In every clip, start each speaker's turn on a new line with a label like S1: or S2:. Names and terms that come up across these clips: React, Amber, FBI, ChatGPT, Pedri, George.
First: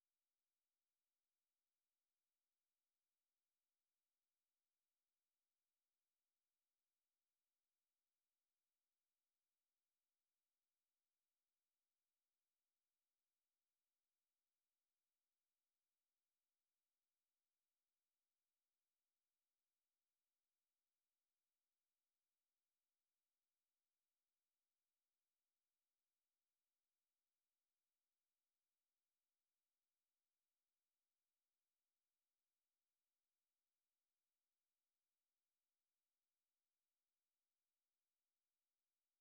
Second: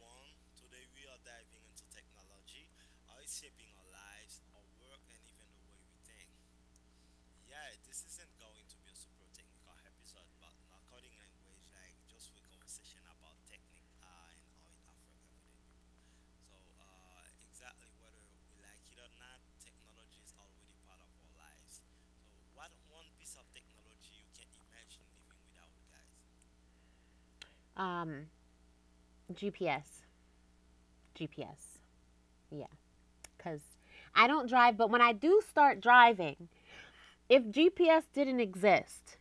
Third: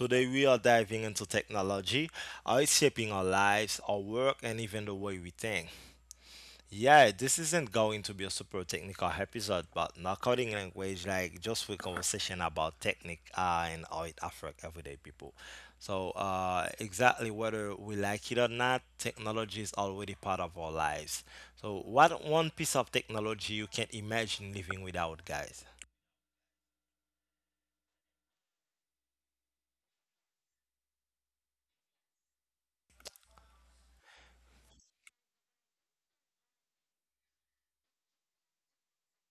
S1: Today we are diving into technology, how it's shaping our lives, our work, and even the way we think. Yeah, this isn't going to be a super technical episode, but not coding language, like just for conversation about technique, and how it affects everyday people. Exactly whether we like it or not, technology is already part of our lives. So, what one piece of technology you can't imagine living without, guys?
S2: Um, GPS, GPS. Yeah, because I don't drive, but when I do start driving, if GPS didn't exist,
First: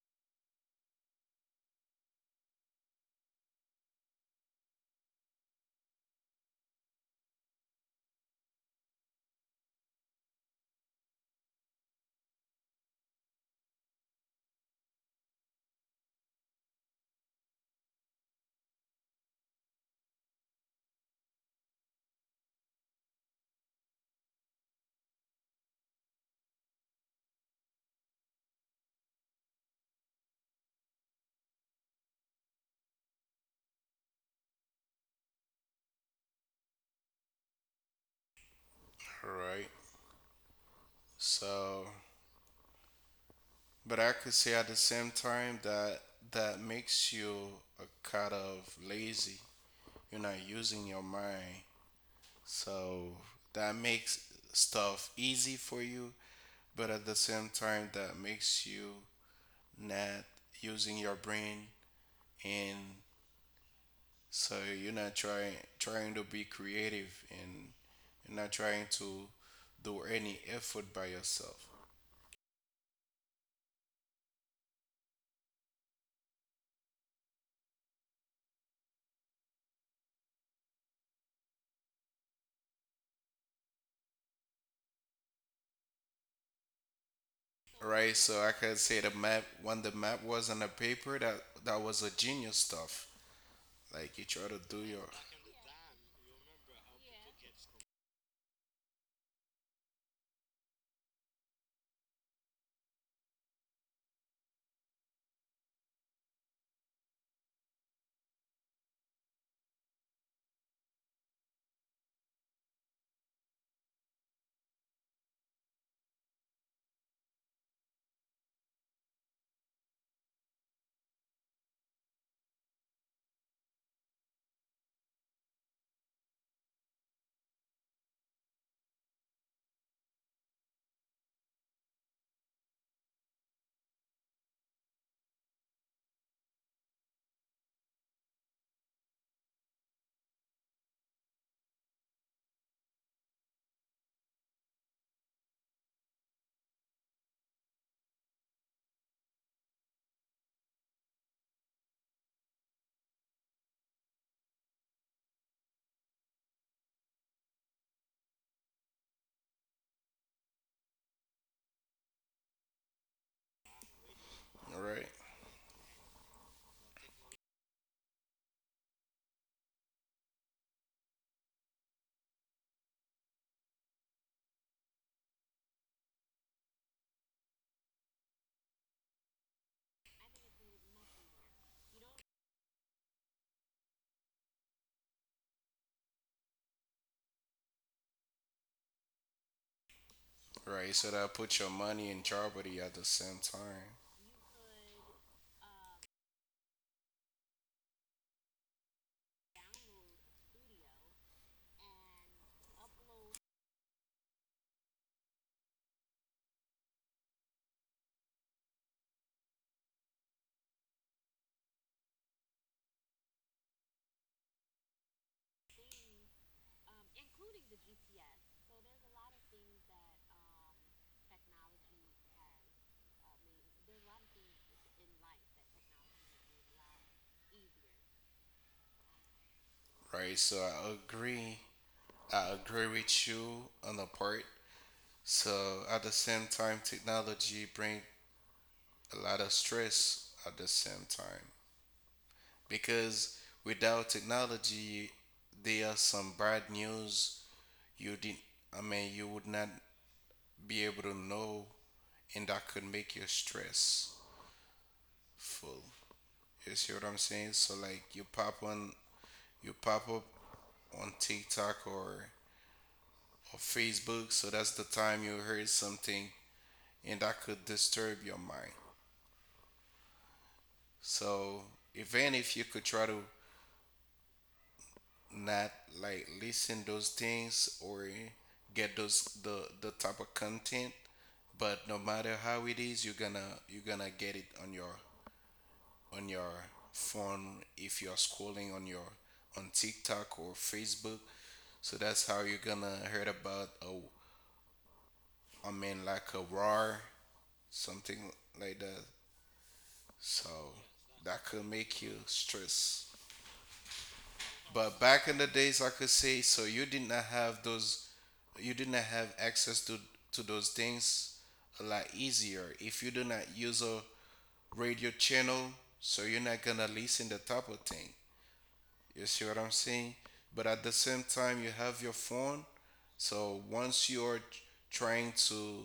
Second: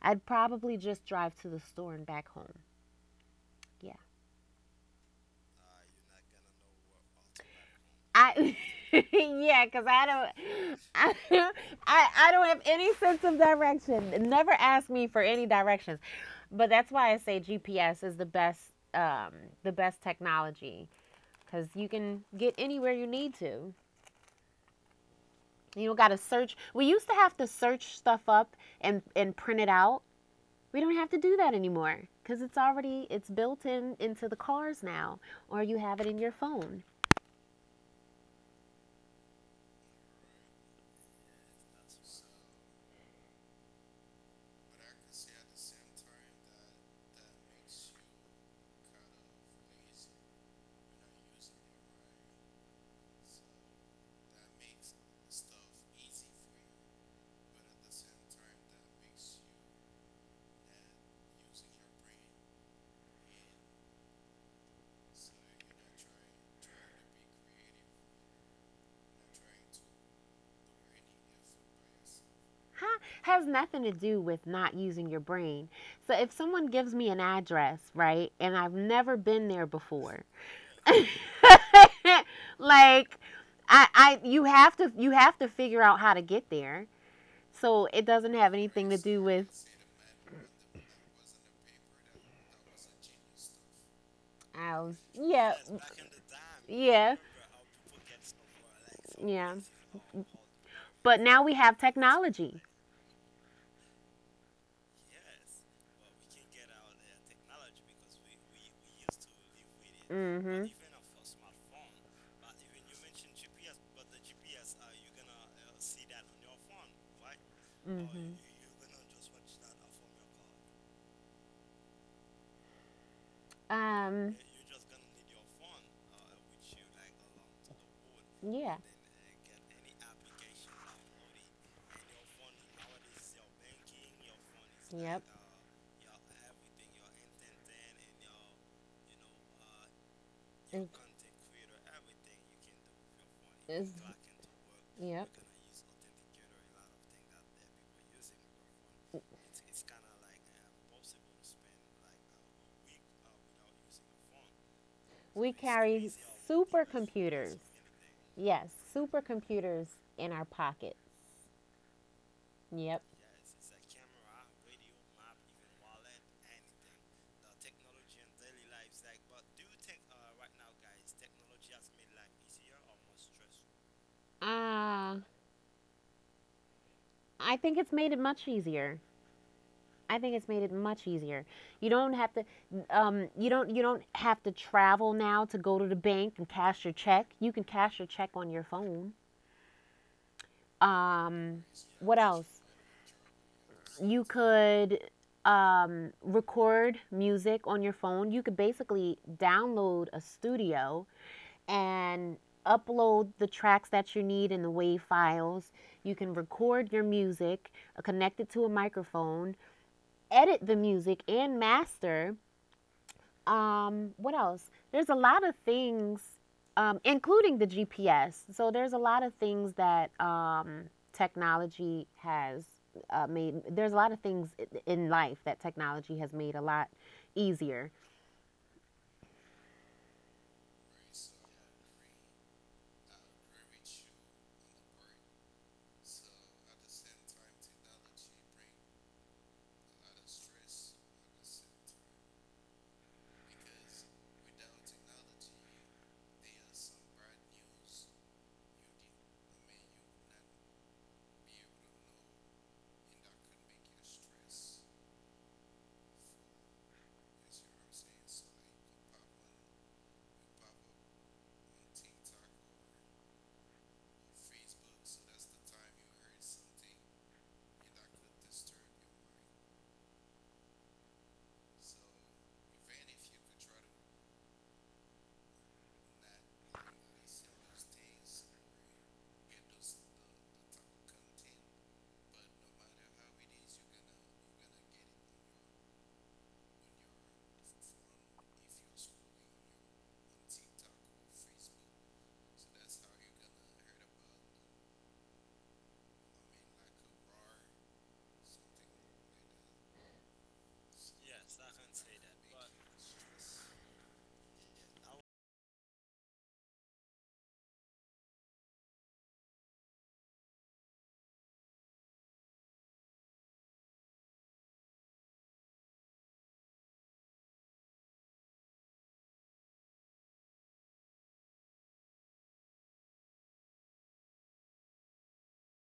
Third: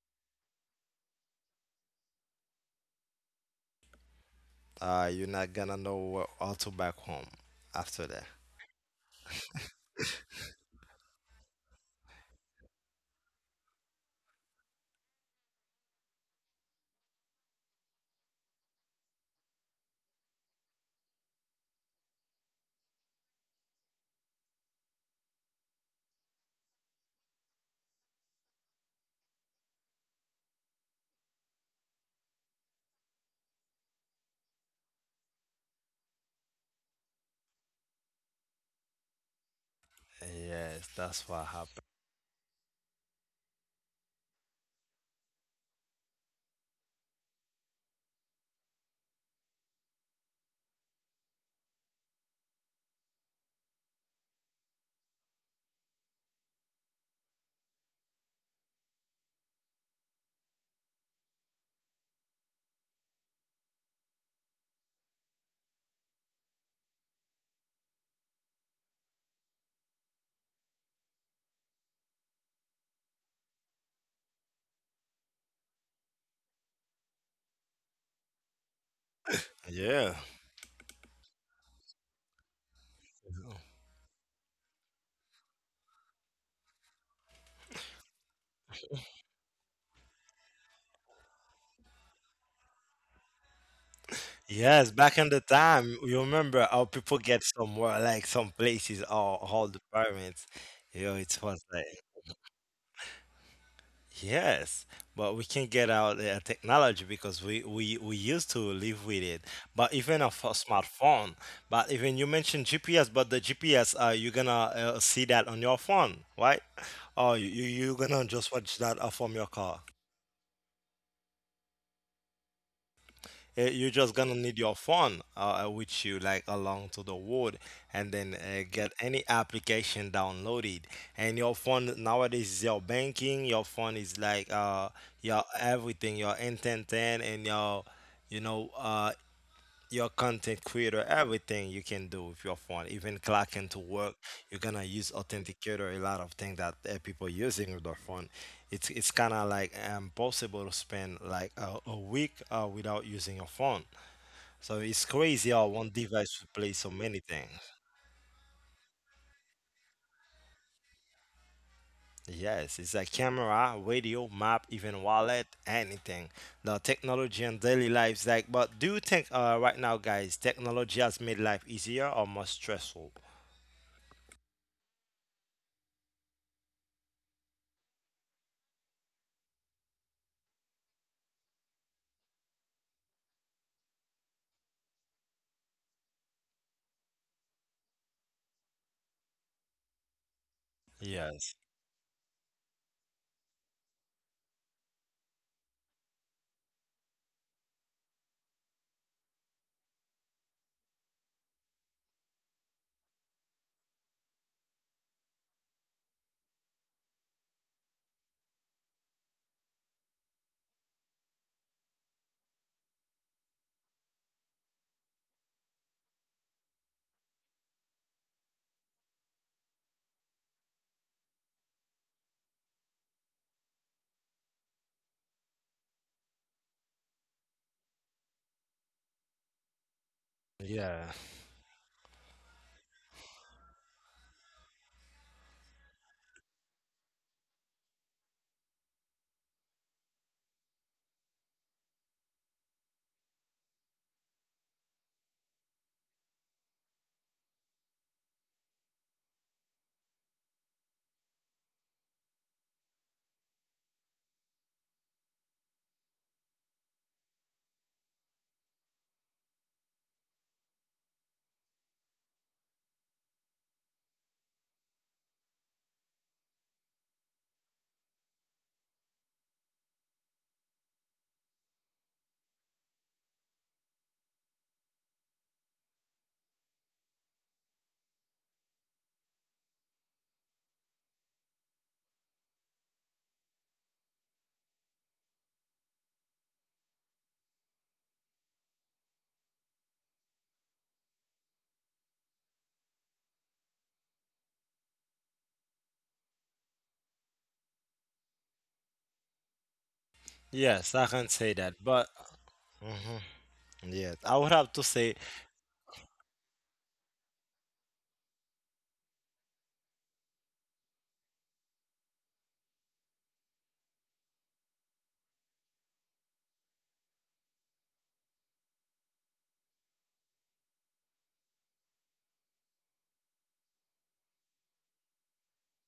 S2: I'd probably just drive to the store and back home. Yeah.
S1: You're not gonna know how to back home after that.
S2: I yeah, because I don't have any sense of direction. Never ask me for any directions. But that's why I say GPS is um the best technology because you can get anywhere you need to. You don't got to search. We used to have to search stuff up and print it out. We don't have to do that anymore because it's built in into the cars now, or you have it in your phone.
S3: Right.
S1: Yes, that's what happened.
S3: So, but I could say at the same time that makes you a kind of lazy. You're not using your mind. So that makes stuff easy for you, but at the same time that makes you not using your brain, and so you're not trying to be creative, and you're not trying to do any effort by yourself.
S2: Huh? Has nothing to do with not using your brain. So if someone gives me an address, right, and I've never been there
S1: Yeah.
S2: before, like I you have to figure out how to get there. So it
S3: Right?
S2: doesn't
S3: So
S2: have
S3: I could
S2: anything to
S3: say the
S2: do
S3: map,
S2: with.
S3: when the map was on the paper, that was a genius stuff. Like you try to do
S2: I
S1: Yes,
S2: was
S3: your.
S1: back in the
S2: yeah
S1: time, you remember how people
S2: yeah
S1: get somewhere, like some places or
S2: yeah.
S1: all the pyramids. You know,
S2: But
S1: it
S2: now we
S1: was
S2: have
S1: like,
S2: technology.
S1: yes, but we can get out the technology because we used to live with it. But even of a
S2: Mm-hmm.
S1: smartphone, but even you mentioned GPS, but the GPS, you're gonna see that on your phone, right? Or you're gonna
S2: Mm-hmm.
S1: just watch that from your car. You're just gonna
S2: Um,
S1: need your phone with you like along to the wood, and then
S2: yeah.
S1: get any application downloaded, and your phone nowadays is your banking. Your phone is like,
S2: Yep.
S1: your everything, your intent and your, you know, your content
S2: Mm.
S1: creator. Everything you can do with your phone, even clocking to work, you're gonna use
S2: Yep.
S1: authenticator. A lot of things that, people using with their phone. It's
S2: uh,
S1: kind of like impossible to spend like a week without using your phone. So it's crazy
S2: We
S1: how one
S2: carry
S1: device would play so many things.
S2: supercomputers. Yes, supercomputers in our pockets.
S1: Yes, it's
S2: Yep.
S1: a camera, radio, map, even
S3: Right,
S1: wallet, anything. The technology and daily lives, like, but do you think, right now, guys, technology has made life easier or more stressful?
S2: Ah, I think it's made it much easier. I think it's made it much easier. You don't have to you don't have to travel now to go to the bank and cash your check. You can cash your check on your phone.
S3: right. So that
S1: Yes.
S2: Um,
S3: put your
S2: what
S3: money in
S2: else?
S3: jeopardy at the same time,
S2: You could record music on your phone. You could basically download a studio and upload the tracks that you need in the WAV files. You can record your music, connect it to a microphone, edit the music and master. What else? There's a lot of things, including the GPS. So there's a lot of things that technology has made. There's a lot of things in life that technology has made a lot easier.
S3: right? So I
S1: Yeah.
S3: agree. I agree with you on the part. So at the same time, technology bring a lot of stress at the same time, because without technology, there are some bad news you didn't. I mean, you would not be able to know, and that could make you stressful. You see what I'm saying? So like you pop up on TikTok or Facebook, so that's the time you heard something and that could disturb your mind. So even if you could try to not like listen those things or get those the type of content, but no matter how it is, you're gonna get it on your phone if you're scrolling on TikTok or Facebook. So that's how you're gonna heard about a I mean, like a roar, something like that. So
S1: Yes, I can
S3: that
S1: say
S3: could
S1: that.
S3: make
S1: But
S3: you stress.
S1: mhm. Yes, I would have to
S3: But
S1: say
S3: back in the days, I could say, so you did not have those, you did not have access to those things a lot easier. If you do not use a radio channel, so you're not gonna listen the type of thing. You see what I'm saying? But at the same time, you have your phone. So once you're trying to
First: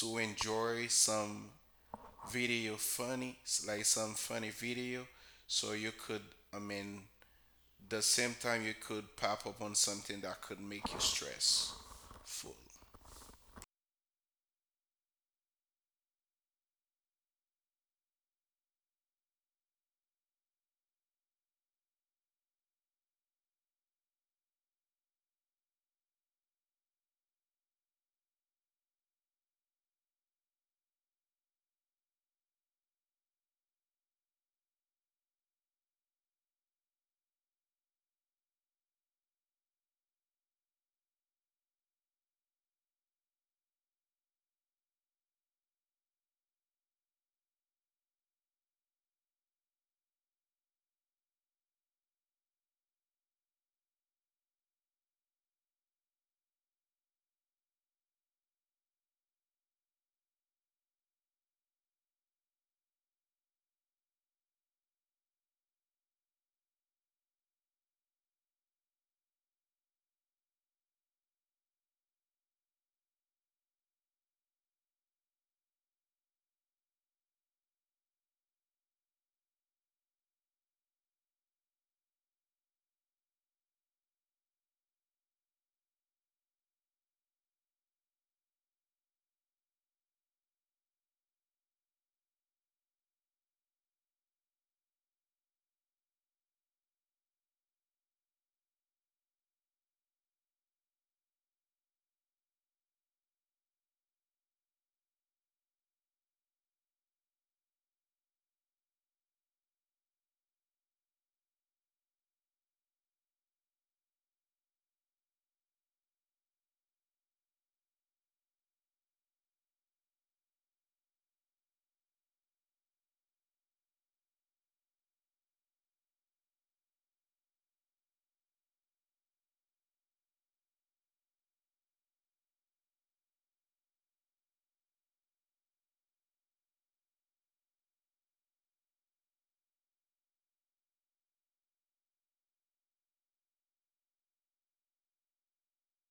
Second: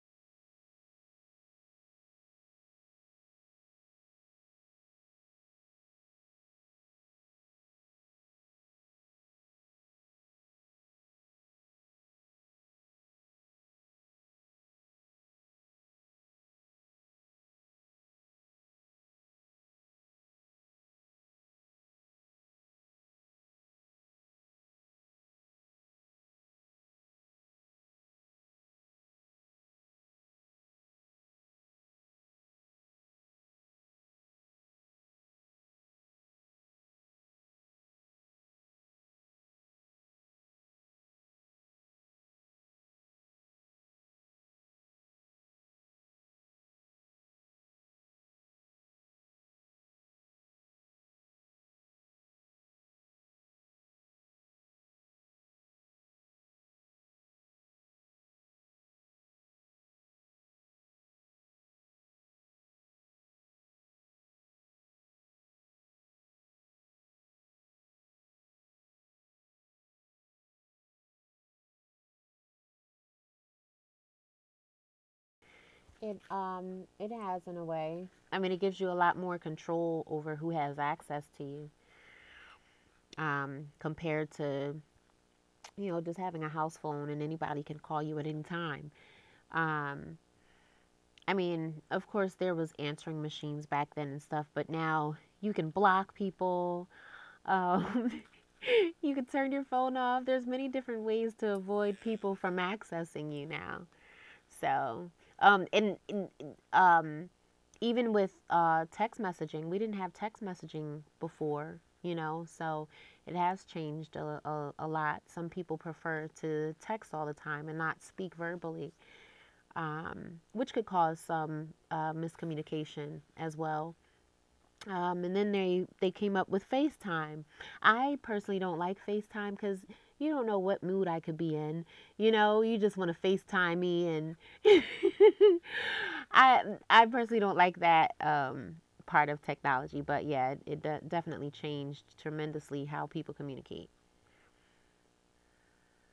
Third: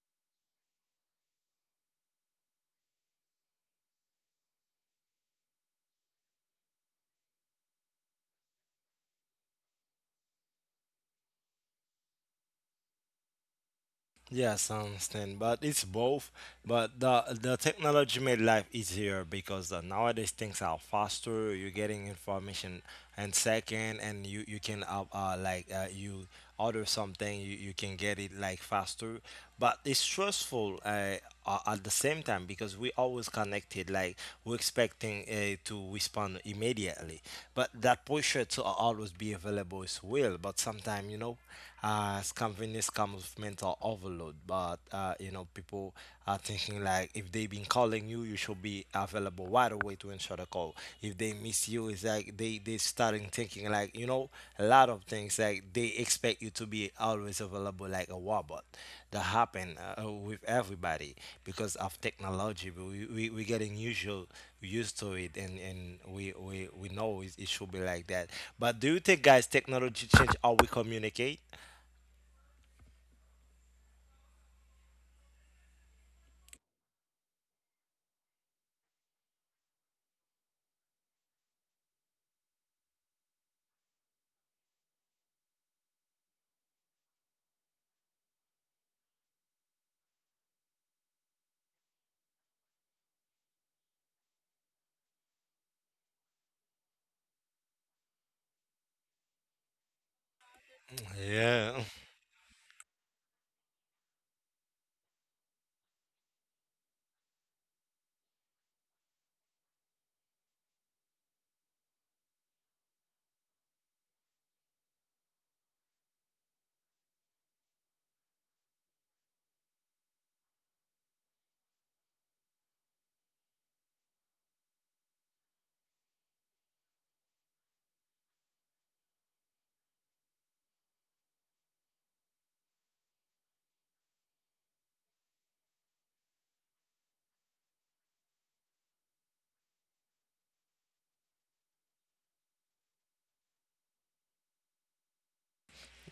S3: to enjoy some video funny, like some funny video, so you could, I mean, the same time you could pop up on something that could make you stressful.
S1: yes, I understand, but it's both. But the technology made life easier because, nowadays things are faster. You're getting information in second, and you can, you order something, you can get it like faster. But it's stressful, at the same time because we always connected. Like we're expecting, to respond immediately, but that pressure to always be available is real. But sometimes, you know, scampiness comes with mental overload. But, you know, people are thinking like, if they've been calling you, you should be available right away to answer the call. If they miss you, it's like they starting thinking like, you know, a lot of things, like they expect you to be always available like a robot. That happen, with everybody because of technology. We getting usual, used to it, and we know it, it should be like that. But do you think, guys, technology change how we communicate?
S2: It has in a way. I mean, it gives you a lot more control over who has access to you, compared to, you know, just having a house phone and anybody can call you at any time. Um, I mean, of course, there was answering machines back then and stuff, but now you can block people. Um, you can turn your phone off. There's many different ways to
S1: Yeah.
S2: avoid people from accessing you now. So, and um, even with text messaging, we didn't have text messaging before, you know, so it has changed a lot. Some people prefer to text all the time and not speak verbally, which could cause some miscommunication as well. And then they came up with FaceTime. I personally don't like FaceTime because you don't know what mood I could be in. You know, you just want to FaceTime me, and I I personally don't like that, part of technology. But yeah, it, it definitely changed tremendously how people communicate.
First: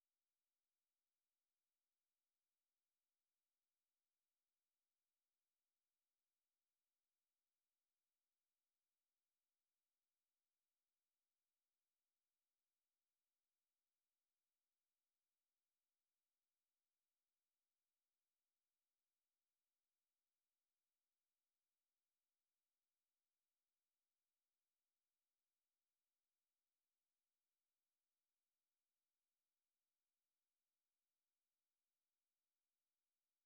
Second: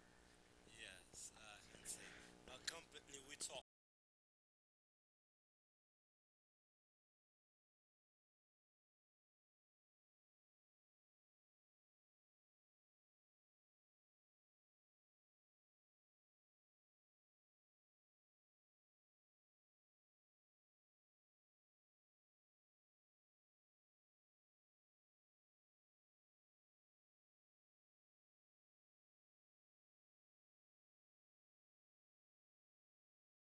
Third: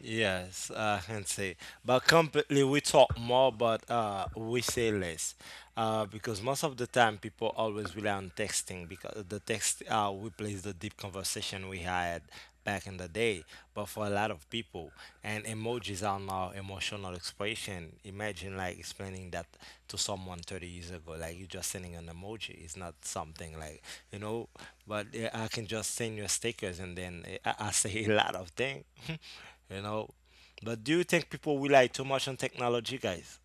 S1: Yes, I can say. But completely, we talk more, but, we say less. Because most of the time, people always rely on texting because the text, replaces the deep conversation we had back in the day. But for a lot of people, and emojis are now emotional expression. Imagine like explaining that to someone 30 years ago, like you're just sending an emoji. It's not something like, you know, but, I can just send you stickers and then, I say a lot of things. You know. But do you think people rely too much on technology, guys?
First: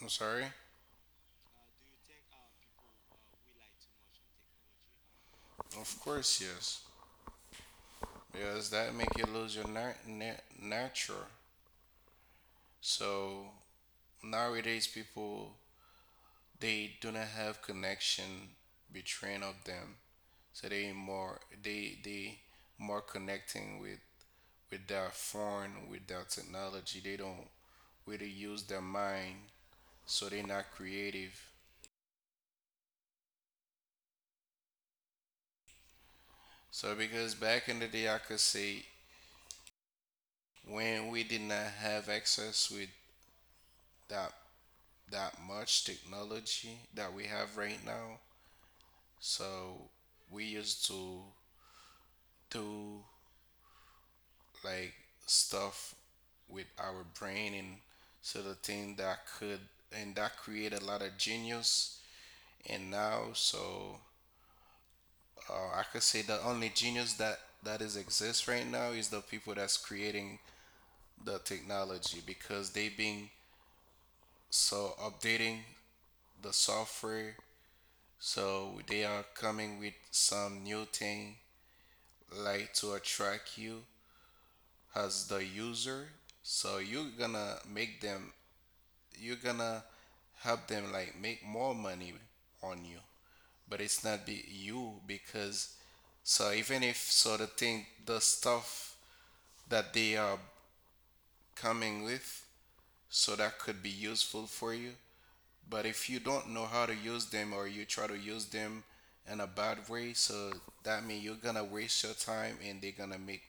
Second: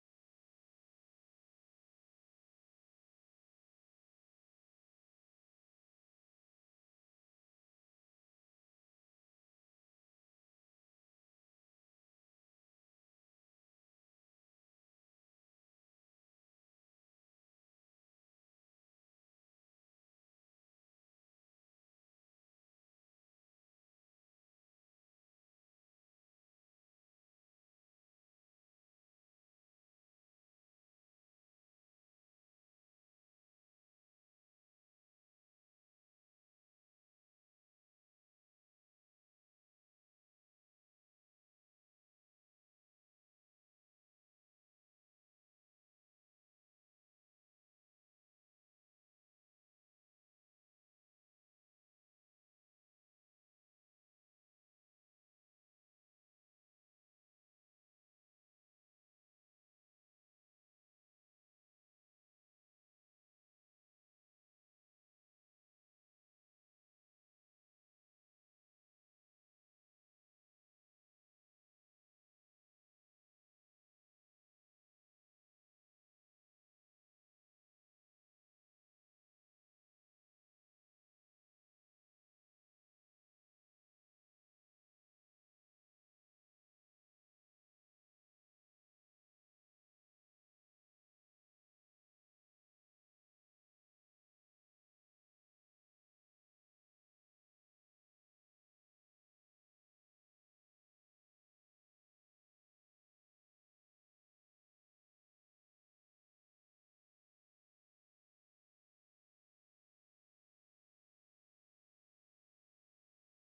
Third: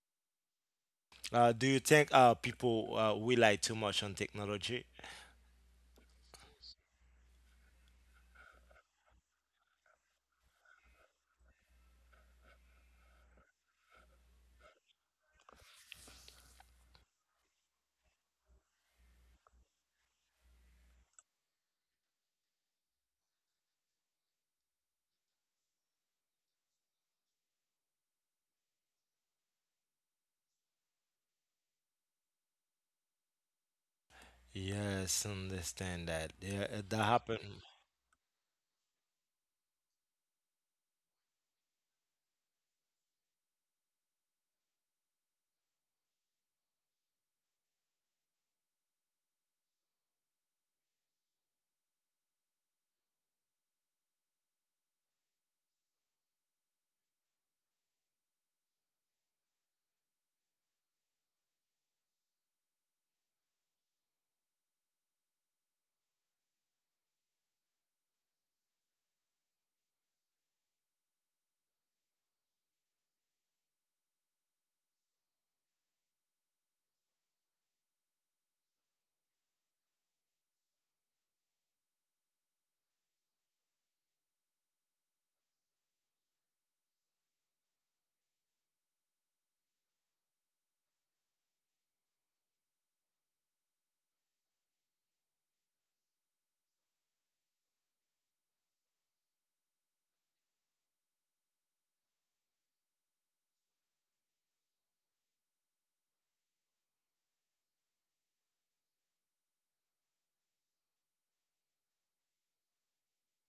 S3: I'm sorry?
S1: Do you think, people, rely too much on technology?
S3: Of course, yes. Because that make you lose your nature. So nowadays, people, they do not have connection between of them, so they more they more connecting with their phone, with their technology. They don't really use their mind, so they're not creative.
S1: Yes, understand that. Yeah,
S3: So
S1: that
S3: because
S1: happened.
S3: back in the day I could say, when we did not have access with that that much technology that we have right now, so we used to do like stuff with our brain, and so the thing that could, and that create a lot of genius. And now, so I could say the only genius that is exists right now is the people that's creating the technology, because they being so updating the software, so they are coming with some new thing like to attract you as the user. So you're gonna make them, you're gonna help them like make more money on you, but it's not be you, because so even if so the thing, the stuff that they are coming with, so that could be useful for you, but if you don't know how to use them or you try to use them in a bad way, so that means you're gonna waste your time, and they're gonna make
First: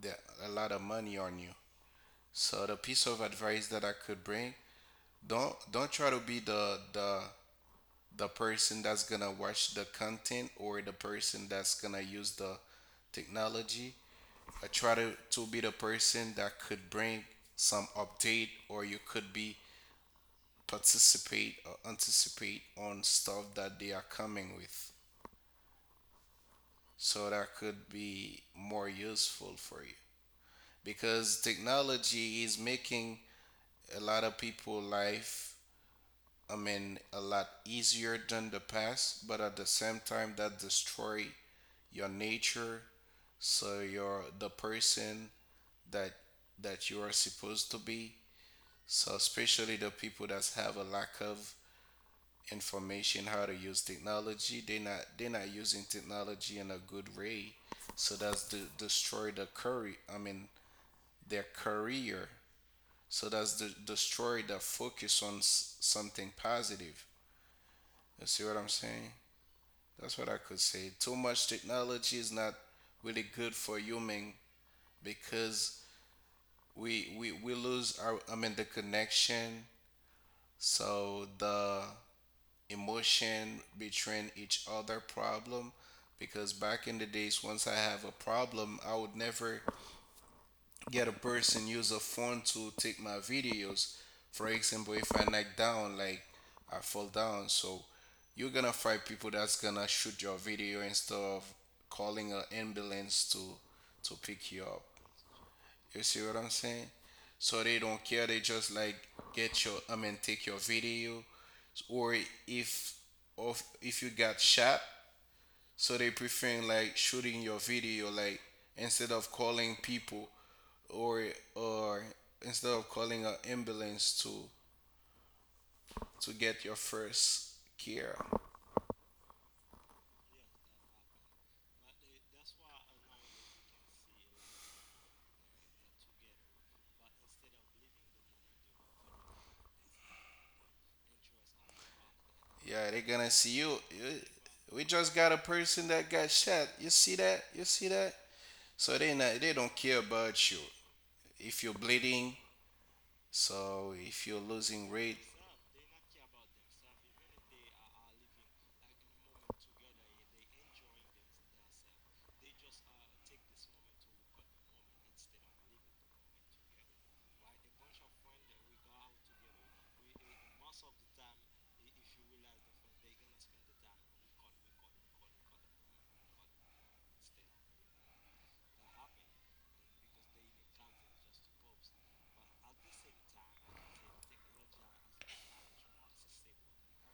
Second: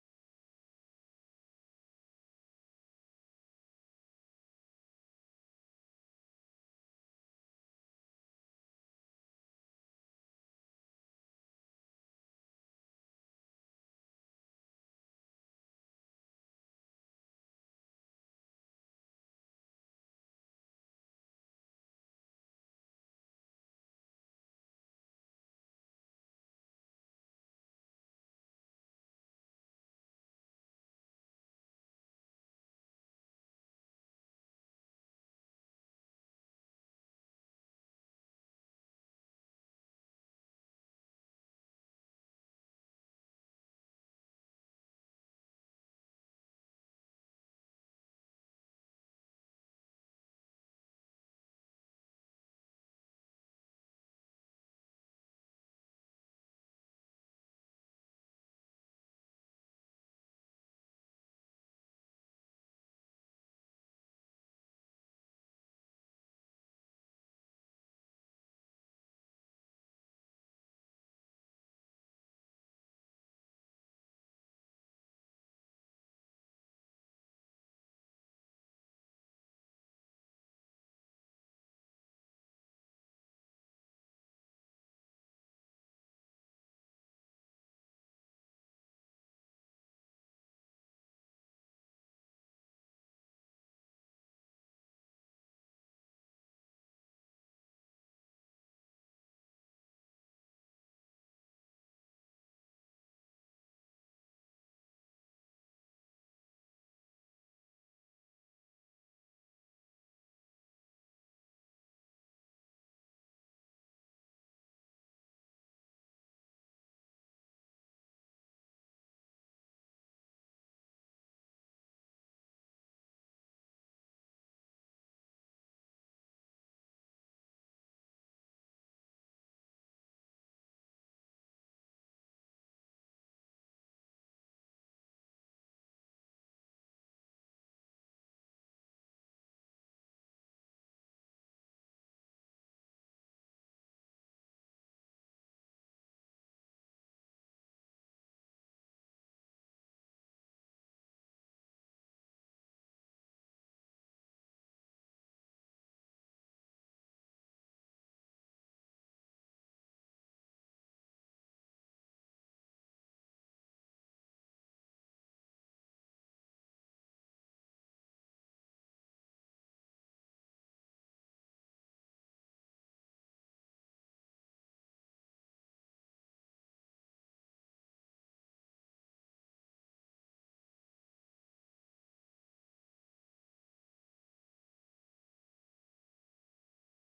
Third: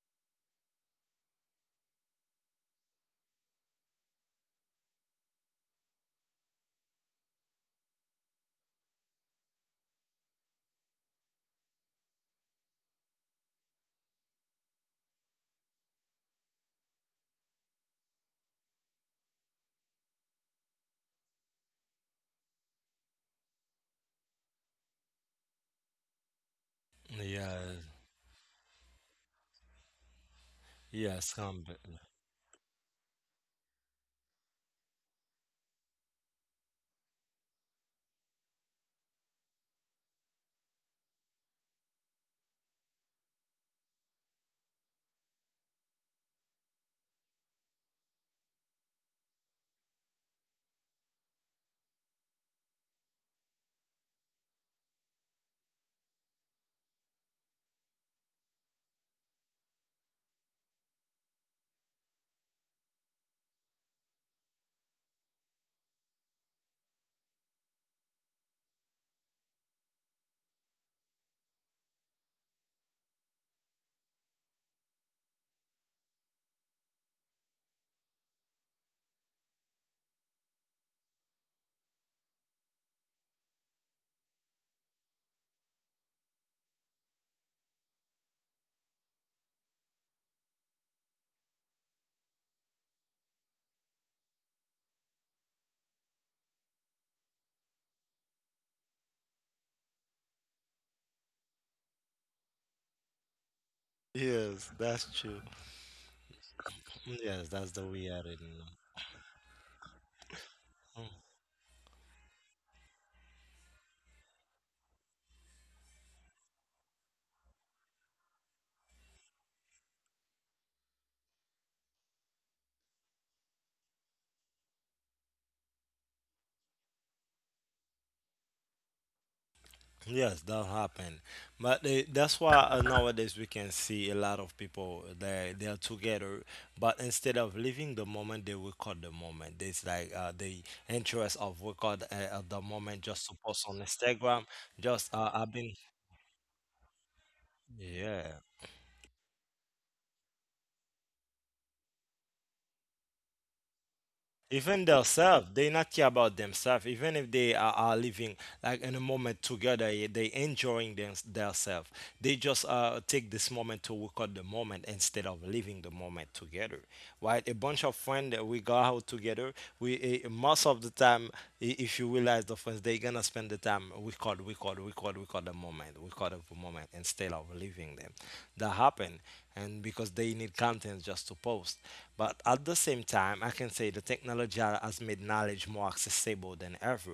S3: the, a lot of money on you. So the piece of advice that I could bring, don't try to be the person that's gonna watch the content or the person that's gonna use the technology. I try to be the person that could bring some update, or you could be participate or anticipate on stuff that they are coming with, so that
S1: Yeah,
S3: could be more useful for you.
S1: yes,
S3: Because
S1: come.
S3: technology is making a lot of people life, I mean, a lot easier than the past, but at the same time that destroy your nature, so you're the person that that you are supposed to be. So especially the people that have a lack of information how to use technology, they're not using technology in a good way. So that's the destroy the career. I mean, their career. So that's the destroy the focus on something positive. You see what I'm saying? That's what I could say. Too much technology is not really good for human, because we lose our, I mean, the connection. So the emotion betraying each other problem, because back in the days, once I have a problem, I would never get a person use a phone to take my videos. For example, if I knock down, like I fall down, so you're gonna find people that's gonna shoot your video instead of calling an ambulance to pick you
S1: Yes,
S3: up.
S1: that's true.
S3: You see what I'm saying?
S1: Yes,
S3: So
S1: that's
S3: they
S1: the
S3: don't care.
S1: reality.
S3: They just like get your I mean, take your video, or if if you got shot, so they preferring like shooting your video, like instead of calling people or or instead of calling an ambulance to get your first care.
S1: Yes, that happened. But they, that's why, nowadays we can see a lot of people, they are together, but instead of living the moment, they record the moment. There's like, the interest of record, at the
S3: Yeah, they're
S1: moment just
S3: gonna
S1: to
S3: see
S1: post
S3: you.
S1: on Instagram.
S3: We
S1: Just
S3: just got a
S1: I've been,
S3: person that got shot. You see that? You see that?
S1: yeah.
S3: So they don't care about you. If you're bleeding, so if you're losing
S1: Even
S3: weight,
S1: themselves, they not care about themselves. Even if they are living like in a moment together, eh, they enjoying themselves. They just, take this moment to record the moment instead of living the moment together. Right? A bunch of friends that we go out together. We, most of the time, if you realize the friends, they gonna spend the time record, record, record, record the moment moment. We caught up a moment instead of leaving them. That happened, and because they need content just to post. But at the same time, I can say the technology has made knowledge more accessible than ever.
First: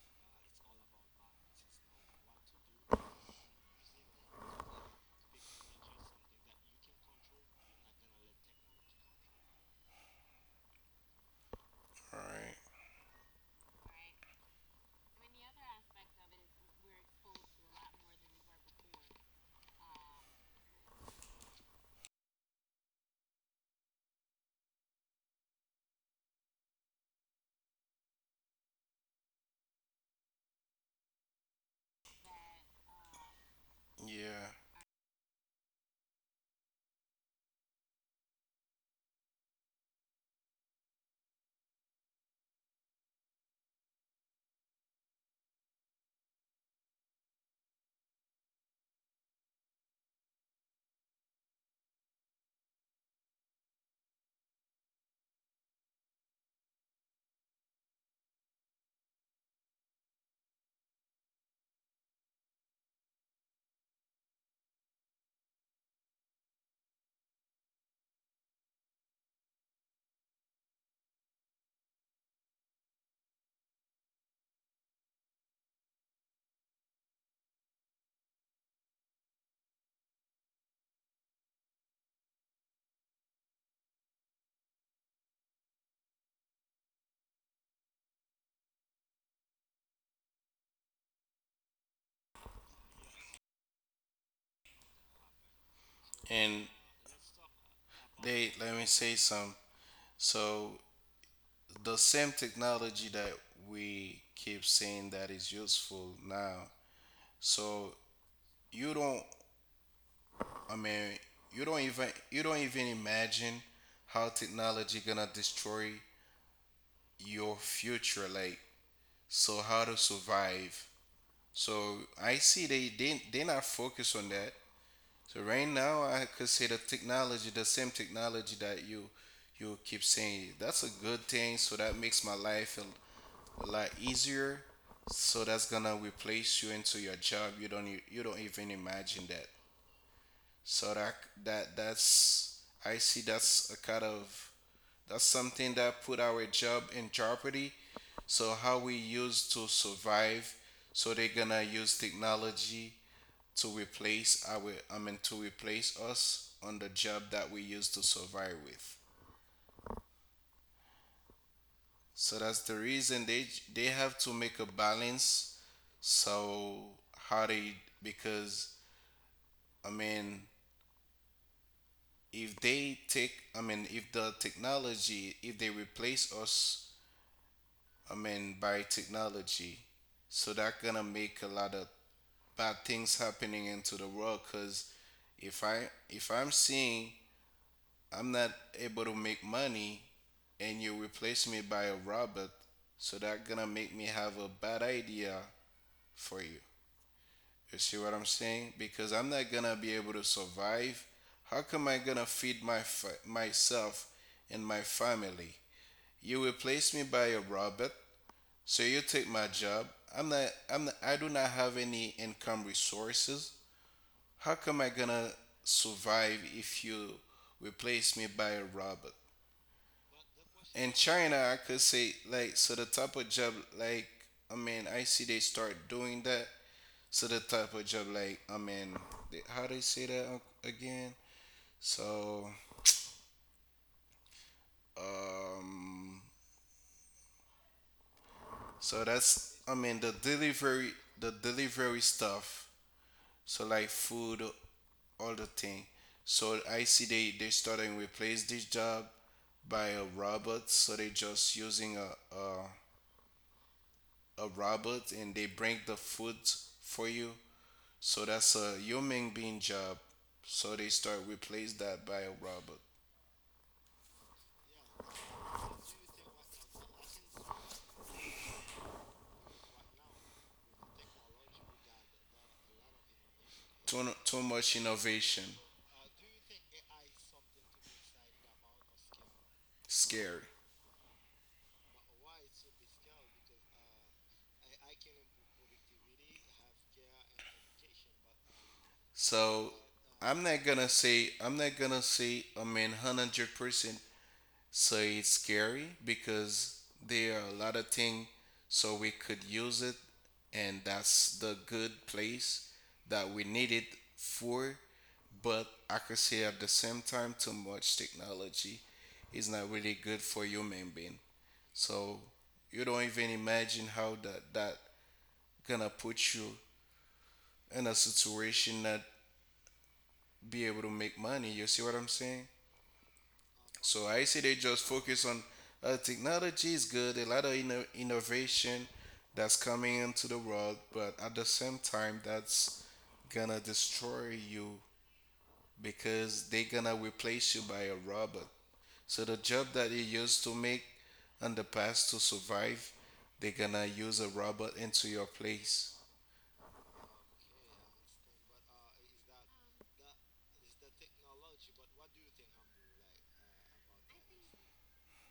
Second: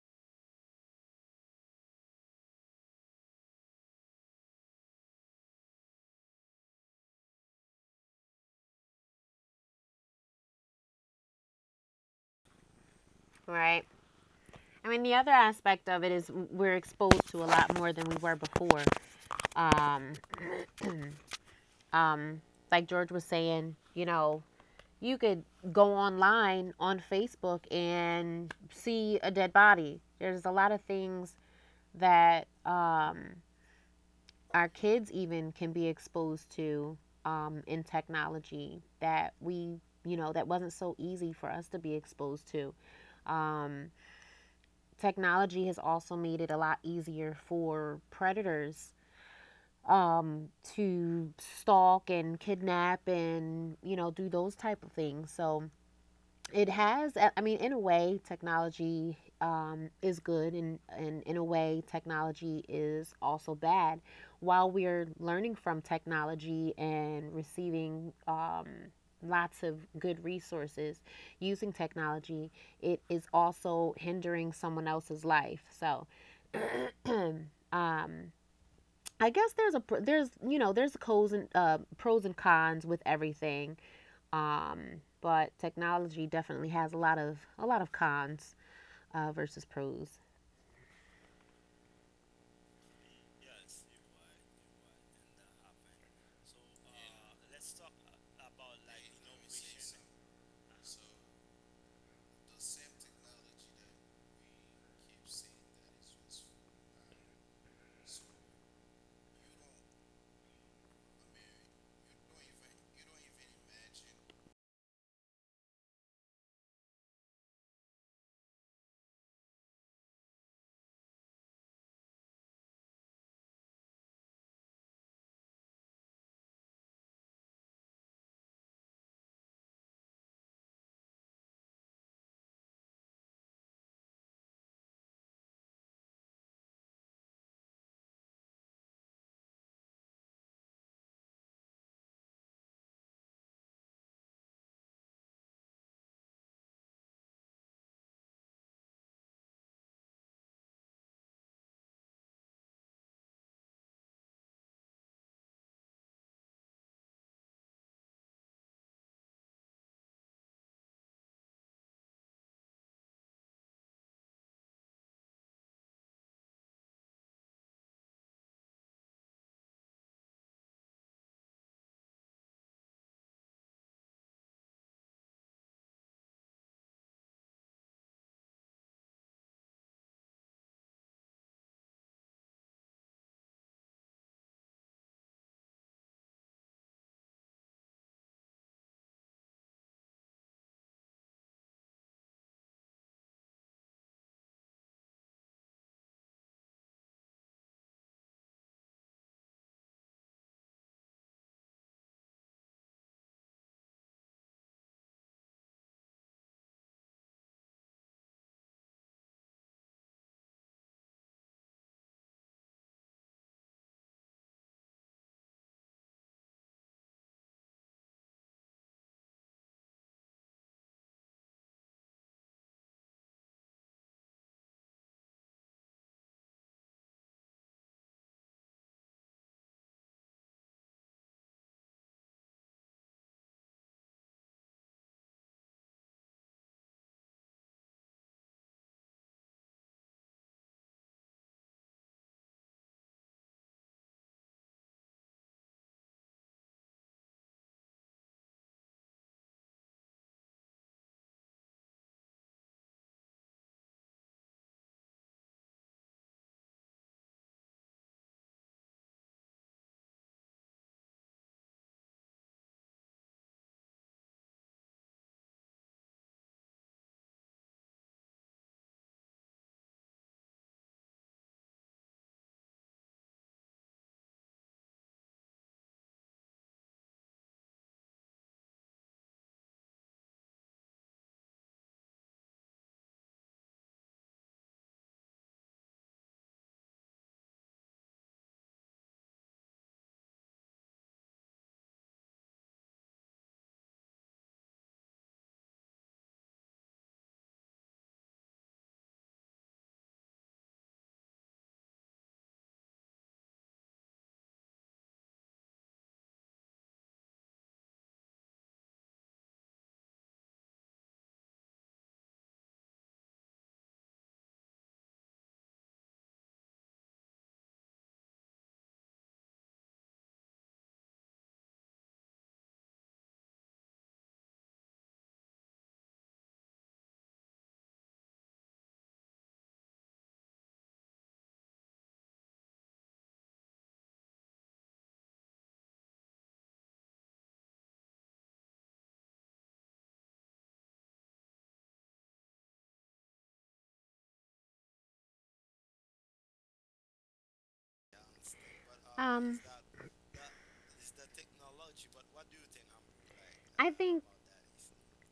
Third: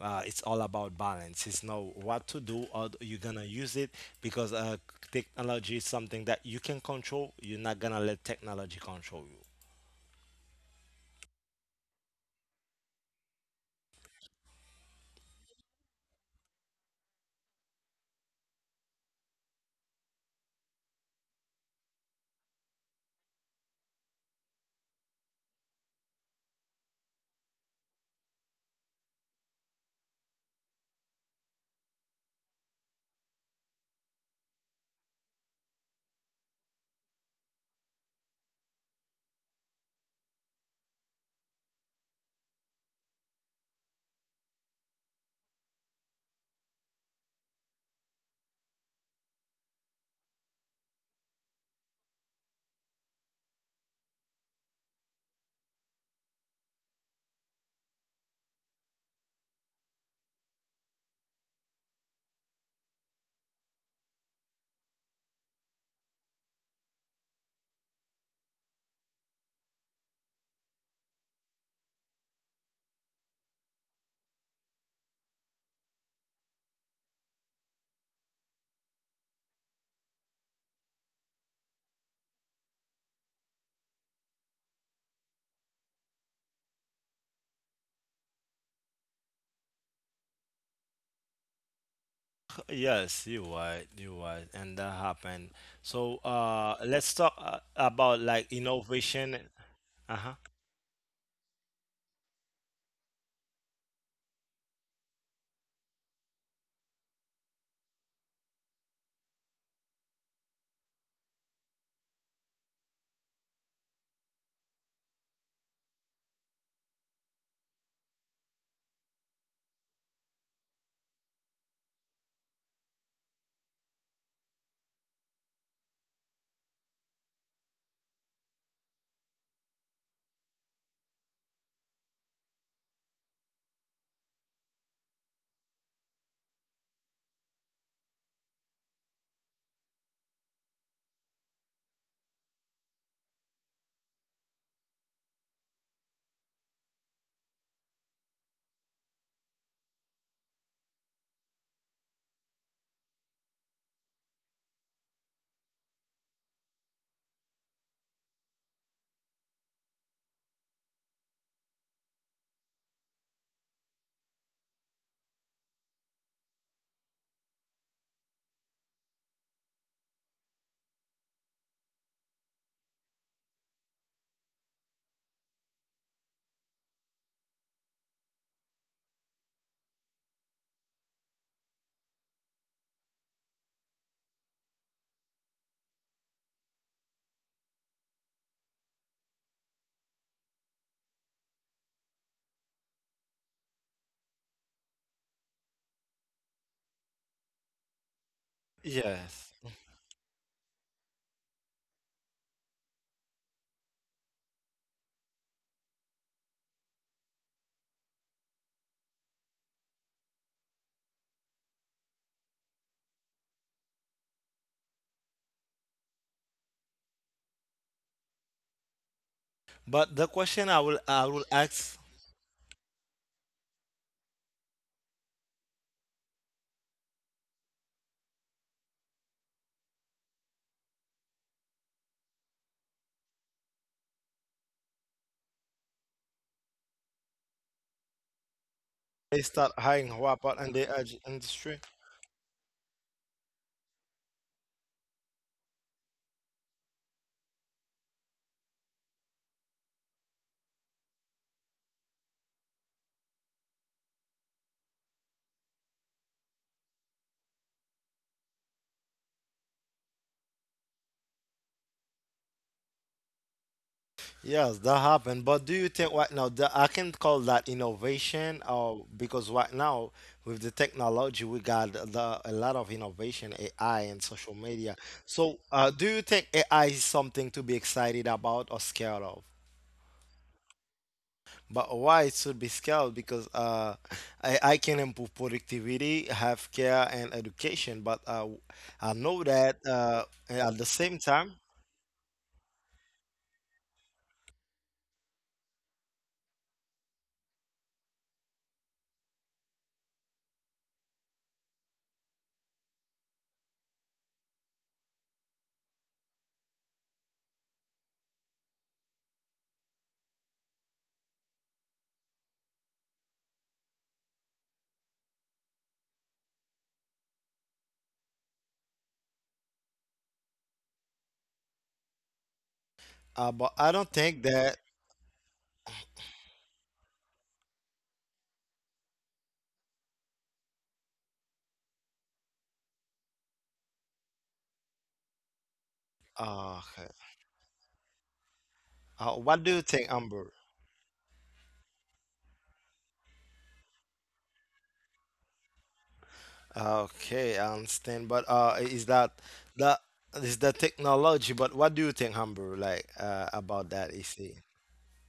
S1: It's all about balance. It's know what to do or you're gonna use it because, technology is something that you can control. You're not gonna let technology control you.
S3: right?
S2: Right. I mean, the other aspect of it is we're exposed to a lot more than we were before. Um, um, like George was saying, you know, you could go online on Facebook and see a dead body. There's a lot of things that,
S3: Yeah.
S2: our kids even can be exposed to in technology that we, you know, that wasn't so easy for us to be exposed to. Um, Technology has also made it a lot easier for predators um, to stalk and kidnap and you know do those type of things. So it has. I mean, in a way, technology is good, and in a way, technology is also bad. While we're learning from technology and receiving lots of good resources using technology, it is also hindering someone else's life. So. um, I guess there's you know there's pros and pros and cons with everything. But technology definitely has a lot of cons versus pros.
S1: Yes, you're right. You're right, and that happened. So,
S3: And
S1: let's talk, about like
S3: they, let me say
S1: innovation.
S3: some.
S1: Uh-huh.
S3: So the same technology that we keep saying that is useful now. So you don't. I mean, you don't even imagine how technology gonna destroy your future. Like, so how to survive. So I see they not focus on that. So right now, I could say the technology, the same technology that you keep saying, that's a good thing. So that makes my life a lot easier. So that's gonna replace you into your job. You don't even imagine that. So that's I see that's a kind of, that's something that put our job in jeopardy, so how we used to survive, so they're gonna use technology to replace our, I mean, to replace us on the job that we used to survive with. So that's the reason they have to make a balance. So how they, because, I mean, if they take, I mean, if the technology, if they replace us, I mean, by technology, so that gonna make a lot of bad things happening into the world, because if i if I'm seeing I'm not able to make money and you replace me by a robot, so that gonna make me have a bad idea for you. You see what I'm saying? Because I'm not
S1: Yes,
S3: gonna be able to survive. How come I gonna feed my myself and my family? You replace me by a robot, so you take my job. I do not have any income resources. How come I gonna survive if you replace me by a robot?
S1: but the question
S3: In
S1: I will
S3: China, I could
S1: ask,
S3: say, like, so the type of job like, I mean, I see they start doing that. So the type of job like, I mean, how they say that again? So um so
S1: they
S3: that's,
S1: start
S3: I mean,
S1: hiring
S3: the
S1: Huapot and
S3: delivery
S1: the
S3: the
S1: industry.
S3: delivery stuff. So like food, all the thing. So I see they start and replace this job by a robot. So they just using a, a robot, and they bring the food for you. So that's a human being job. So they start replace that by a robot.
S1: Yes, that happened. But do you think right now that I can call that innovation, or because right now with the technology we got the, a lot of innovation, AI
S3: Too
S1: and
S3: too
S1: social
S3: much
S1: media.
S3: innovation,
S1: So, do you think AI is something to be excited about or scared of?
S3: scary.
S1: But why it should be scaled? Because, I can improve productivity, healthcare, and education. But, I know
S3: So
S1: that,
S3: I'm not
S1: at
S3: gonna
S1: the same
S3: say I'm
S1: time,
S3: not gonna say I mean, 100%. So it's scary, because there are a lot of things so we could use it, and that's the good place that we need it for. But I could say, at the same time, too much technology is not really good for human being. So you don't even imagine how that gonna put you in a situation not be able to make money. You see what I'm saying?
S1: but I
S3: So
S1: don't
S3: I see
S1: think
S3: they
S1: that.
S3: just focus on technology is good, a lot of innovation that's coming into the world, but at the same time, that's gonna destroy you, because they're gonna
S1: Okay.
S3: replace you by a robot. So the
S1: What
S3: job
S1: do you
S3: that you
S1: think,
S3: used to
S1: Amber?
S3: make in the past to survive, they're gonna use a robot into your place,
S1: Okay, I understand. But, is that,
S2: Um,
S1: that is the technology? But what do you think, Amber? Like,
S2: I
S1: about that?
S2: think
S1: Is,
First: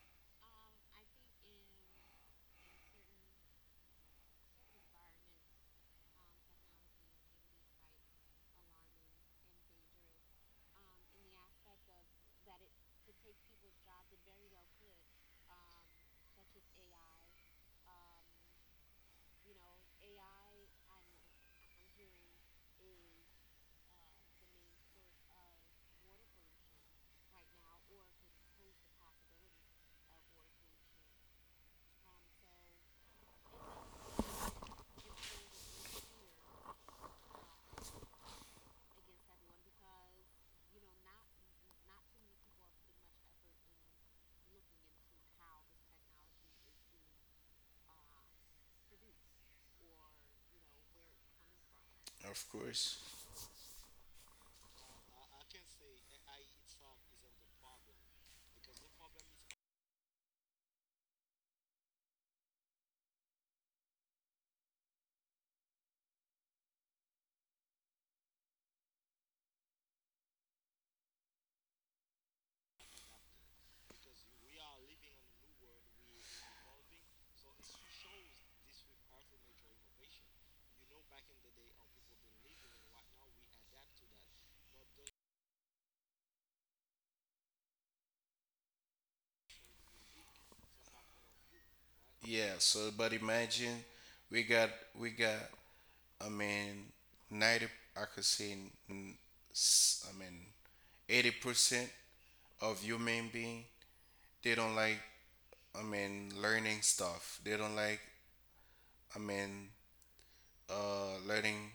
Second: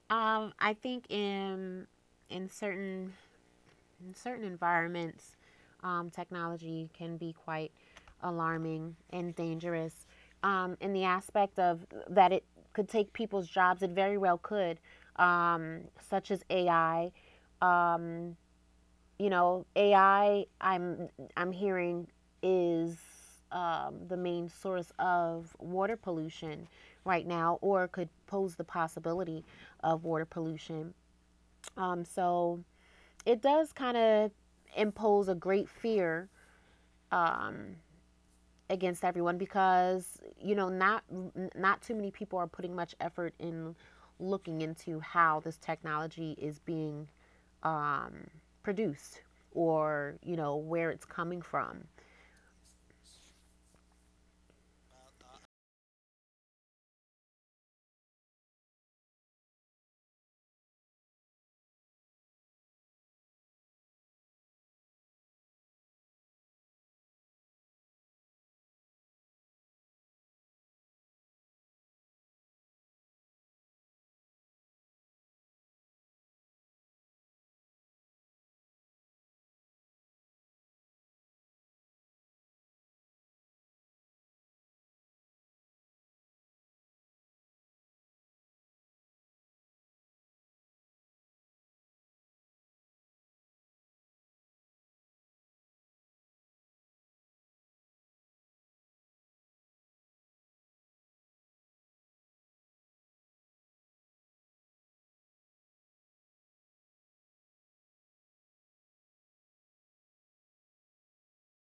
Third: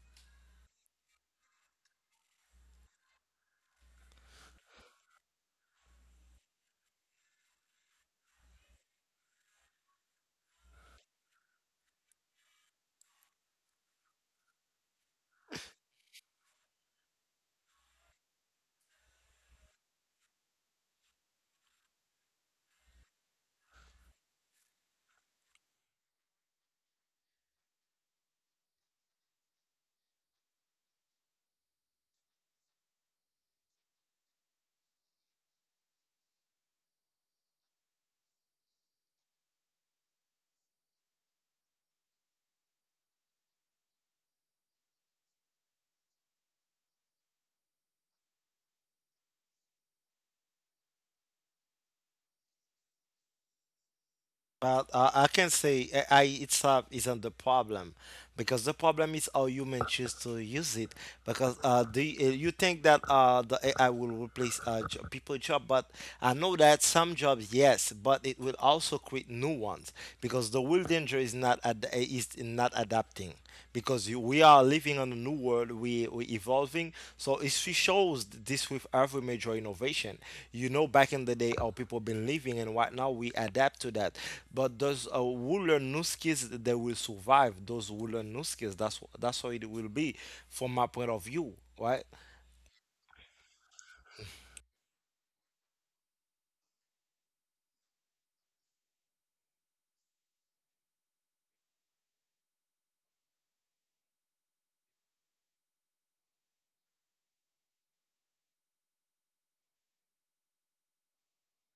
S2: I think in in certain in certain environments, technology can be quite alarming and dangerous. In the aspect of that, it could take people's jobs. It very well could, um, such as AI. Um, you know, AI. I'm hearing is the main source of water pollution right now, or could pose the possibility of water pollution. So it does kind of impose a great fear um, against everyone because you know not not too many people are putting much effort in looking into how this technology is being um, produced or you know where it's coming from.
S3: of course.
S1: well, I can say AI itself isn't the problem because the problem is how human choose to use it. Because, you think that, the AI will replace, people job? But I know that some jobs, yes, but it will also create new ones because the real danger is not ad- is not adapting because we are living in a new world. We evolving, so it she shows this with every major innovation. You know, back in the day, our people been living and right now we adapt to that. But those, who learn new skills they will survive. Those who learn new skills, that's that's how it will be from my point of view, right?
S3: Yeah. So, but imagine we got we got, I mean, 90. I could say, mm, I mean, 80% of human being they don't like. I mean, learning stuff. They don't like. I mean, learning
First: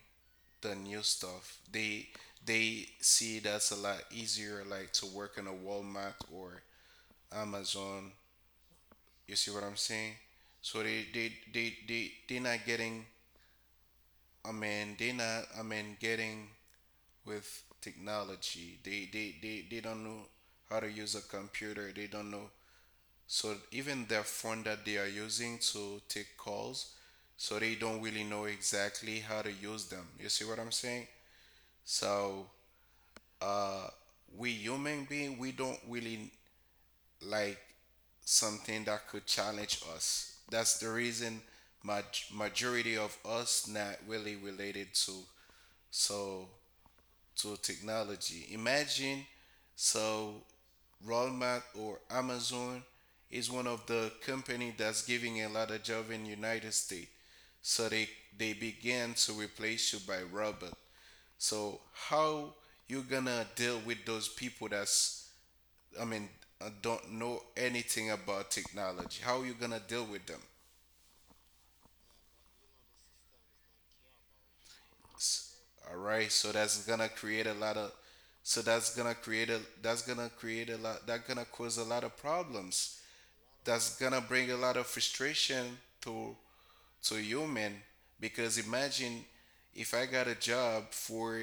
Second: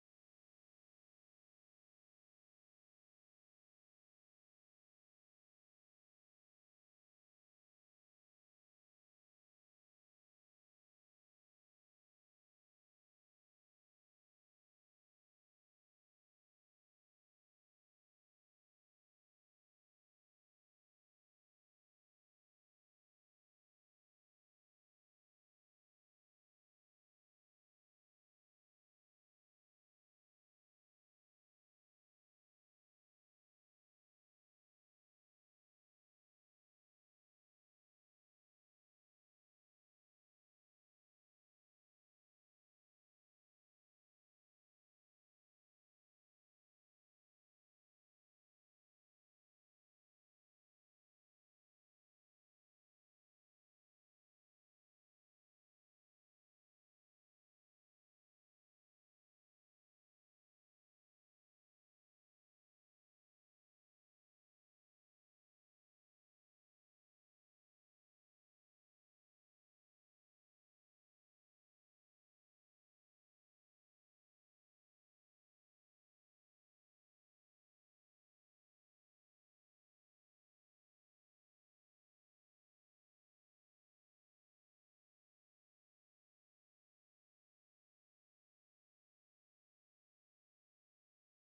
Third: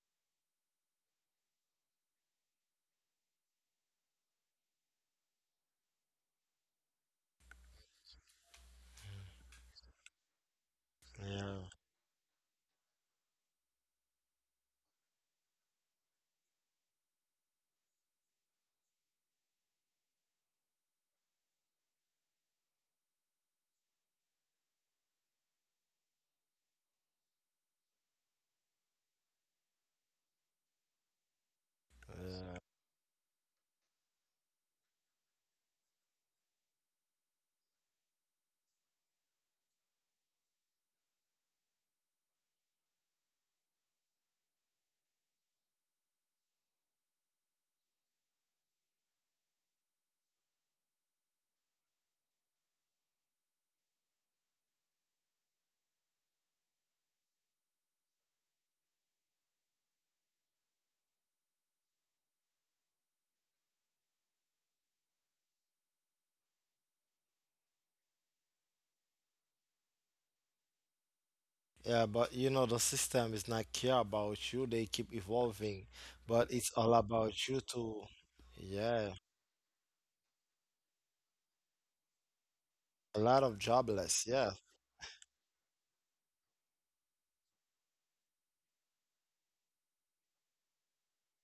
S3: the new stuff. They see that's a lot easier, like to work in a Walmart or Amazon. You see what I'm saying? So they they
S1: Yeah.
S3: they they they not getting. I mean, they not. I mean, getting with technology. They don't know how to use a computer. They don't know. So even their phone that they are using to take calls, so they don't really know exactly how to use them. You see what I'm saying? So uh, we human being, we don't really like something that could challenge us. That's the reason majority of us not really related to. So to technology. Imagine so Walmart or Amazon is one of the company that's giving a lot of job in United States. So they began to replace you by robot. So how you gonna deal with those people that's I mean don't know anything about technology? How you gonna deal with them?
S1: Yeah, but you know, the system is not care about you. They keep evolving,
S3: All right,
S1: but
S3: so
S1: it's
S3: that's
S1: all
S3: gonna create
S1: about
S3: a
S1: you
S3: lot of,
S1: too.
S3: so
S1: Yeah,
S3: that's gonna cause a lot of problems.
S1: a lot of
S3: That's gonna
S1: jobless. Yeah,
S3: bring a lot of frustration to human, because imagine if I got a job for,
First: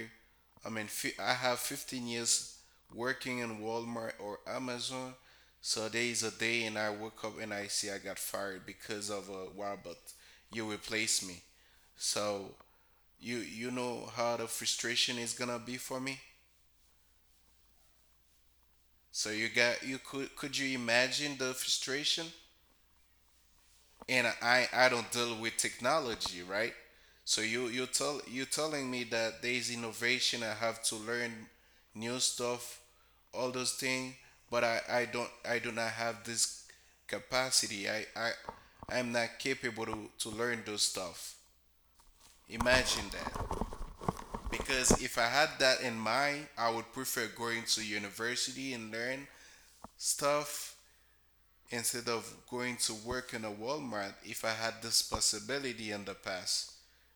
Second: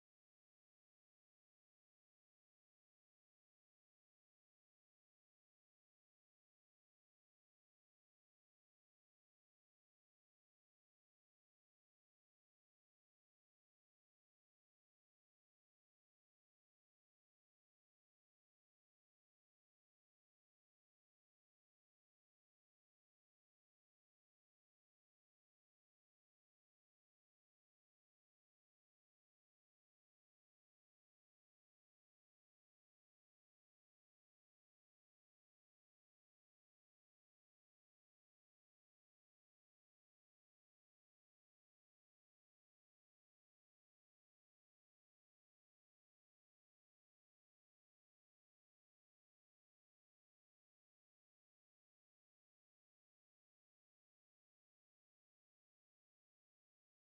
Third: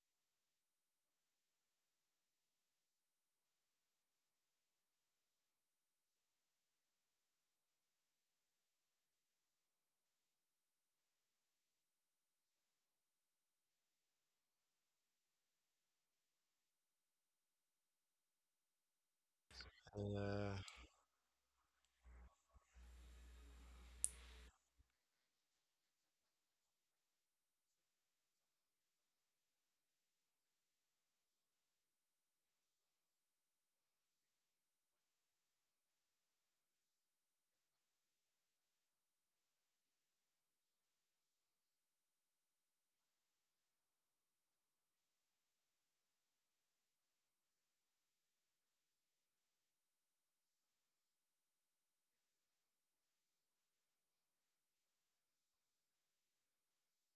S3: I mean, I have 15 years working in Walmart or Amazon, so there is a day and I woke up and I see I got fired because of a robot. You replace me. So you know how the frustration is gonna be for me. So you got, you could
S1: yeah.
S3: could you imagine the frustration, and I don't deal with technology, right? So you telling me that there is innovation, I have to learn new stuff, all those things, but I don't, I do not have this capacity. I I'm not capable to learn those stuff. Imagine that. Because if I had that in mind, I would prefer going to university and learn stuff instead of going to work in a Walmart if I had this possibility in the past.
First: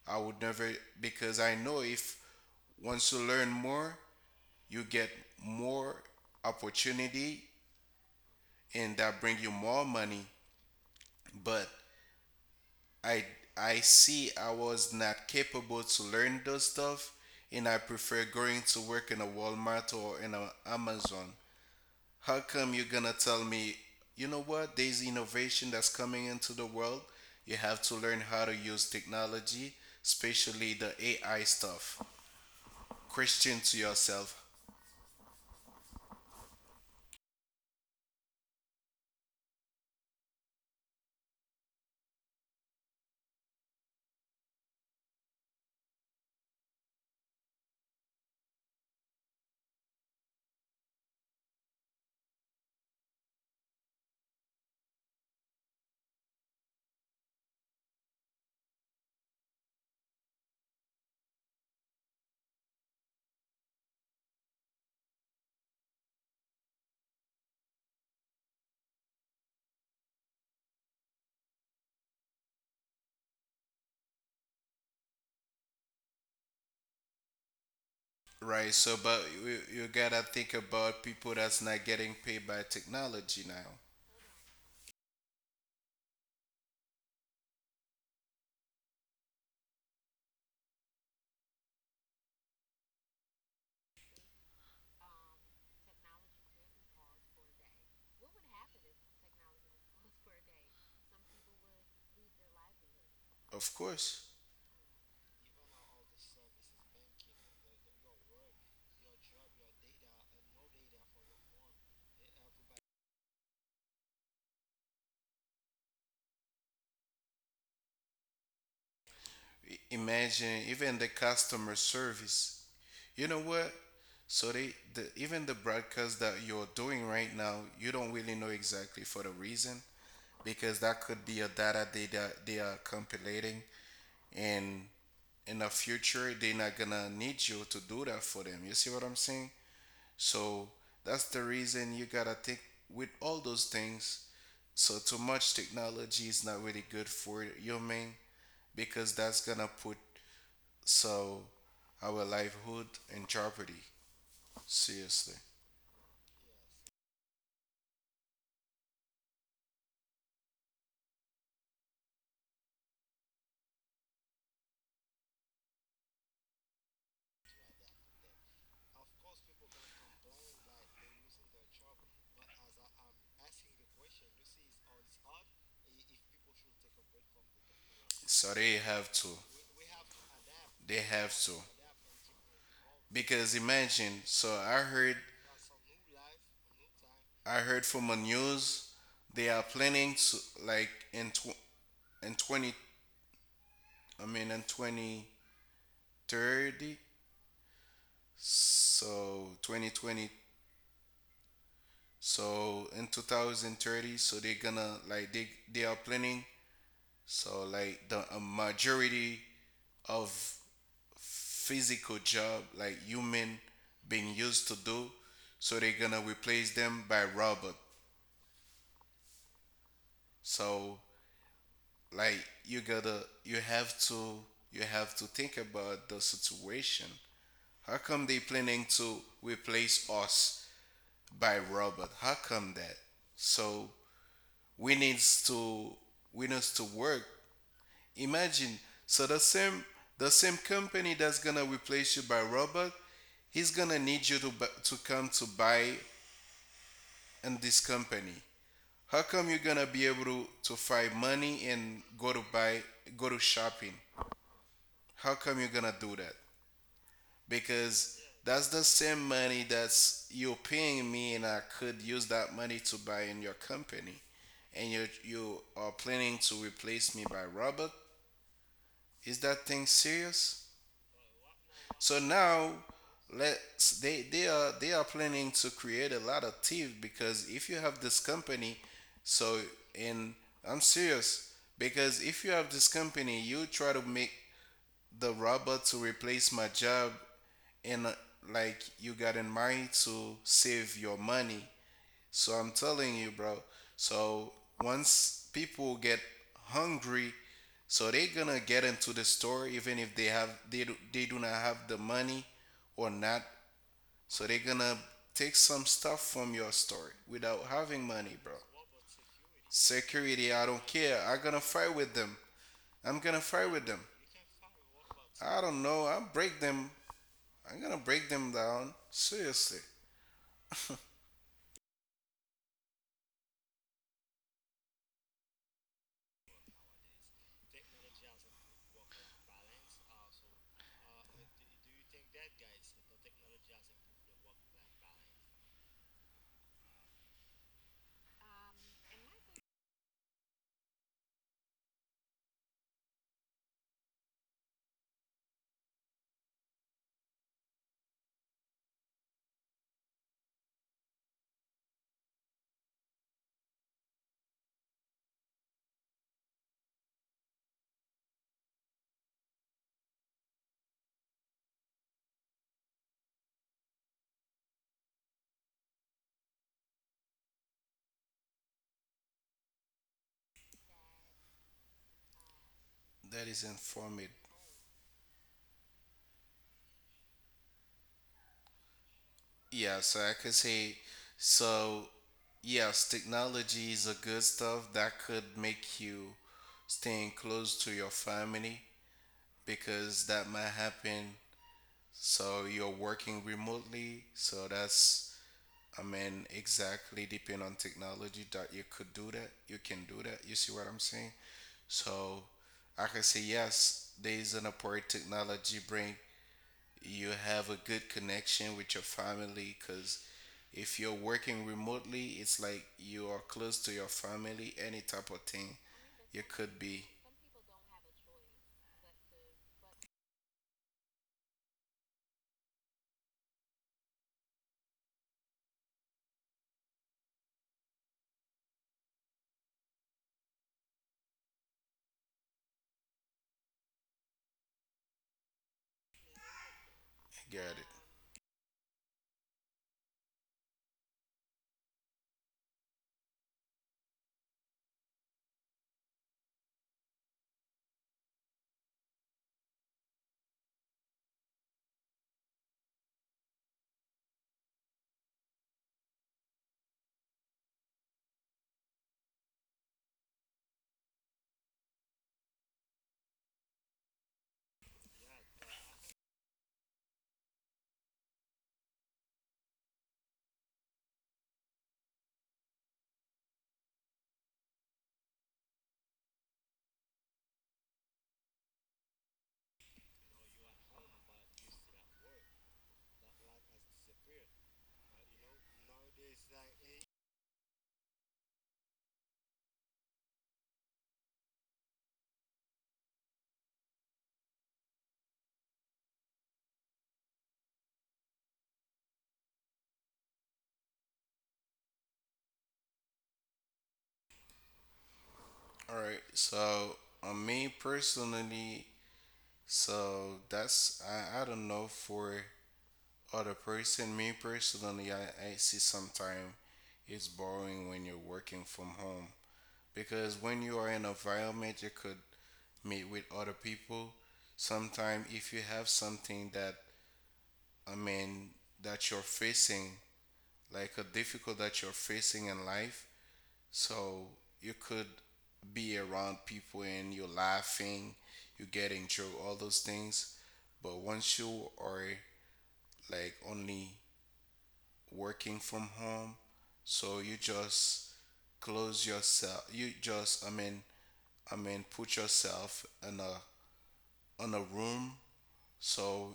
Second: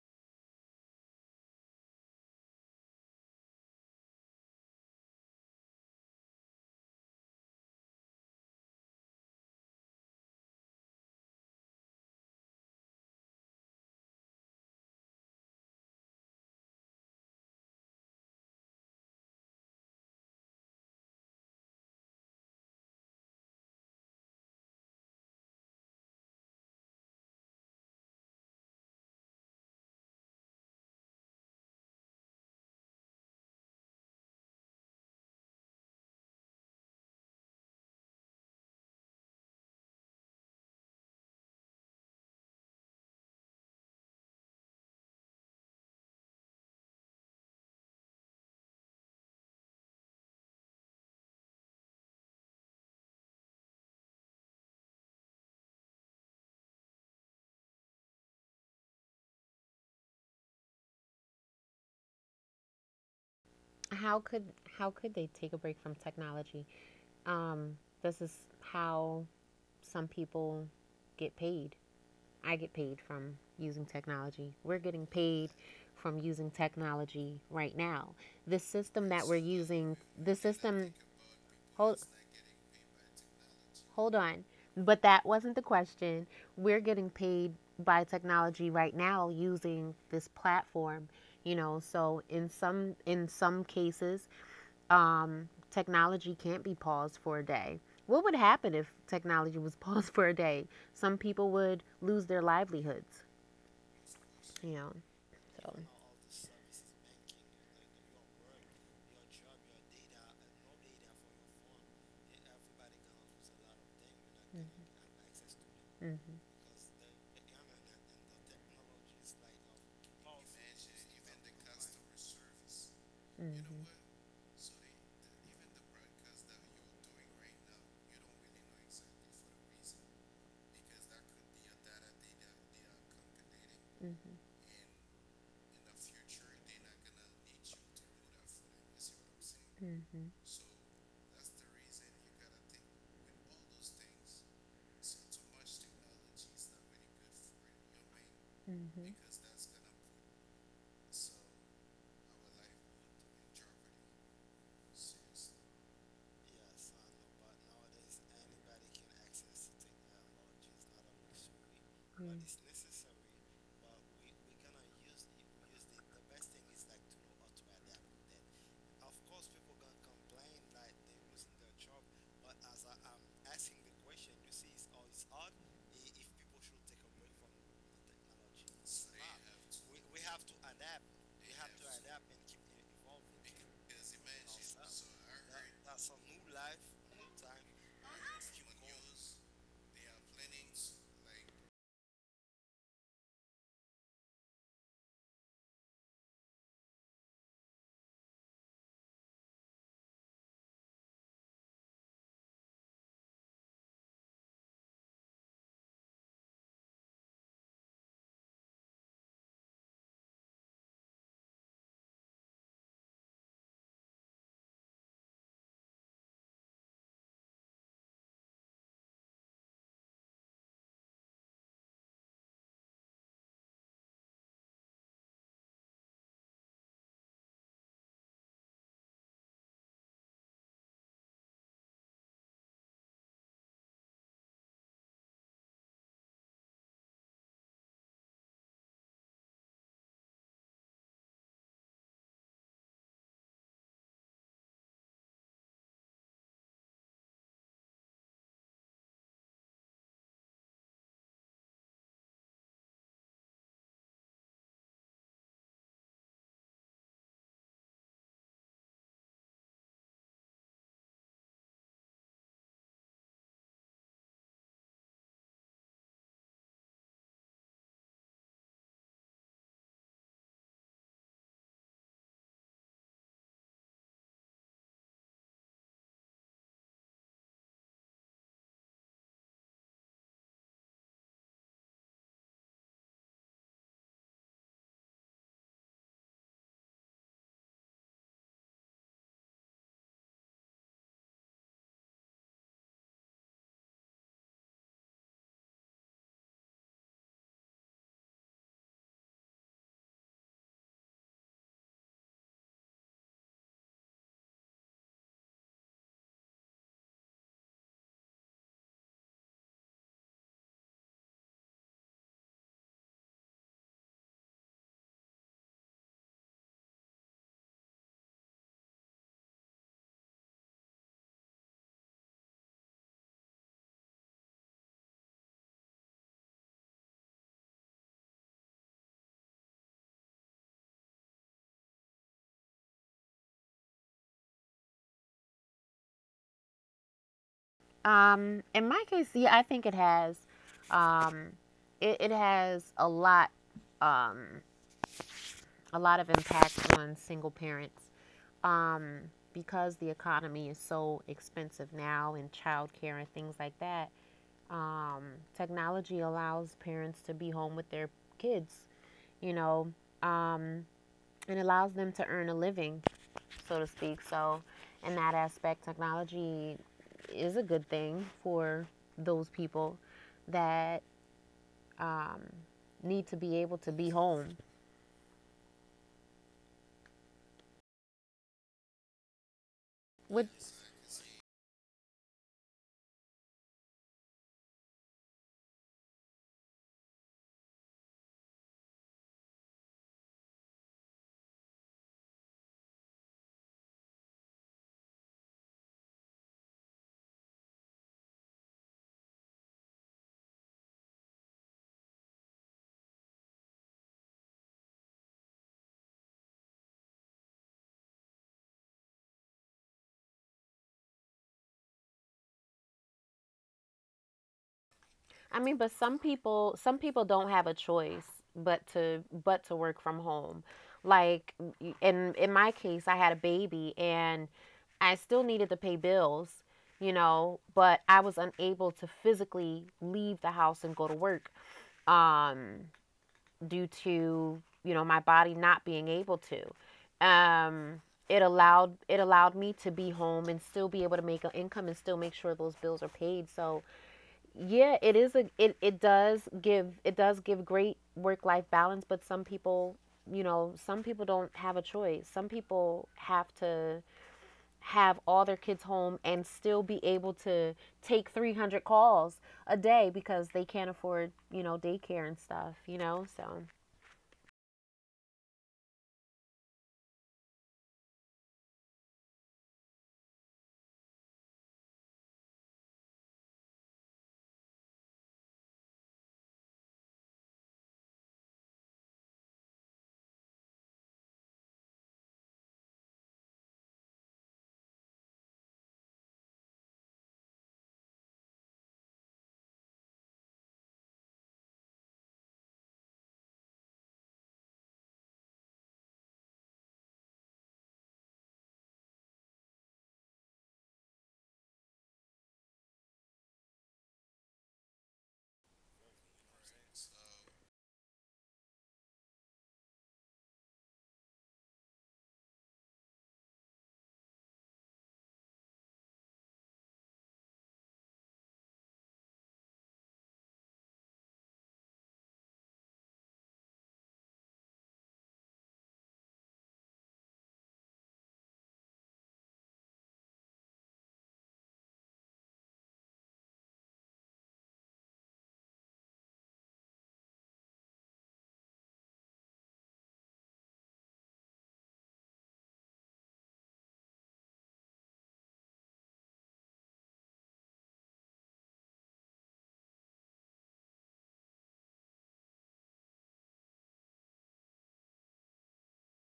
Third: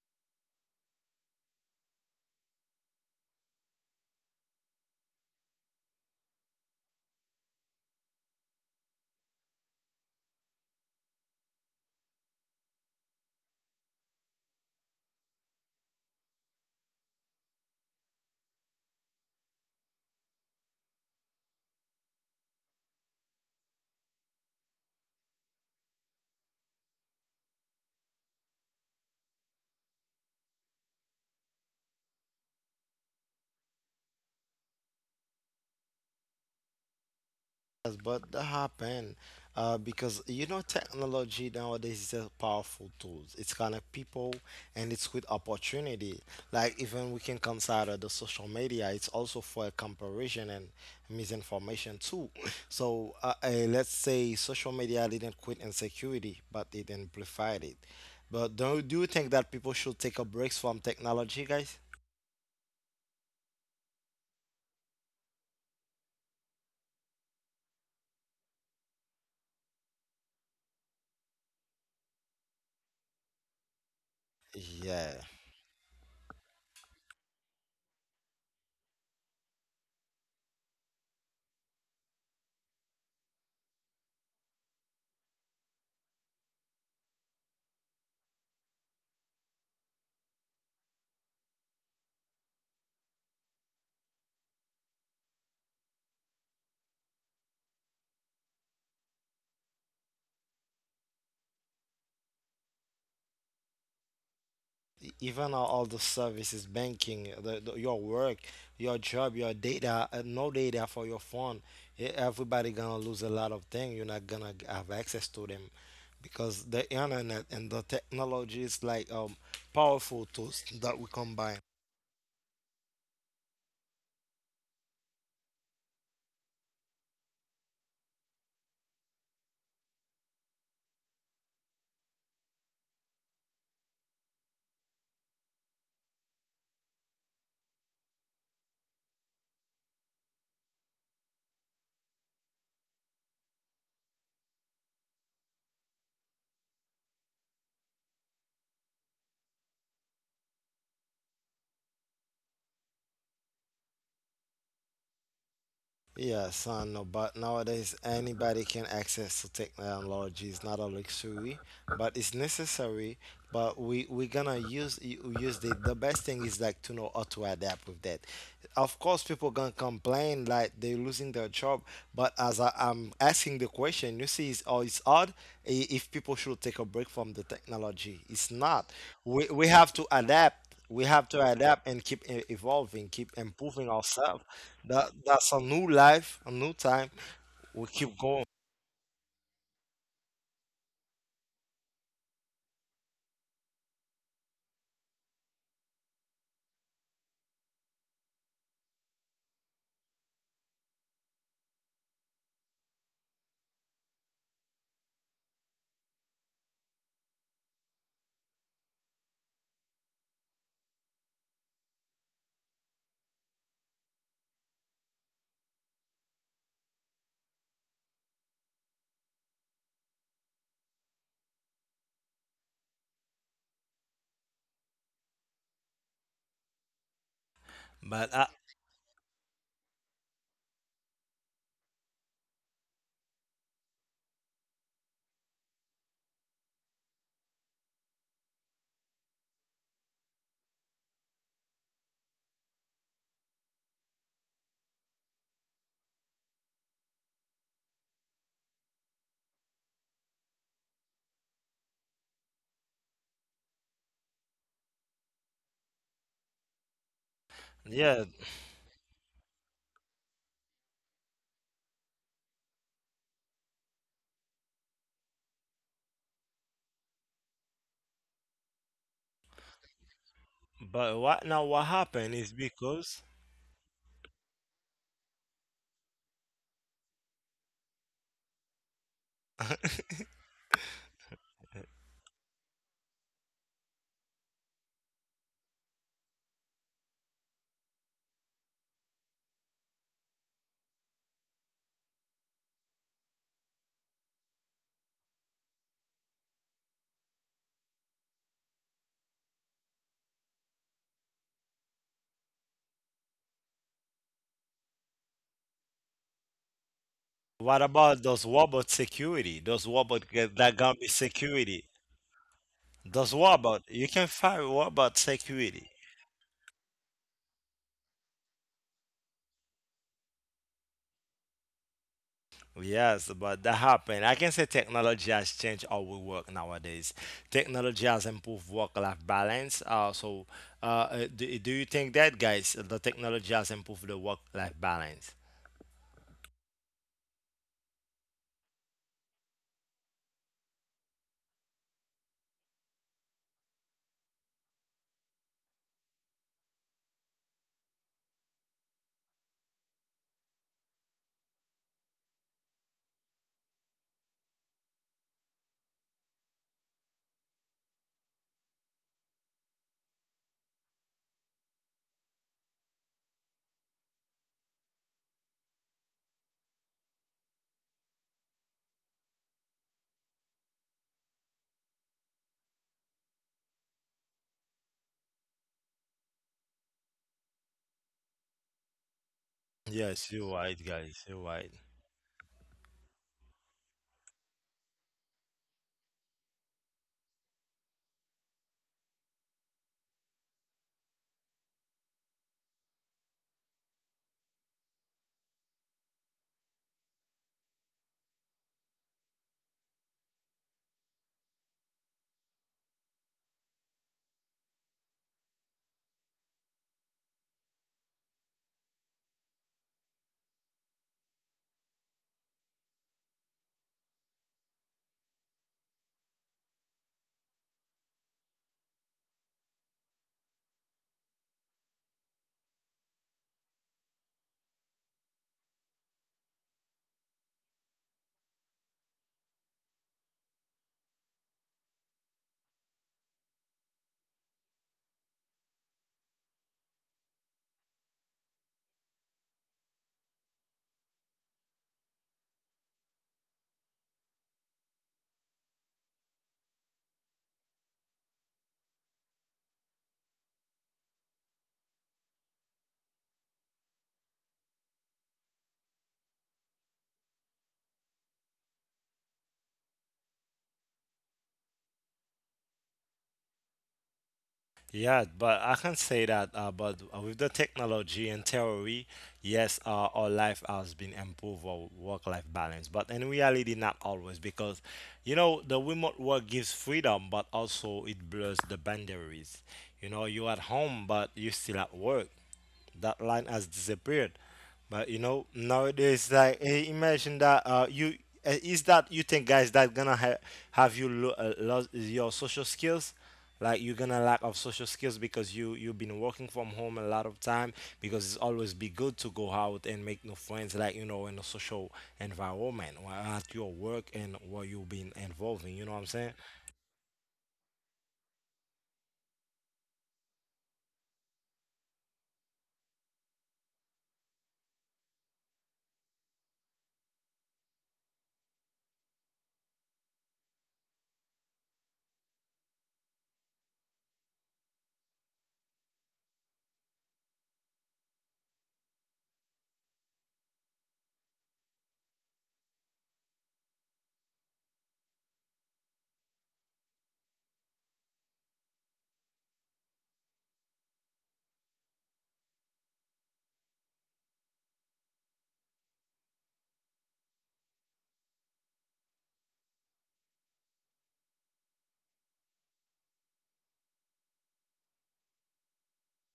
S3: I would never, because I know if once you learn more, you get more opportunity, and that bring you more money. But I I see I was not capable to learn those stuff and I prefer going to work in a Walmart or in a Amazon. How come you're gonna tell me, you know what, there's innovation that's coming into the world? You have to learn how to use technology, especially the AI stuff. Question to yourself,
S1: Yes, but that happened, because, you know, technology nowadays is a powerful tool. It's connect people and it's with opportunity. Like even we can consider the social media. It's also for comparison and misinformation too. So, let's say social media didn't quit insecurity, but it amplified it. But do you think that people should take a break from technology, guys?
S2: How could how could they take a break from technology? This is how some people get paid I get paid from using technology. We're getting
S1: Yeah.
S2: paid from using technology right now. The
S3: right? So,
S2: system
S3: but
S2: that we're
S3: you
S2: using,
S3: gotta
S2: the
S3: think
S2: system.
S3: about people that's not
S2: Hold,
S3: getting paid by technology now.
S2: hold on. But that wasn't the question. We're getting paid by technology right now using this platform, you know. So in some cases, technology can't be paused for a day. What would happen if technology was paused for a day? Some people would lose their livelihoods,
S3: Of course.
S2: you know.
S1: Even all the
S2: So,
S1: services, banking, your work, your job, your data, no data for your phone. Everybody gonna lose a lot of things. You're not gonna have access to them
S2: mm-hmm,
S1: because the internet and the technology is like,
S3: I-
S1: powerful
S3: Imagine
S1: tools
S3: even
S1: that
S3: the
S1: we combine.
S3: customer service. You know what?
S2: mm-hmm,
S3: So even the broadcast that you're doing right now, you don't really know exactly for the reason, because that could be a data they that they are compilating,
S2: mm-hmm,
S3: and in the future they're not gonna need you to do that for them. You see what I'm saying?
S2: mm-hmm,
S3: So that's the reason you gotta think with all those things. So too much technology is not really good for human,
S2: mm-hmm.
S3: because that's gonna put, so, our livelihood in jeopardy, seriously.
S1: Yes, I know, but nowadays anybody can access to technology. It's not a luxury, but it's necessary. But we gonna use the best thing is like to know how to adapt with that. Of course, people gonna complain like they're losing their job, but as I'm asking the question, you see, it's, oh, it's odd, if people should take a break from the technology. It's
S3: So
S1: not. We have to adapt,
S3: they
S1: we have
S3: have
S1: to
S3: to,
S1: adapt and keep evolving, keep
S3: because
S1: improving
S3: imagine,
S1: ourselves.
S3: so
S1: That's a new life, a new time.
S3: I heard
S1: We
S3: from the
S1: keep going.
S3: news they are planning to, like, in 20 I mean in 2030, so 2020, so in 2030, so they're gonna, like, they are planning, so, like, the a majority of physical job like human being used to do, so they're gonna replace them by robot. So, like, you gotta you have to you have to think about the situation. How come
S1: But
S3: they planning to replace us by robot? How come that? So we needs to, we needs to work. Imagine so the same, the same company that's gonna replace you by robot, he's gonna need you to to come to buy in this company. How come you're gonna be able to find money and go to buy, go to shopping? How come you're gonna do that? Because
S1: Yeah,
S3: that's the same money that's you're paying me, and I could use that money to buy in your company, and you are planning to replace me by Robert. Is that thing serious?
S1: but right now what
S3: So
S1: happened is
S3: now,
S1: because,
S3: let's, they are planning to create a lot of thieves, because if you have this company, so, and I'm serious, because if you have this company, you try to make the robot to replace my job, and like you got in mind to save your money. So I'm telling you, bro. So once people get hungry, so they're gonna get into the store even if they do, they do not have the money or not. So they're gonna take some stuff from your store without
S1: what
S3: having
S1: about
S3: money,
S1: those
S3: bro.
S1: robot security? Those robot
S3: Security,
S1: get,
S3: I
S1: that
S3: don't
S1: gonna be
S3: care. I'm gonna
S1: security.
S3: fight with them. I'm
S1: Those
S3: gonna fight
S1: robot,
S3: with them.
S1: you can find robot
S3: I don't
S1: security.
S3: know. I'll break them. I'm gonna break them down. Seriously.
S1: Yes, but that happened. I can say technology has changed how we work nowadays. Technology has improved work-life balance. So, do you think that, guys, the technology has improved the work-life balance?
S2: Mm. In my case, yeah, I think it has, um, it has a lot. Um, a lot of impact on single parents um, because the economy is so expensive now and childcare and things like that. Um, Technology allows parents to be home with their kids, you know, um, and allows them to earn a living, so to speak. So, in that aspect, technology is a good thing for those people that um, need
S3: That
S2: to
S3: is
S2: be able to be
S3: informed.
S2: home
S3: Yeah, so
S1: Yes,
S3: I
S1: you're
S3: could
S2: with.
S1: right,
S3: say,
S1: guys. You're right.
S3: so yes, technology is a good stuff that could make you staying close to your family, because that might happen. So you're working remotely, so that's, I mean, exactly depend on technology that you could do that. You can do that. You see what I'm saying? So I can say yes, there is an upward technology bring you have a good connection with your family, because if you're working remotely it's like you are close to your family, any type of
S2: I
S3: thing
S2: mean, but
S3: you could be.
S2: some people don't have a choice but to work from home. Like in my case, I had a baby and I still needed to pay bills, you know, but I was unable to physically leave the house and go to work um due to, you know, my body not being able to.
S3: Got it.
S2: It allowed it allowed me to be home and still be able to make an income and still make sure those bills are paid. So yeah it is a it, it does give great work life balance but some people you know some people don't have a choice some people have to have all their kids home and still be able to take 300 calls a day because they can't afford you know daycare and stuff you know so
S1: Yeah, but I can say that. But, with the technology and theory, yes, our life has been improved, our work-life balance. But in reality, not always, because, you know, the remote work gives freedom, but also it blurs the boundaries. You know, you're at home, but you're still at work. That line has disappeared. But you know, nowadays, like, hey, imagine that, you is that you think, guys, that gonna ha- have you lose your social skills? Like you're gonna lack of social skills because you've been working from home a lot of time because it's always be good to go out and make new friends, like, you know, in a social environment or at your work and where you've been involving, you know
S3: All
S1: what I'm
S3: right,
S1: saying.
S3: so on me personally, so that's I don't know for other person. Me personally, I see sometimes it's boring when you're working from home, because when you are in an environment you could meet with other people. Sometimes if you have something that, I mean, that you're facing, like a difficult that you're facing in life, so you could be around people and you're laughing, you're getting joke, all those things. But once you are, like, only working from home, so you just close yourself. You just, I mean, put yourself in a, in a room, so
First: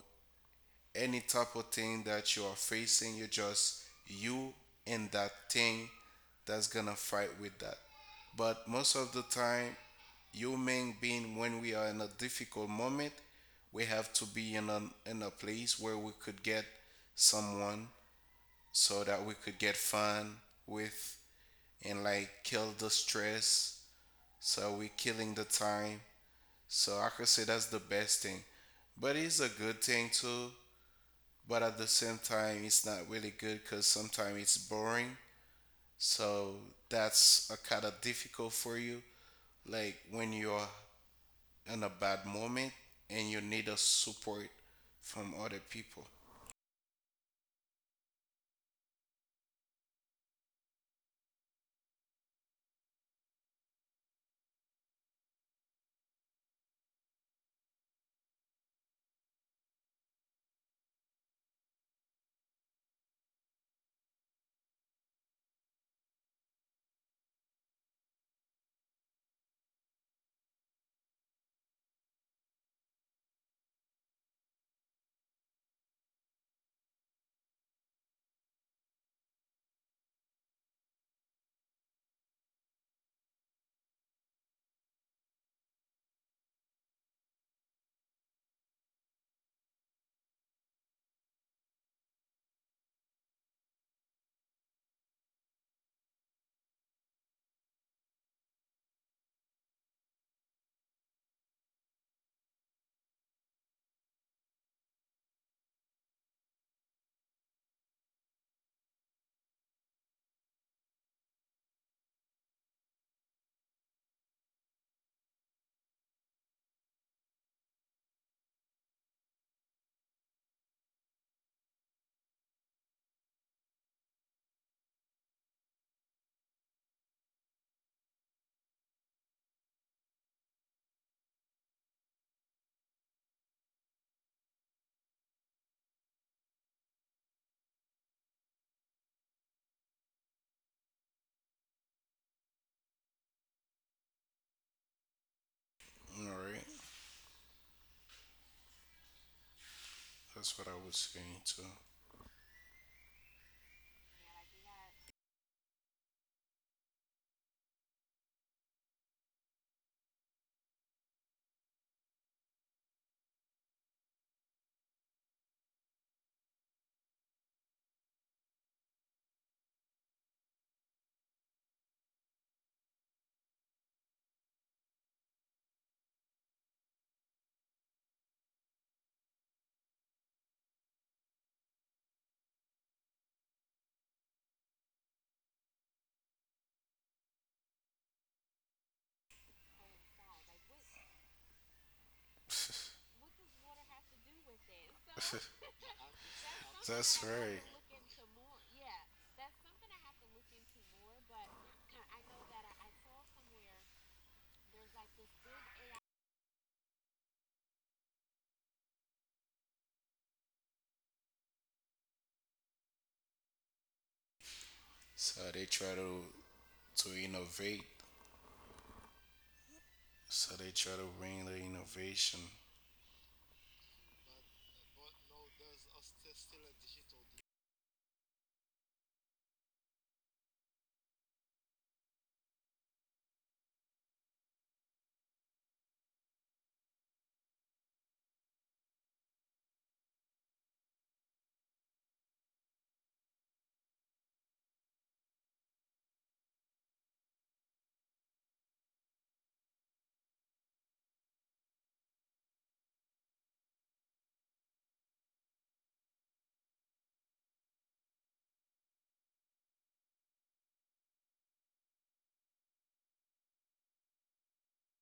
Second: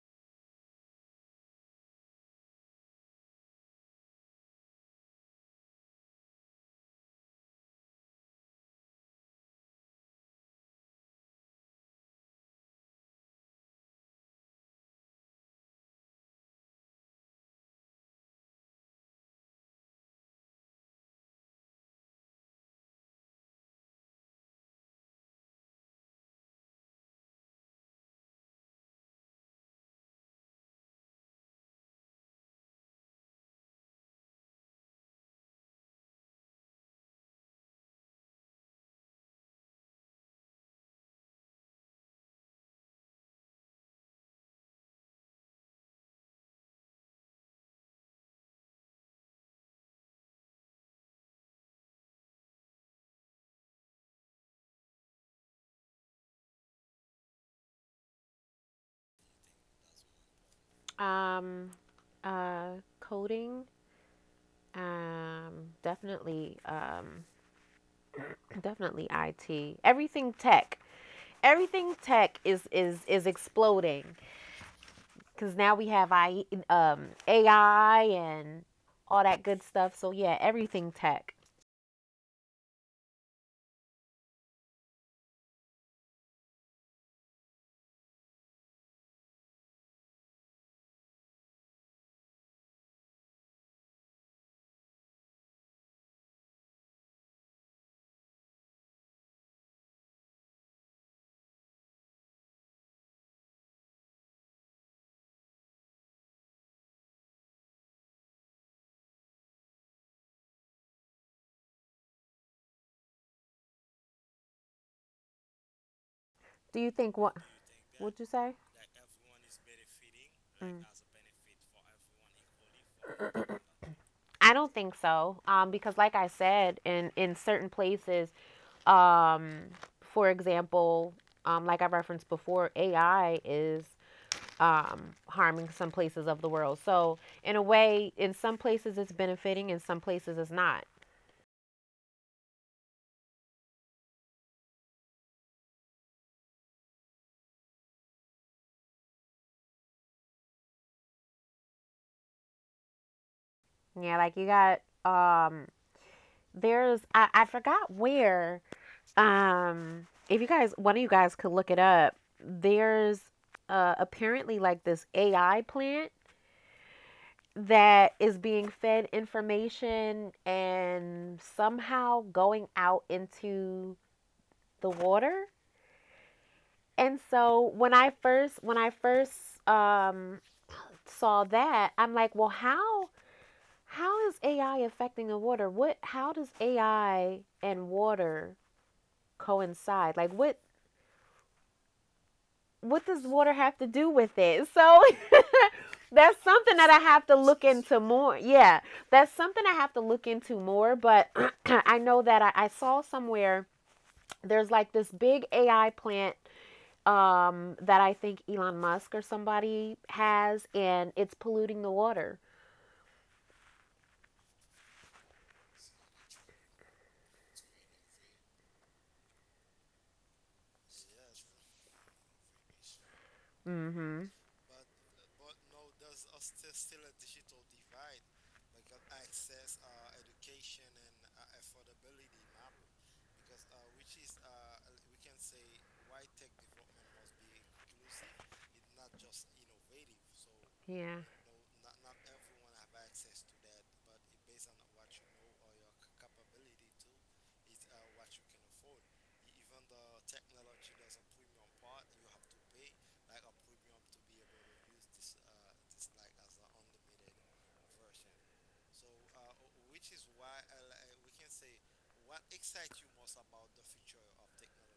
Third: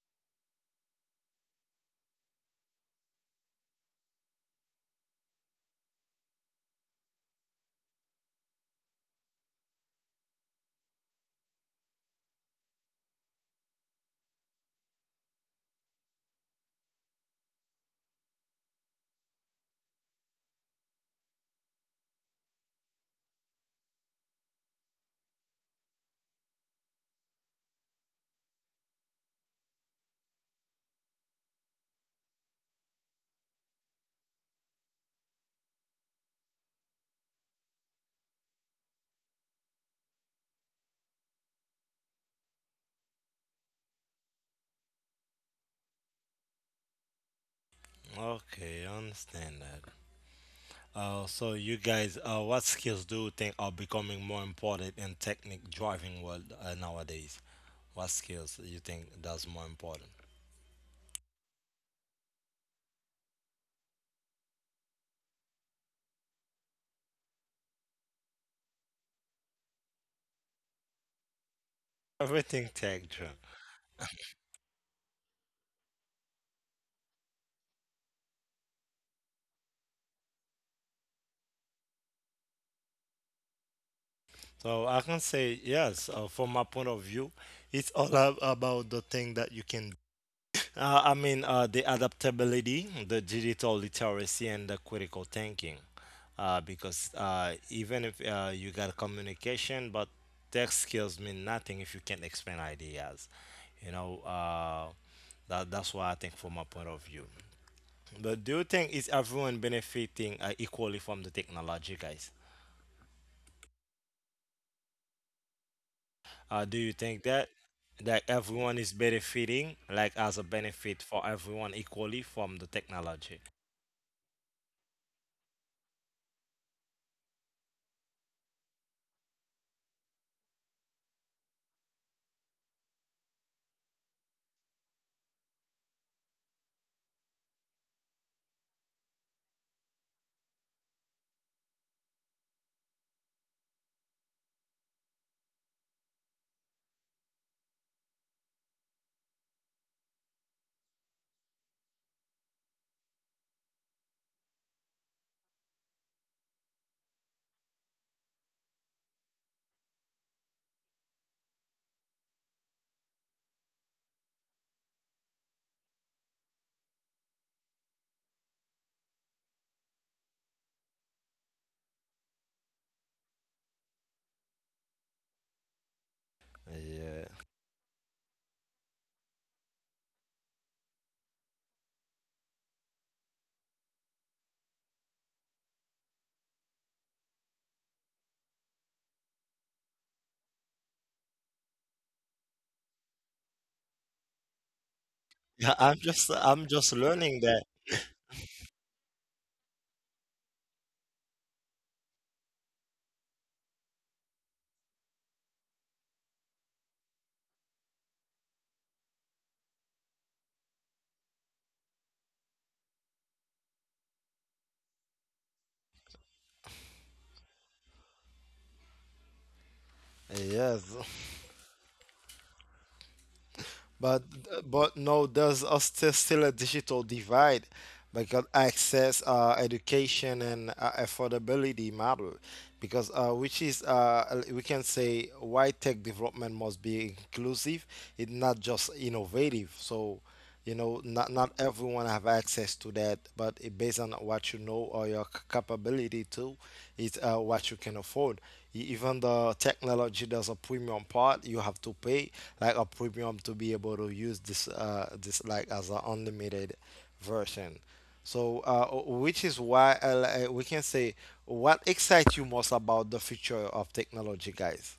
S3: any type of thing that you are facing, you're just you and that thing, that's gonna fight with that. But most of the time, human being, when we are in a difficult moment, we have to be in a place where we could get someone so that we could get fun with, and, like, kill the stress. So we're killing the time. So I could say that's the best thing. But it's a good thing too, but at the same time it's not really good because sometimes it's boring, so that's a kind of difficult for you, like when you're in a bad moment and you need a support from other people.
S1: Okay, I understand that. So you guys, what skills do you think are becoming more important in technique driving world nowadays? What skills you think that's more important?
S2: um uh coding definitely definitely it everything tech is
S1: Everything
S2: is
S1: tech
S2: is
S1: driven.
S2: exploding because now we have I AI and all that good stuff. So yeah, everything tech.
S1: So I can say yes. From my point of view, it's all about the thing that you can the adaptability, the digital literacy, and the critical thinking. Because even if you got communication, but tech skills mean nothing if you can't explain ideas. You know, that's what I think from my point of view. But do you think is everyone benefiting equally from the technology, guys?
S2: Do
S1: Do
S2: you
S1: you
S2: think
S1: think
S2: what?
S1: that
S2: What'd you
S1: that
S2: say?
S1: everyone is benefiting, like as a benefit for everyone equally from the technology?
S2: I don't think so. Because like I said, in certain places, um, for example, like I referenced before, AI is harming some places of the world. So in a way, in some places it's benefiting, in some places it's not.
S3: All right, that's what I was saying too.
S2: Yeah, like you got there's I forgot where. If you guys, one of you guys could look it up. There's apparently like this AI plant that is being fed information and somehow going out into the water. And
S1: Yeah.
S2: so when I first um, saw that, I'm like, well, how is AI affecting the water? What how does AI and water coincide? Like what does water have to do with it? So
S1: Yeah, I'm just
S2: that's
S1: I'm
S2: something
S1: just
S2: that I
S3: That's
S2: have
S1: learning
S2: to
S3: right.
S1: that.
S2: look into more. Yeah, that's something I have to look into more. But I know that I saw somewhere there's like this big AI plant, that I think Elon Musk or somebody has, and it's polluting the water.
S3: So they try to innovate, so they try
S1: Yes,
S3: to bring the innovation.
S1: but
S2: Mm-hmm.
S1: but no, there's a still a digital divide because access, education, and affordability matter. Because which is we can say why tech development must be inclusive. It's not just innovative. So, you know,
S2: Yeah.
S1: not not everyone have access to that, but it, based on what you know or your capability to it's what you can afford. Even the technology there's a premium part you have to pay, like a premium to be able to use this this like as an unlimited version. So w- which is why li- we can say what excites you most about the future of technology, guys?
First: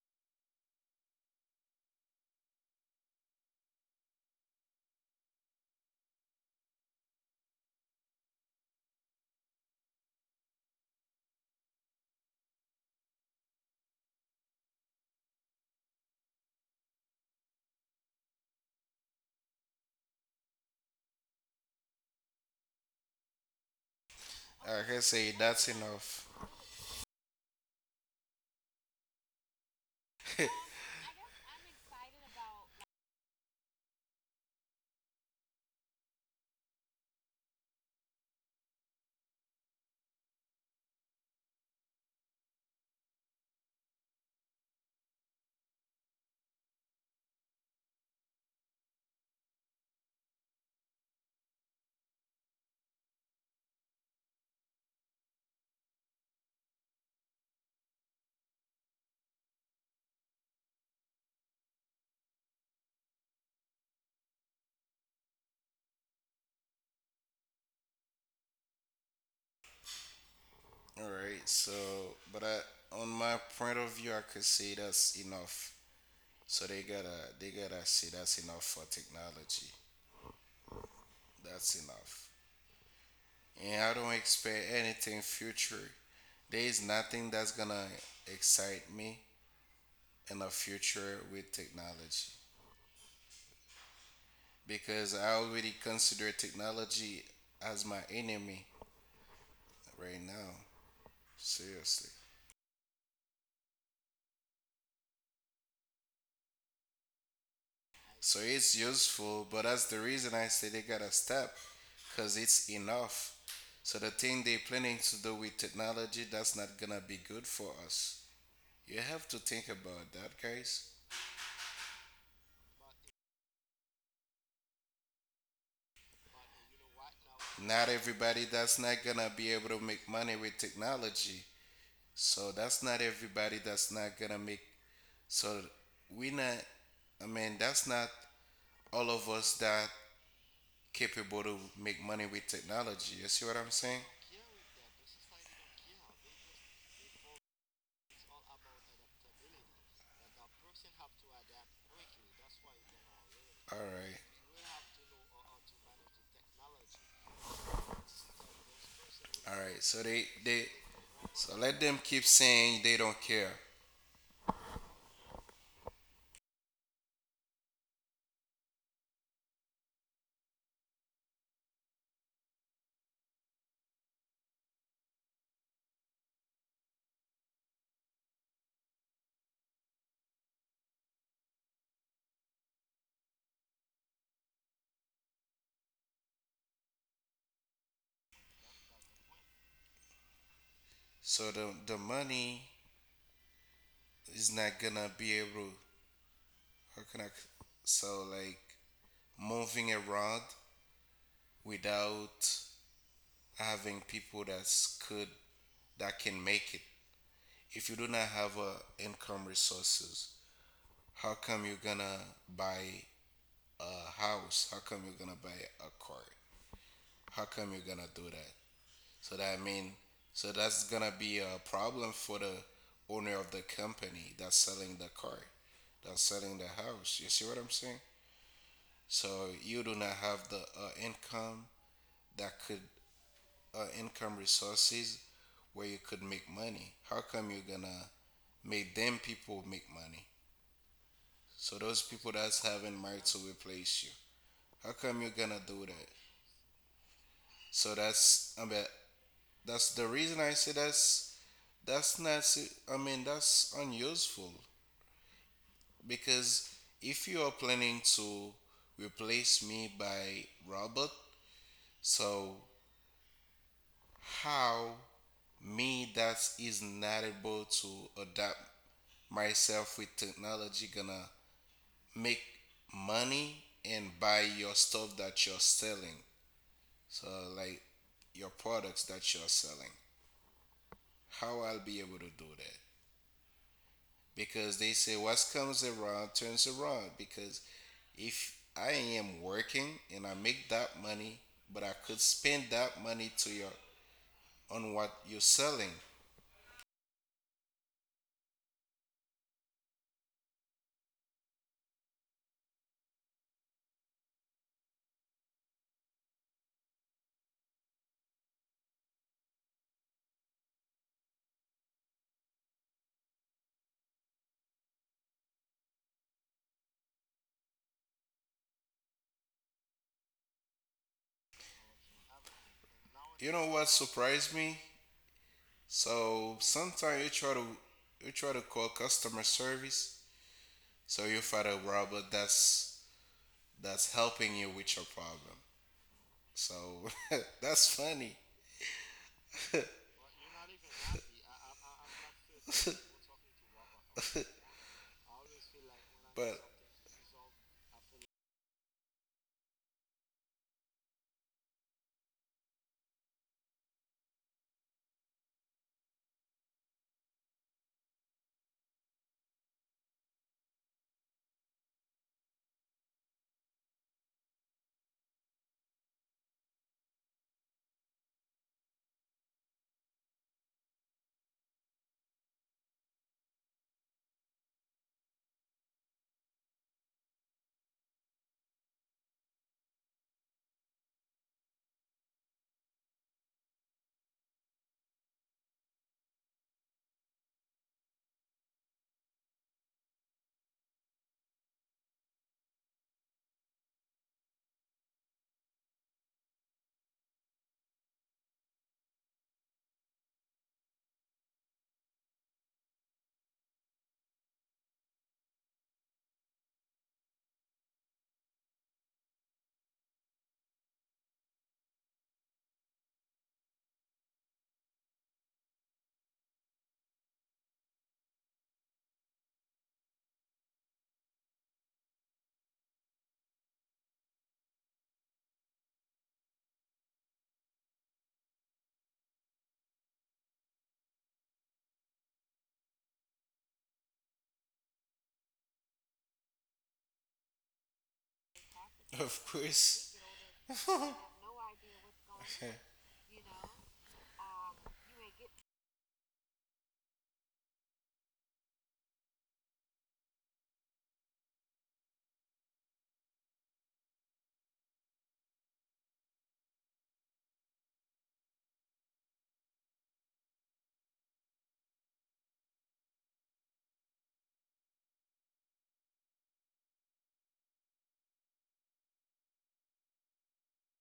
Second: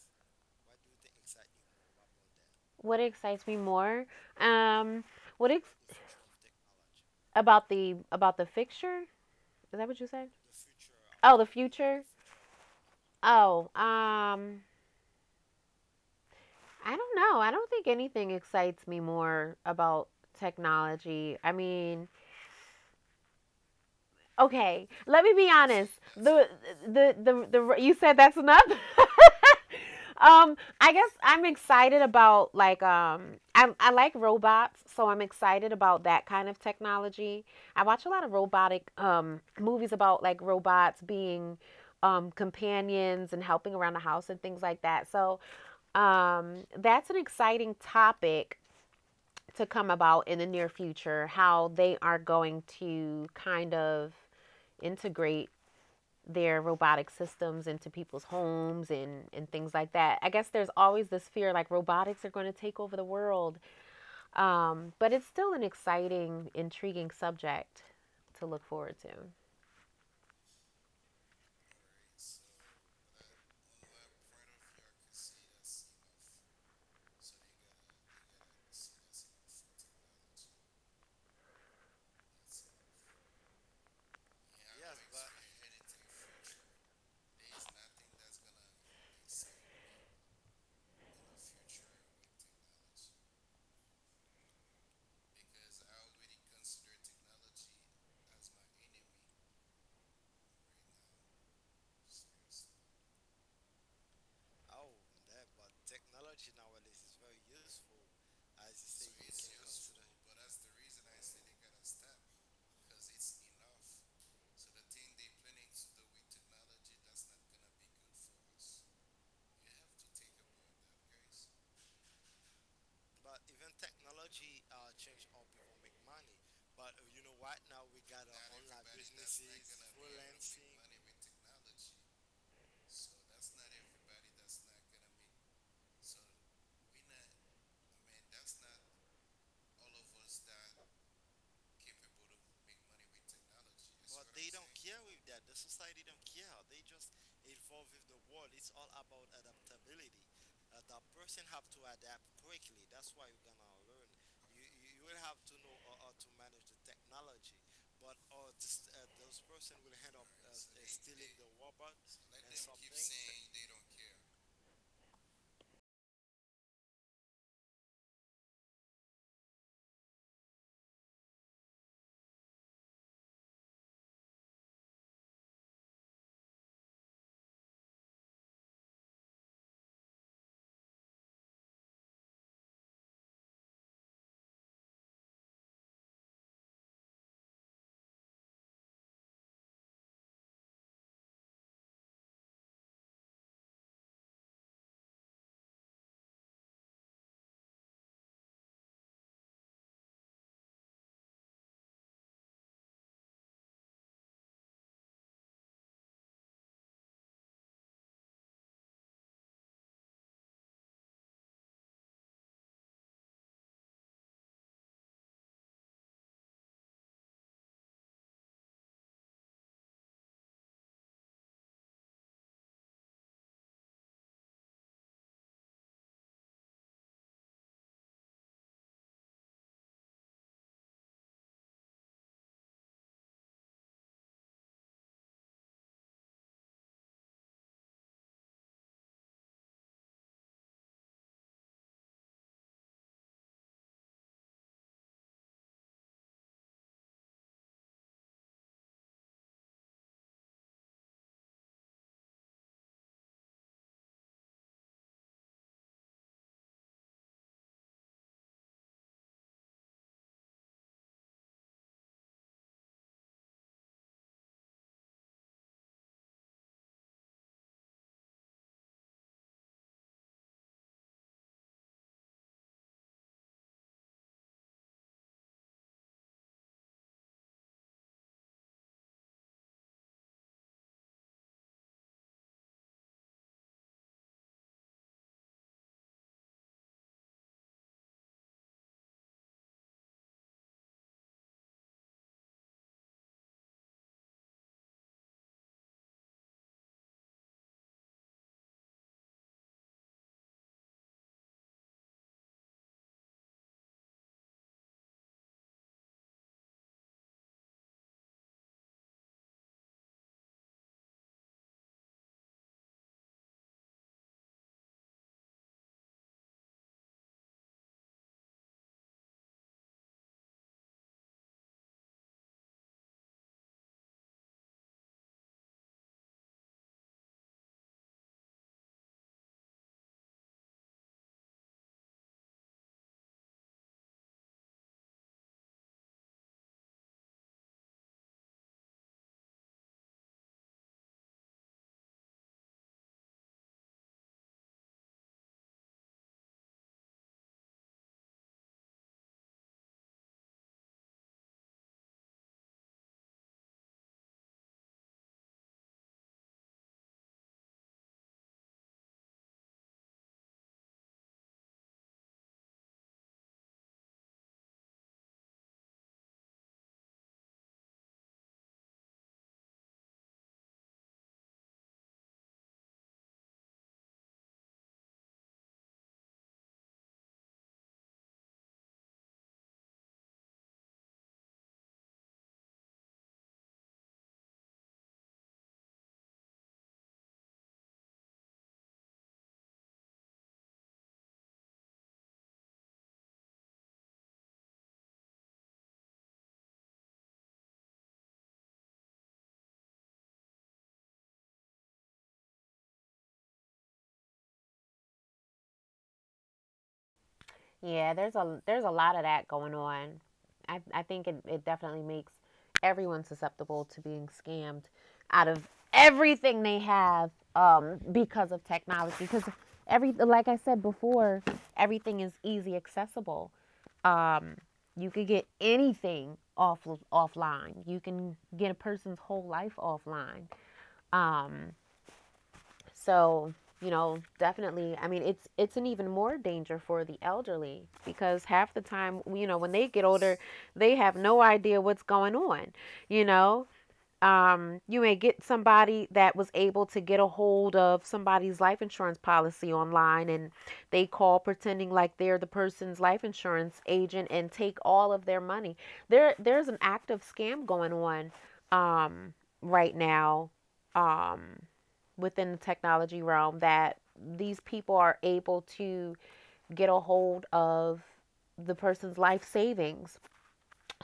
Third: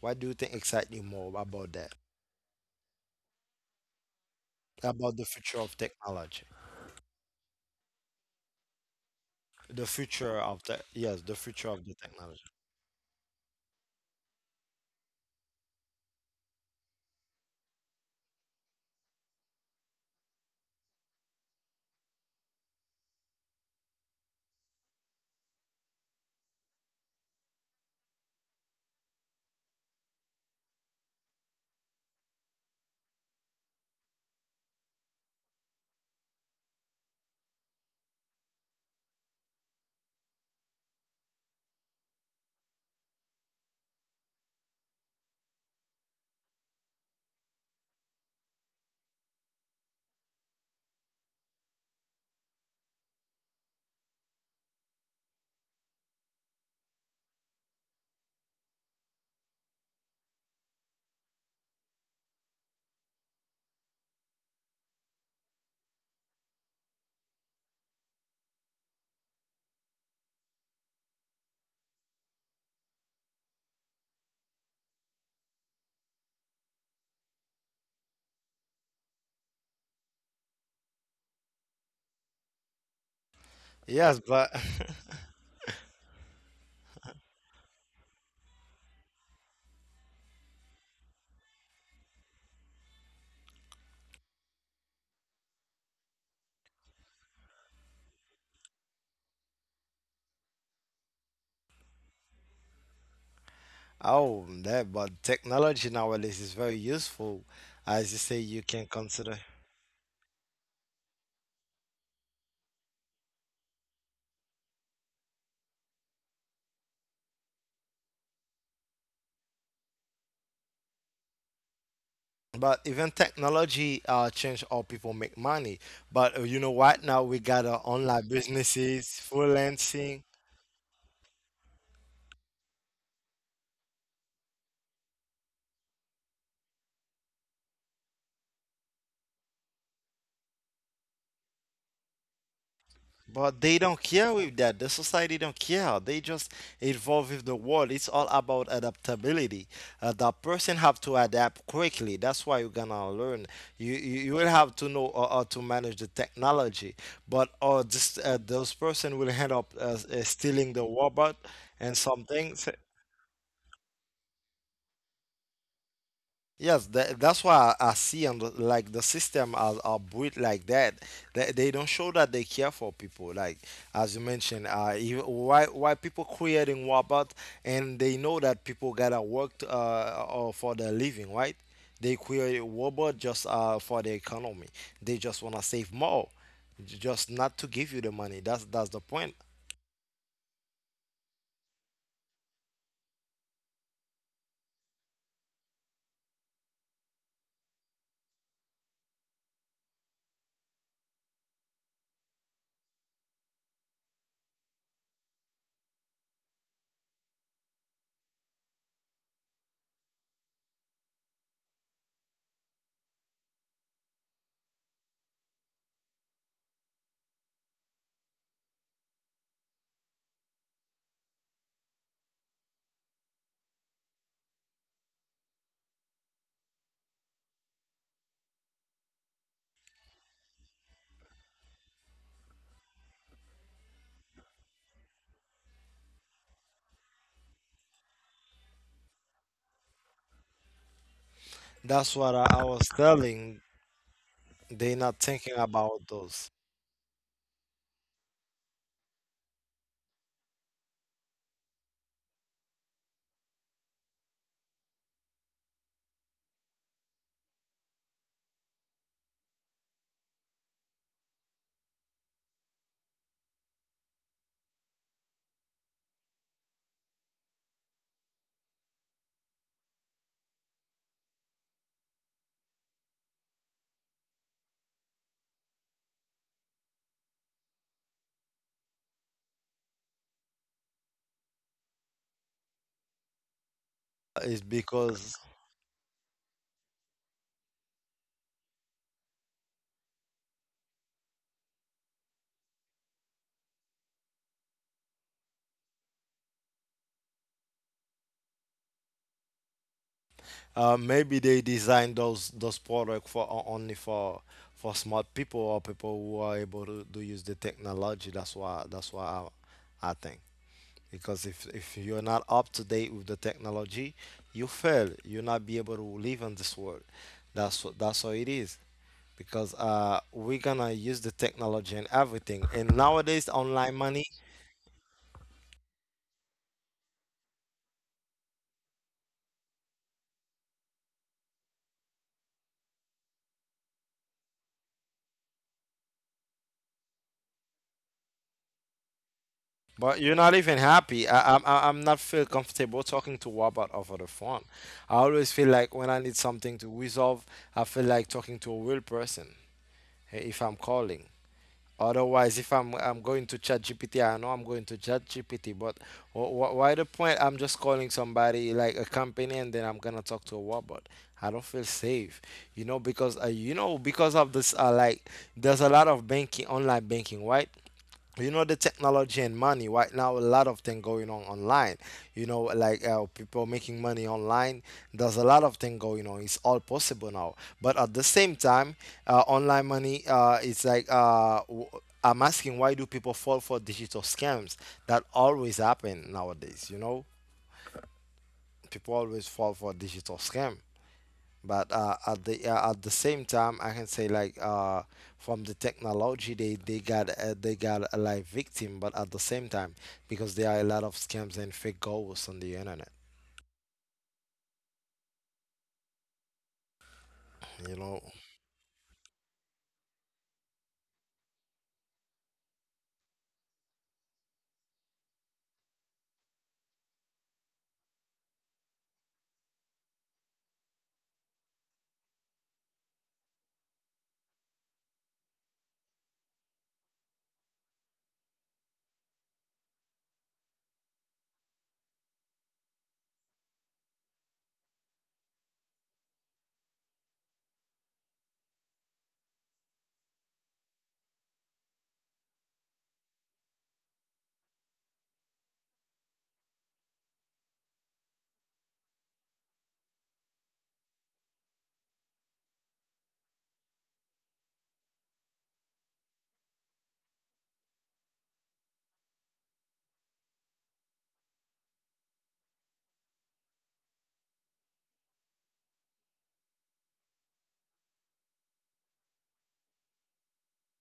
S1: What do you think excites you more about that
S2: What excites me more? Um,
S1: about the
S2: what
S1: future
S2: ex-
S1: of technology?
S2: about the about the fixture? Is
S1: The
S2: that what you said?
S1: future of the yes, the
S2: Oh, the
S1: future of the
S2: future.
S1: technology.
S2: Oh, I don't know. I don't think anything excites me more about technology. I mean,
S3: I
S2: okay,
S3: can
S2: let
S3: say
S2: me be
S3: that's
S2: honest.
S3: enough.
S2: The you said that's enough. um, I guess I'm excited about like I like robots, so I'm excited about that kind of technology. I watch a lot of robotic movies about like robots being companions and helping around the house and things like that. So, that's an exciting topic to come about in the near future, how they are going to kind of integrate their robotic systems into people's homes and things like that. I guess there's always this fear like robotics are going to take over the world. But it's still an exciting, intriguing subject to look forward to.
S3: All right. So, but I, on my point of view, I could say that's enough. So they gotta say that's enough for technology. That's enough. And I don't
S1: Yes, but
S3: expect anything future. There is nothing that's gonna excite me in the future with technology, because I already consider technology as my enemy right now. Seriously.
S1: oh, that but technology nowadays is very useful. As you say,
S3: So
S1: you
S3: it's
S1: can consider.
S3: useful, but that's the reason I say they gotta stop, cause it's enough. So the thing they're planning to do with technology, that's not gonna be good for us. You have to think about that, guys.
S1: But even technology change how people make money. But you know what? Now we got
S3: Not
S1: online
S3: everybody that's not
S1: businesses,
S3: gonna be able to make
S1: freelancing.
S3: money with technology. So that's not everybody that's not gonna make. So we not. I mean, that's not all of us that capable to make money with technology. You see what
S1: But
S3: I'm
S1: they don't
S3: saying?
S1: care with that. The society don't care. They just evolve with the world. It's all about adaptability. The person have to adapt quickly. That's why you're gonna learn.
S3: All
S1: You you,
S3: right,
S1: you will have to know how to manage the technology. But this those person will end
S3: all
S1: up
S3: right. So they
S1: stealing the robot
S3: so let
S1: and
S3: them keep
S1: something.
S3: saying they don't care.
S1: Yes, that's why I see on the, like the system are built like that. They don't show that they care for people. Like as you mentioned, you, why people creating robot and they know that people gotta work to, or for their living, right? They create robot just for the economy. They just wanna save more, just not to give you the money. That's the point.
S3: So the money is not gonna be able, how can I, so, like, moving around without having people that's could that can make it. If you do not have income resources, how come you're gonna buy a house? How come you're gonna buy a car? How come you're gonna do that? So that mean, so that's gonna be a problem for the owner of the company that's selling the car, that's selling the house. You see what I'm saying? So you do not have the income that could, income resources where you could make money. How come you're gonna make them people make money? So those
S1: That's what
S3: people
S1: I,
S3: that's
S1: I was
S3: having money to
S1: telling.
S3: replace you.
S1: They
S3: How
S1: not
S3: come you're
S1: thinking
S3: gonna do
S1: about
S3: that?
S1: those.
S3: So that's, I mean, that's the reason I say That's not, se- I mean, that's unuseful, because if you are planning to replace me by Robert, so how me that is not able to adapt myself with technology gonna make money and buy your stuff that you're selling? So, like, your products that you're selling. How I'll be able to do that?
S1: It's
S3: Because they say
S1: because
S3: what comes around turns around, because if I am working and I make that money, but I could spend that money to your, on what you're selling.
S1: Maybe they design those products for only for smart people or people who are able to use the technology. That's why I think because if you're not up to date with the technology, you fail. You'll not be able to live in this world. That's what that's how it is. Because we're gonna use the technology and everything. And nowadays,
S3: You know what
S1: online money.
S3: surprised me? So sometimes you try to call customer service, so you find a robot that's helping you with your problem. So that's funny,
S1: But you're not even happy. I'm not feel comfortable talking to Wabat over the phone. I always feel like when I need
S3: but
S1: something to resolve, I feel like talking to a real person, if I'm calling. Otherwise, if I'm going to ChatGPT, I know I'm going to ChatGPT. But why the point? I'm just calling somebody like a company, and then I'm gonna talk to a robot. I don't feel safe, you know because of this. Like, there's a lot of banking, online banking, right? You know the technology and money right now, a lot of things going on online. You know, like, people making money online, there's a lot of things going on. It's all possible now, but at the same time, online money, it's like I'm asking why do people fall for digital scams that always happen nowadays, you know. People always fall for digital scam. But at the same time, I can say like, from the technology, they got they got a live victim. But at the same time, because there are a lot of scams and fake goals on the internet, you
S2: Yeah,
S1: know.
S2: there's a lot of that going on. I think it, it definitely makes everyone susceptible to being scammed out of everything they have, because of technology. Because, every like I said before, everything is easy accessible. Um, you could get anything off offline. You can get a person's whole life offline. Um, so, Definitely. I mean, it's an even more danger for the elderly because half the time,
S3: of
S2: you know, when they get
S3: course,
S2: older, they
S3: alright,
S2: have no idea what's going on, you know? You may get somebody that was able to get a hold of somebody's life insurance policy online, and they call pretending like they're the person's life insurance agent and take all of their money. There's an active scam going on um right now um within the technology realm that these people are able to get a hold of the person's life savings.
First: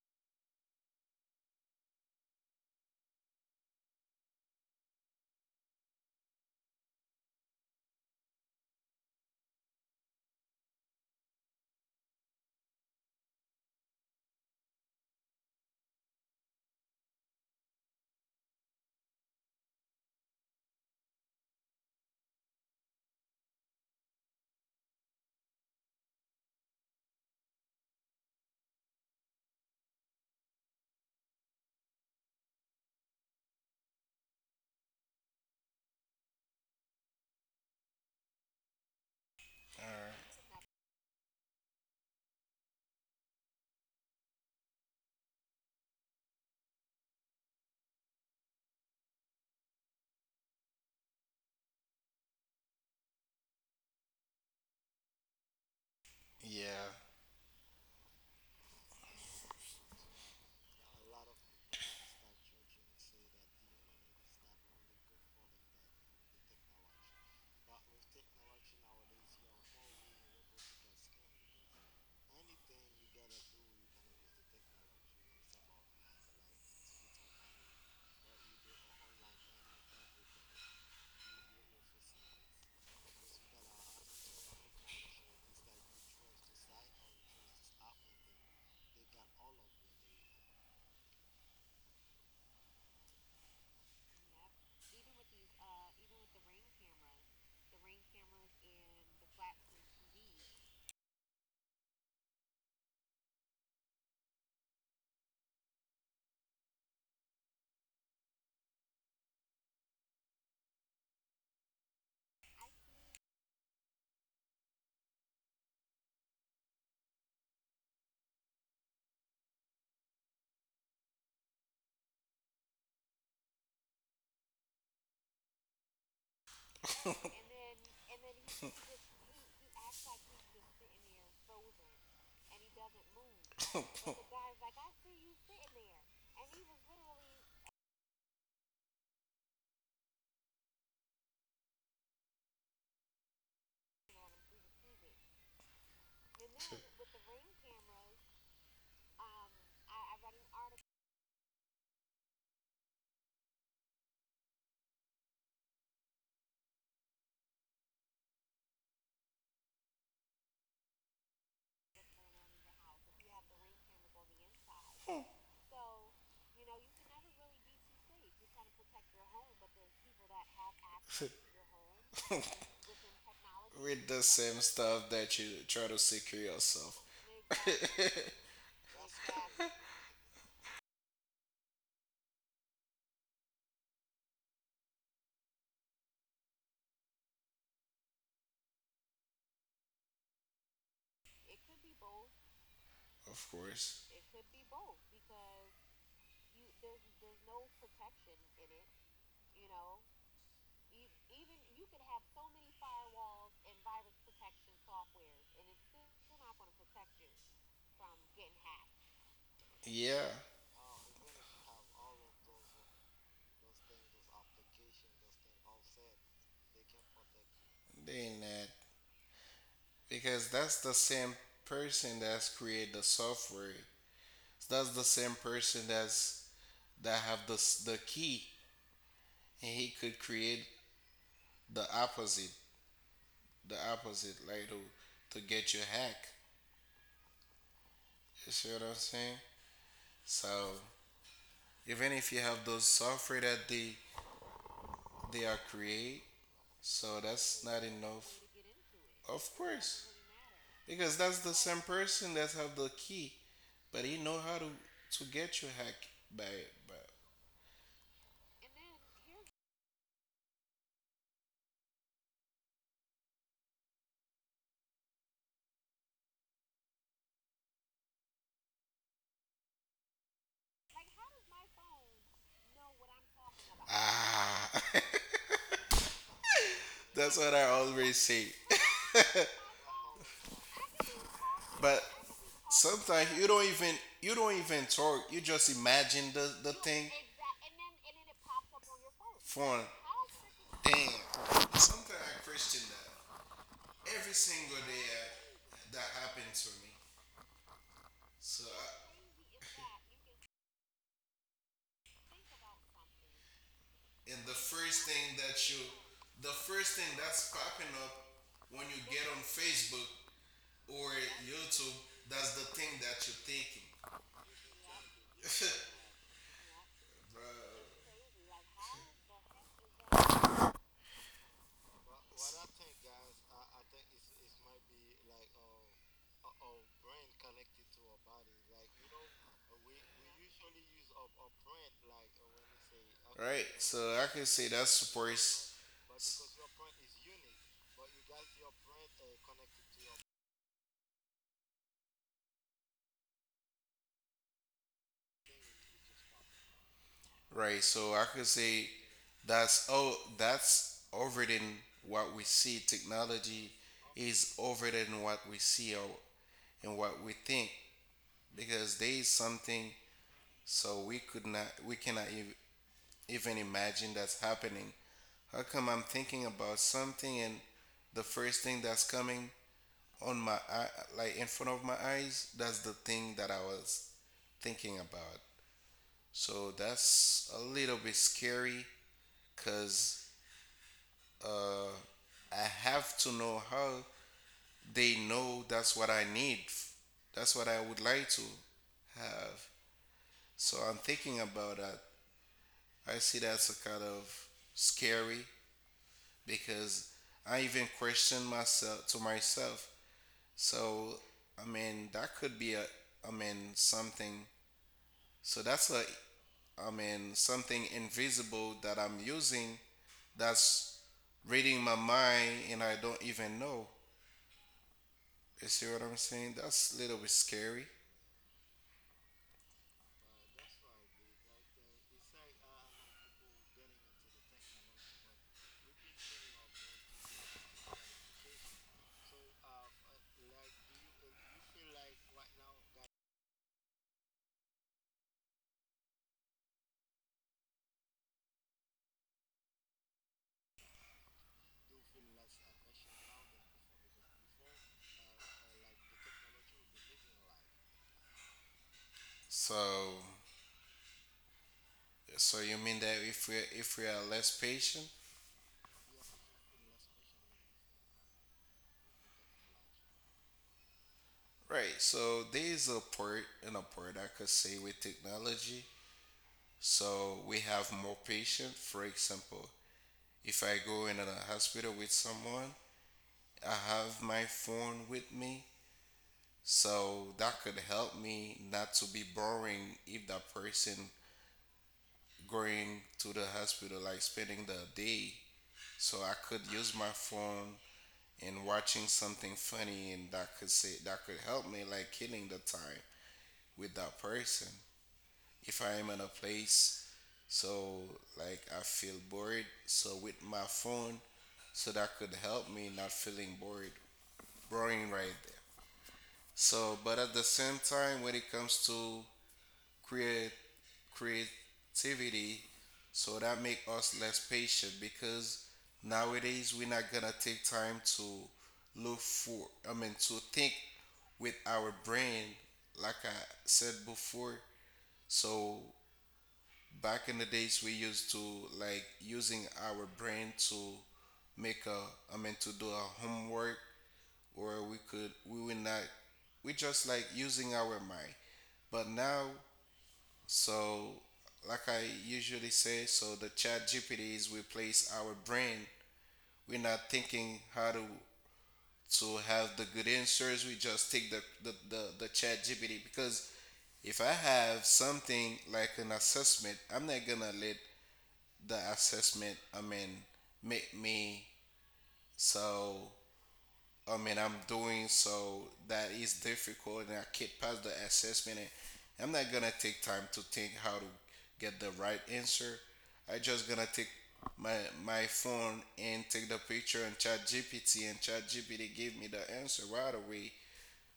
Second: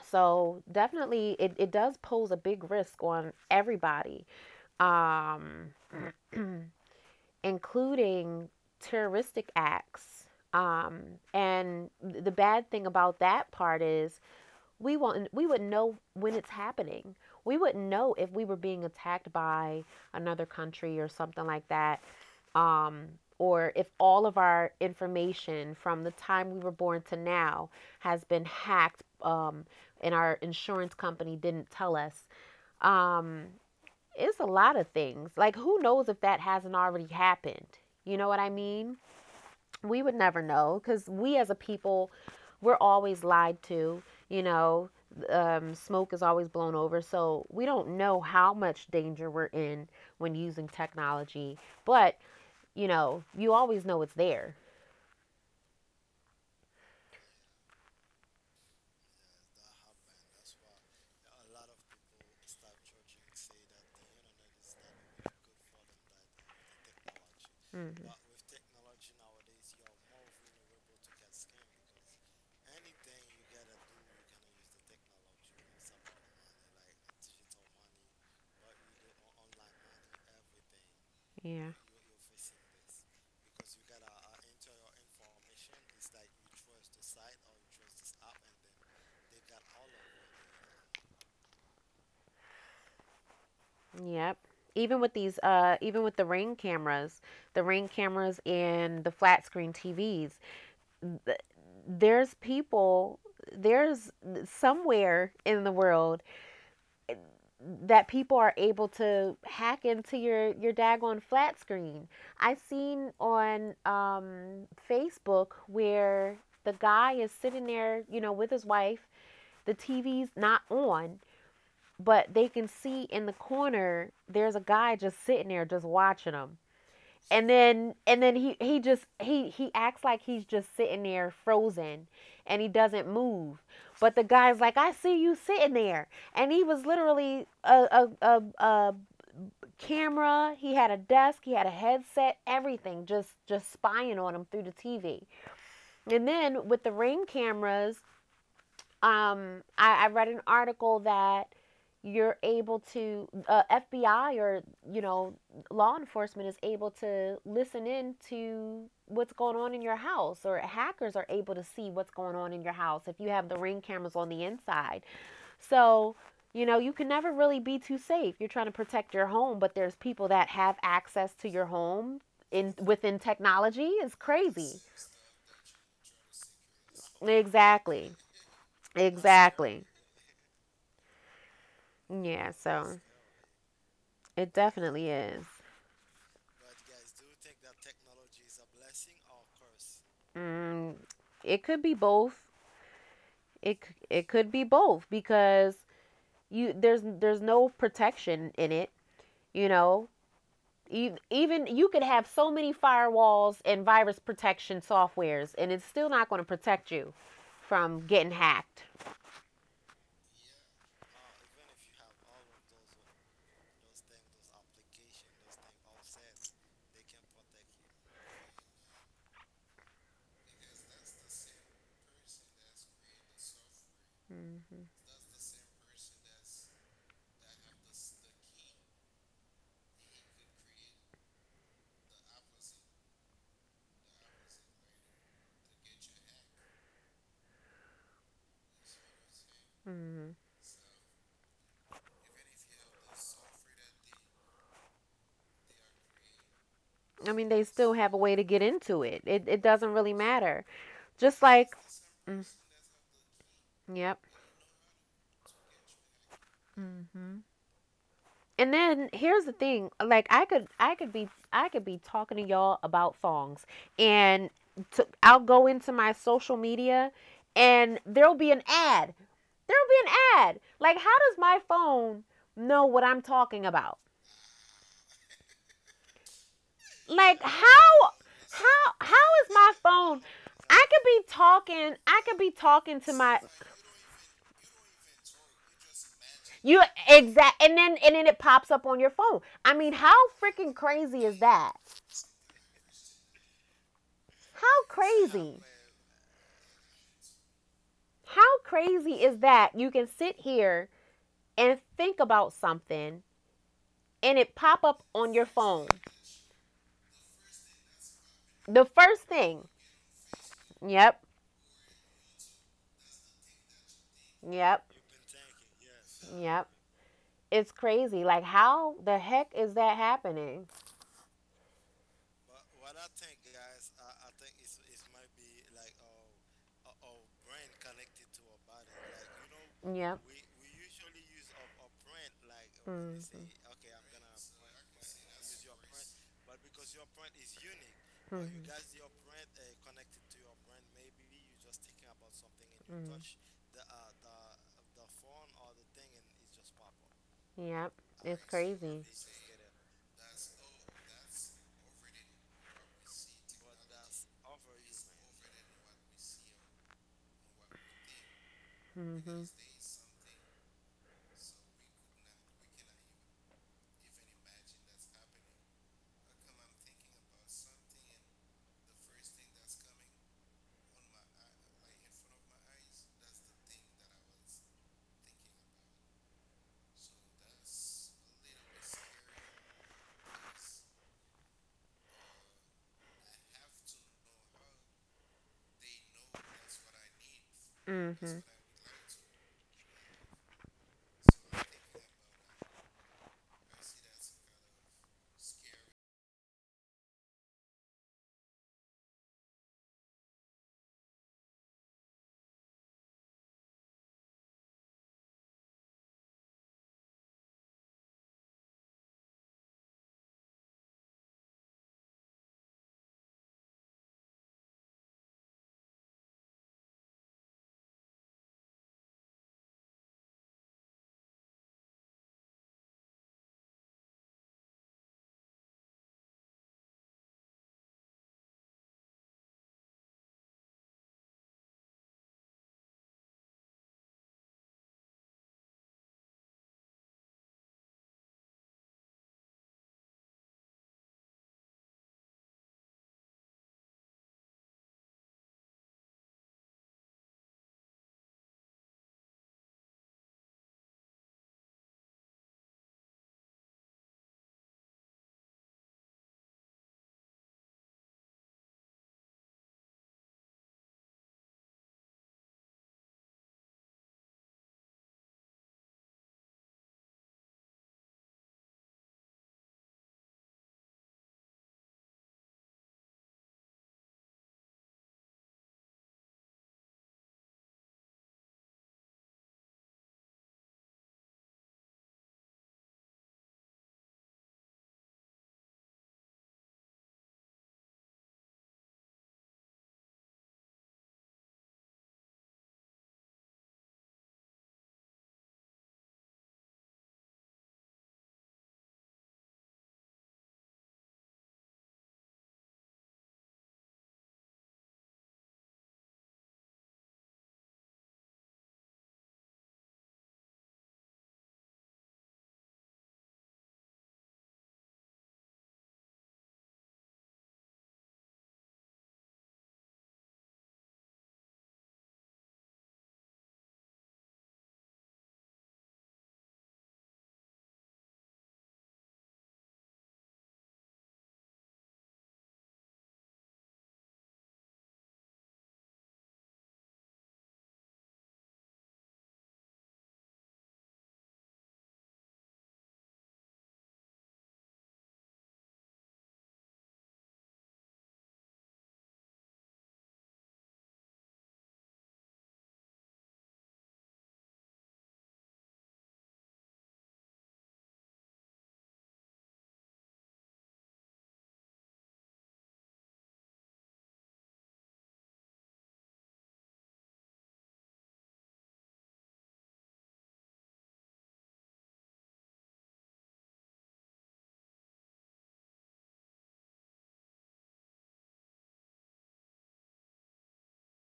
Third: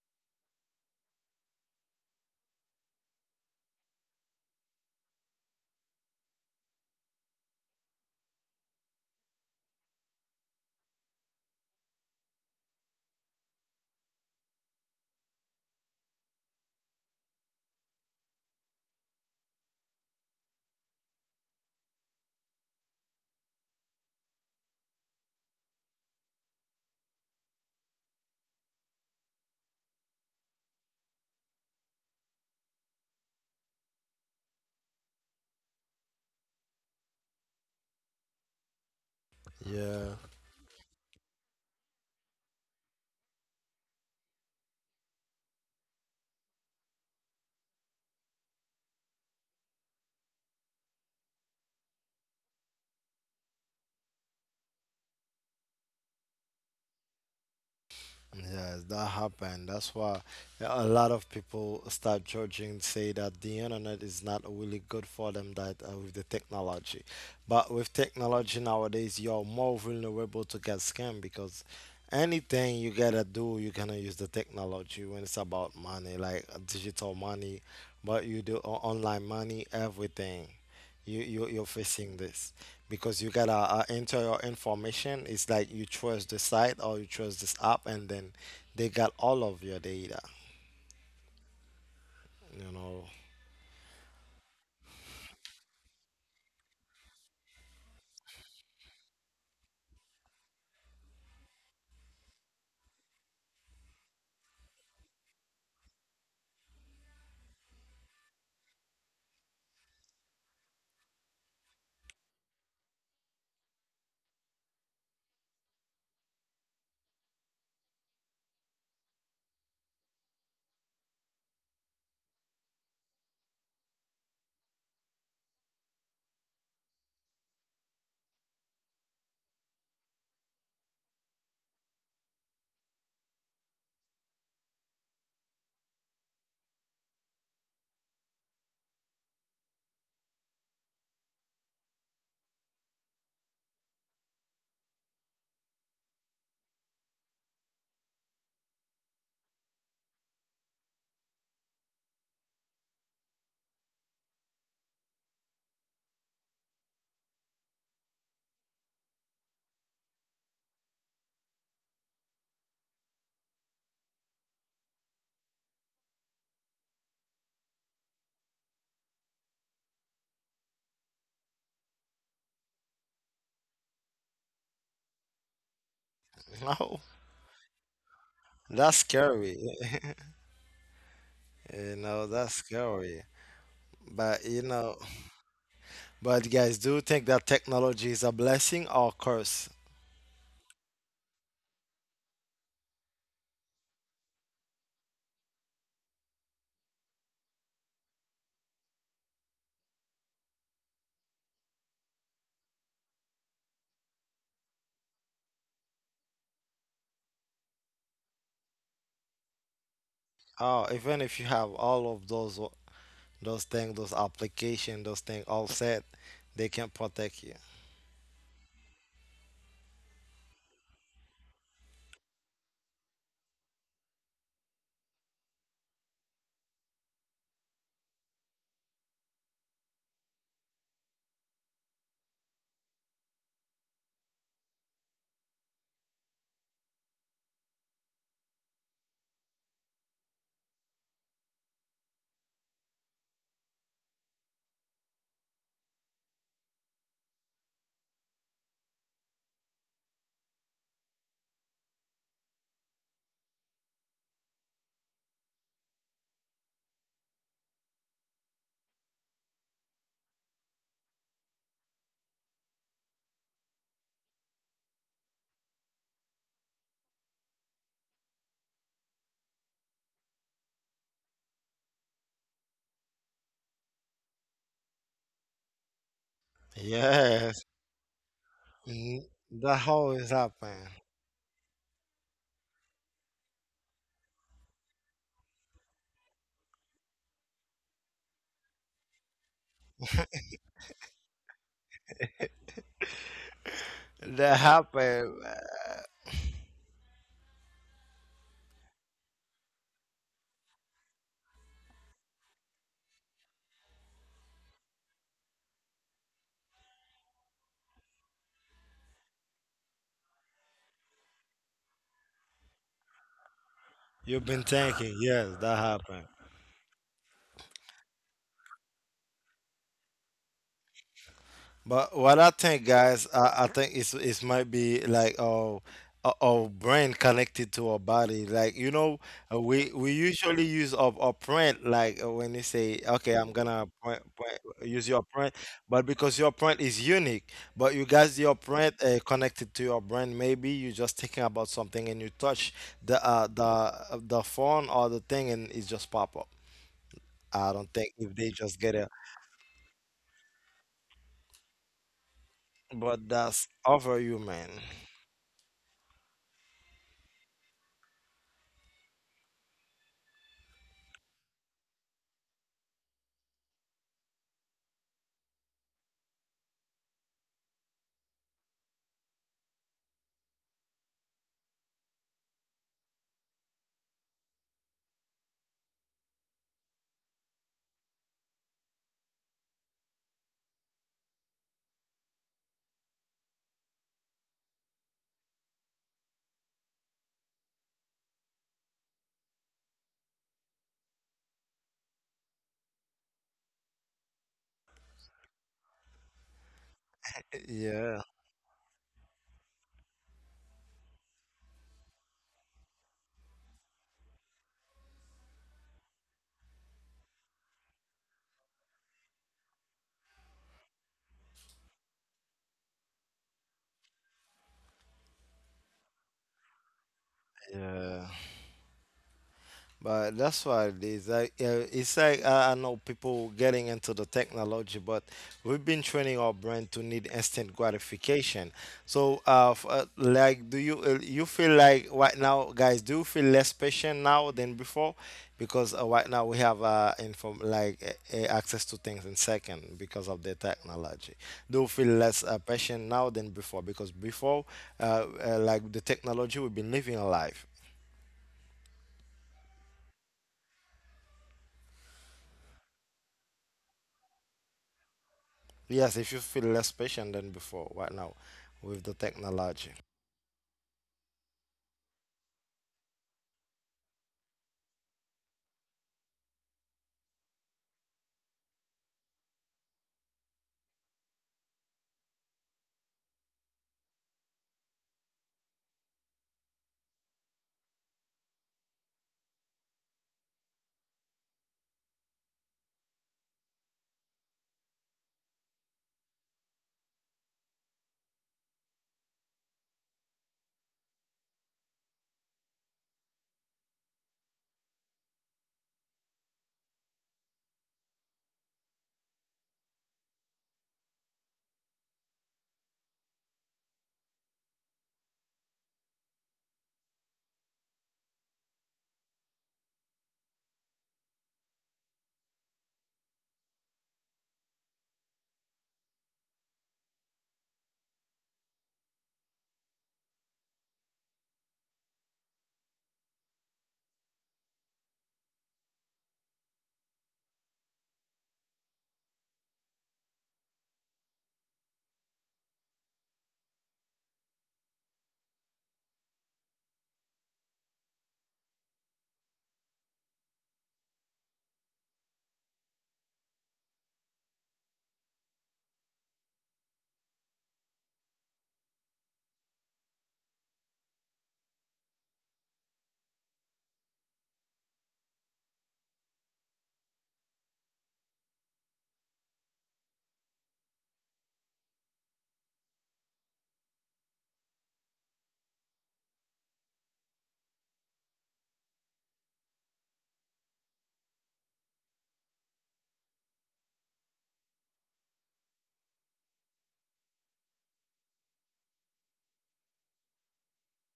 S2: So definitely, it does pose a big risk on everybody, um, including terroristic acts. Um, and The bad thing about that part is we wouldn't know when it's happening. We wouldn't know if we were being attacked by another country or something like that, um, or if all of our information from the time we were born to now has been hacked, and our insurance company didn't tell us. um, it's a lot of things, like, who knows if that hasn't already happened? You know what I mean?
S1: Yeah,
S2: We would never know because we, as a people, we're always lied to, you know. Smoke is always blown over, so we don't know how much danger we're in when using technology. But, you know, you always know it's there.
S3: yeah,
S1: yeah, that happened. That's why yeah, a lot of people start judging, say that the internet is not really good for them that with the technology. But with
S2: mm,
S1: technology nowadays, you're more vulnerable to get scammed because anything you gotta do, you're gonna use the technology when it's about money, like digital money, but you do online money, everything. You're
S2: yeah,
S1: facing this because you gotta enter your information. It's like you trust the site or you trust this app, and then they got all of your data, you know.
S2: yep. Even with these even with the ring cameras, the ring cameras and the flat screen tvs, th- there's people, there's somewhere in the world that people are able to hack into your daggone flat screen. I seen on Facebook where the guy is sitting there, you know, with his wife. The TV's not on, but they can see in the corner there's a guy just sitting there just watching them. And then he just he acts like he's just sitting there frozen, and he doesn't move. But the guy's like, I see you sitting there. And he was literally a camera. He had a desk, he had a headset, everything, just spying on him through the TV. And then with the ring cameras, I read an article that you're able to FBI, or, you know, law enforcement is able to listen in to what's going on in your house, or hackers are able to see what's going on in your house if you have the ring cameras on the inside. So, you know, you can never really be too safe. You're trying to protect your home, but there's people that have access to your home in within technology. It's
S3: with the same
S2: crazy.
S3: stuff that you try to secure
S1: No,
S3: yourself. Of
S2: Exactly.
S1: that's scary.
S2: Exactly.
S1: You know,
S2: Yeah,
S1: that's
S2: so.
S1: scary.
S2: It
S1: But you
S2: definitely
S1: know,
S2: is.
S1: but guys, do you think that technology is a blessing or curse?
S2: Mm, it could be both. It
S3: course.
S2: it could be both because you there's no protection in it. You know, even you could have so many firewalls and virus protection softwares, and it's still not going to protect you from getting hacked.
S3: Yeah,
S1: Oh, even if you have all of those things, those applications, those things all set, they can protect you.
S3: they not, because that's the same person that's create the software. That's the same person that have the the key, and he could create the opposite, the opposite, like to get you hacked. You see what I'm saying?
S2: Mhm.
S3: So even if you have those software that they are create, so
S2: I mean, they
S3: that's not
S2: still have a
S3: enough.
S2: way to get into it. It
S3: Of
S2: it doesn't really
S3: course,
S2: matter.
S3: because
S2: Just
S3: that's the
S2: like,
S3: same person
S2: mm,
S3: that have the key,
S2: yep.
S3: but he know how to get you hacked by by.
S2: Hmm. And then here's the thing, like, I could be talking to y'all about songs, and I'll go into my social media and there'll be an ad. There'll be an ad. Like, how does my phone know what I'm talking about?
S3: Ah,
S2: Like
S3: that's what
S1: Yes.
S3: I always say.
S2: how
S1: Mhm.
S2: is my
S1: That
S2: phone—
S1: always
S2: I
S1: happen.
S2: could be talking
S3: But
S2: I could be talking to my—
S3: sometimes you don't even talk. You just imagine
S2: you
S3: the thing.
S2: exact. And then it pops up on your phone. I mean,
S3: Phone.
S2: how freaking
S3: Damn.
S2: crazy is that?
S3: Sometimes I question that every
S1: That
S3: single
S2: How
S3: day
S1: happen.
S2: crazy?
S3: that happened to me. So
S2: How crazy is that? You can sit here and think about something,
S3: and
S2: and
S3: the
S2: it pop
S3: first
S2: up
S3: thing
S2: on
S3: that
S2: your
S3: you,
S2: phone.
S3: the first thing that's popping up when
S2: The
S3: you get
S2: first
S3: on
S2: thing.
S3: Facebook or
S2: Yep.
S3: YouTube, that's the thing that you're thinking,
S1: You've been
S2: Yep.
S1: thinking, yes, that happened.
S2: Yep.
S3: bruh.
S2: It's crazy. Like, how the heck is that happening?
S1: But what I think, guys, I think it's it might be like our brain connected to our body. Like, you know, we
S2: Yep.
S1: usually use our print. Like when they say, "Okay, I'm
S2: Mhm.
S3: Right.
S1: gonna
S3: So
S1: point,
S3: I could
S1: point,
S3: say that
S1: use your print,"
S3: supports,
S1: but because your print is unique, but you guys, your
S2: Mm-hmm.
S1: print
S2: Mhm.
S1: connected to your brain. Maybe you're just thinking about something and you touch the
S2: Mhm.
S1: the phone or the thing, and it just pop up. I
S3: right.
S1: don't
S2: Yep.
S1: think
S3: So I
S1: if
S3: could
S1: they
S2: It's
S1: just
S3: say
S1: get it,
S2: crazy.
S3: that's, oh, that's over than what we see.
S1: but that's
S3: Technology
S1: over you,
S3: is
S1: man.
S3: over than what we see or and what we think, because there is
S2: Mhm.
S3: something, so we could not we cannot even imagine that's happening. How come I'm thinking about something and the first thing that's coming on my eye, like in front of my eyes, that's the thing that I was thinking about, so that's a little bit scary because uh, I have to know how they know that's what I need, that's what I would like to
S2: Mhm.
S3: have. So I'm thinking about that. I see that's a kind of scary because I even
S1: Yeah.
S3: question myself to myself. So I mean that could be a I mean something. So that's a I mean something invisible that I'm using that's reading my mind and I don't even know. You see what I'm saying? That's a little bit scary.
S1: Yeah, but that's what it is. Like, it's like I know people getting into the technology, but we've been training our brain to need instant gratification. So, like, do you you feel like right now, guys? Do you feel less patient now than before? Because right now we have inform, like access to things in second because of the technology. Do you feel less patient now than before? Because before, like the technology, we've been living a life.
S3: So so you mean that if we are less patient,
S1: Yes, if you feel less patient than before right now with the technology.
S3: right. So there's a part and a part I could say with technology. So we have more patient. For example, if I go in a hospital with someone, I have my phone with me. So that could help me not to be boring if that person going to the hospital like spending the day. So I could use my phone and watching something funny, and that could say that could help me like killing the time with that person. If I am in a place, so like I feel bored. So with my phone, so that could help me not feeling bored, boring right there. So, but at the same time, when it comes to create creativity, so that make us less patient because nowadays we're not gonna take time to look for. I mean, to think with our brain, like I said before. So back in the days we used to like using our brain to make a I mean to do a homework, or we could we would not, we just like using our mind. But now, so like I usually say, so the chat GPT is replace our brain. We're not thinking how to have the good answers. We just take the chat GPT because if I have something like an assessment, I'm not gonna let the assessment, I mean, make me, so I mean I'm doing, so that is difficult and I can't pass the assessment, and I'm not gonna take time to think how to get the right answer. I just gonna take my my phone and take the picture and chat GPT, and chat GPT give me the answer right away.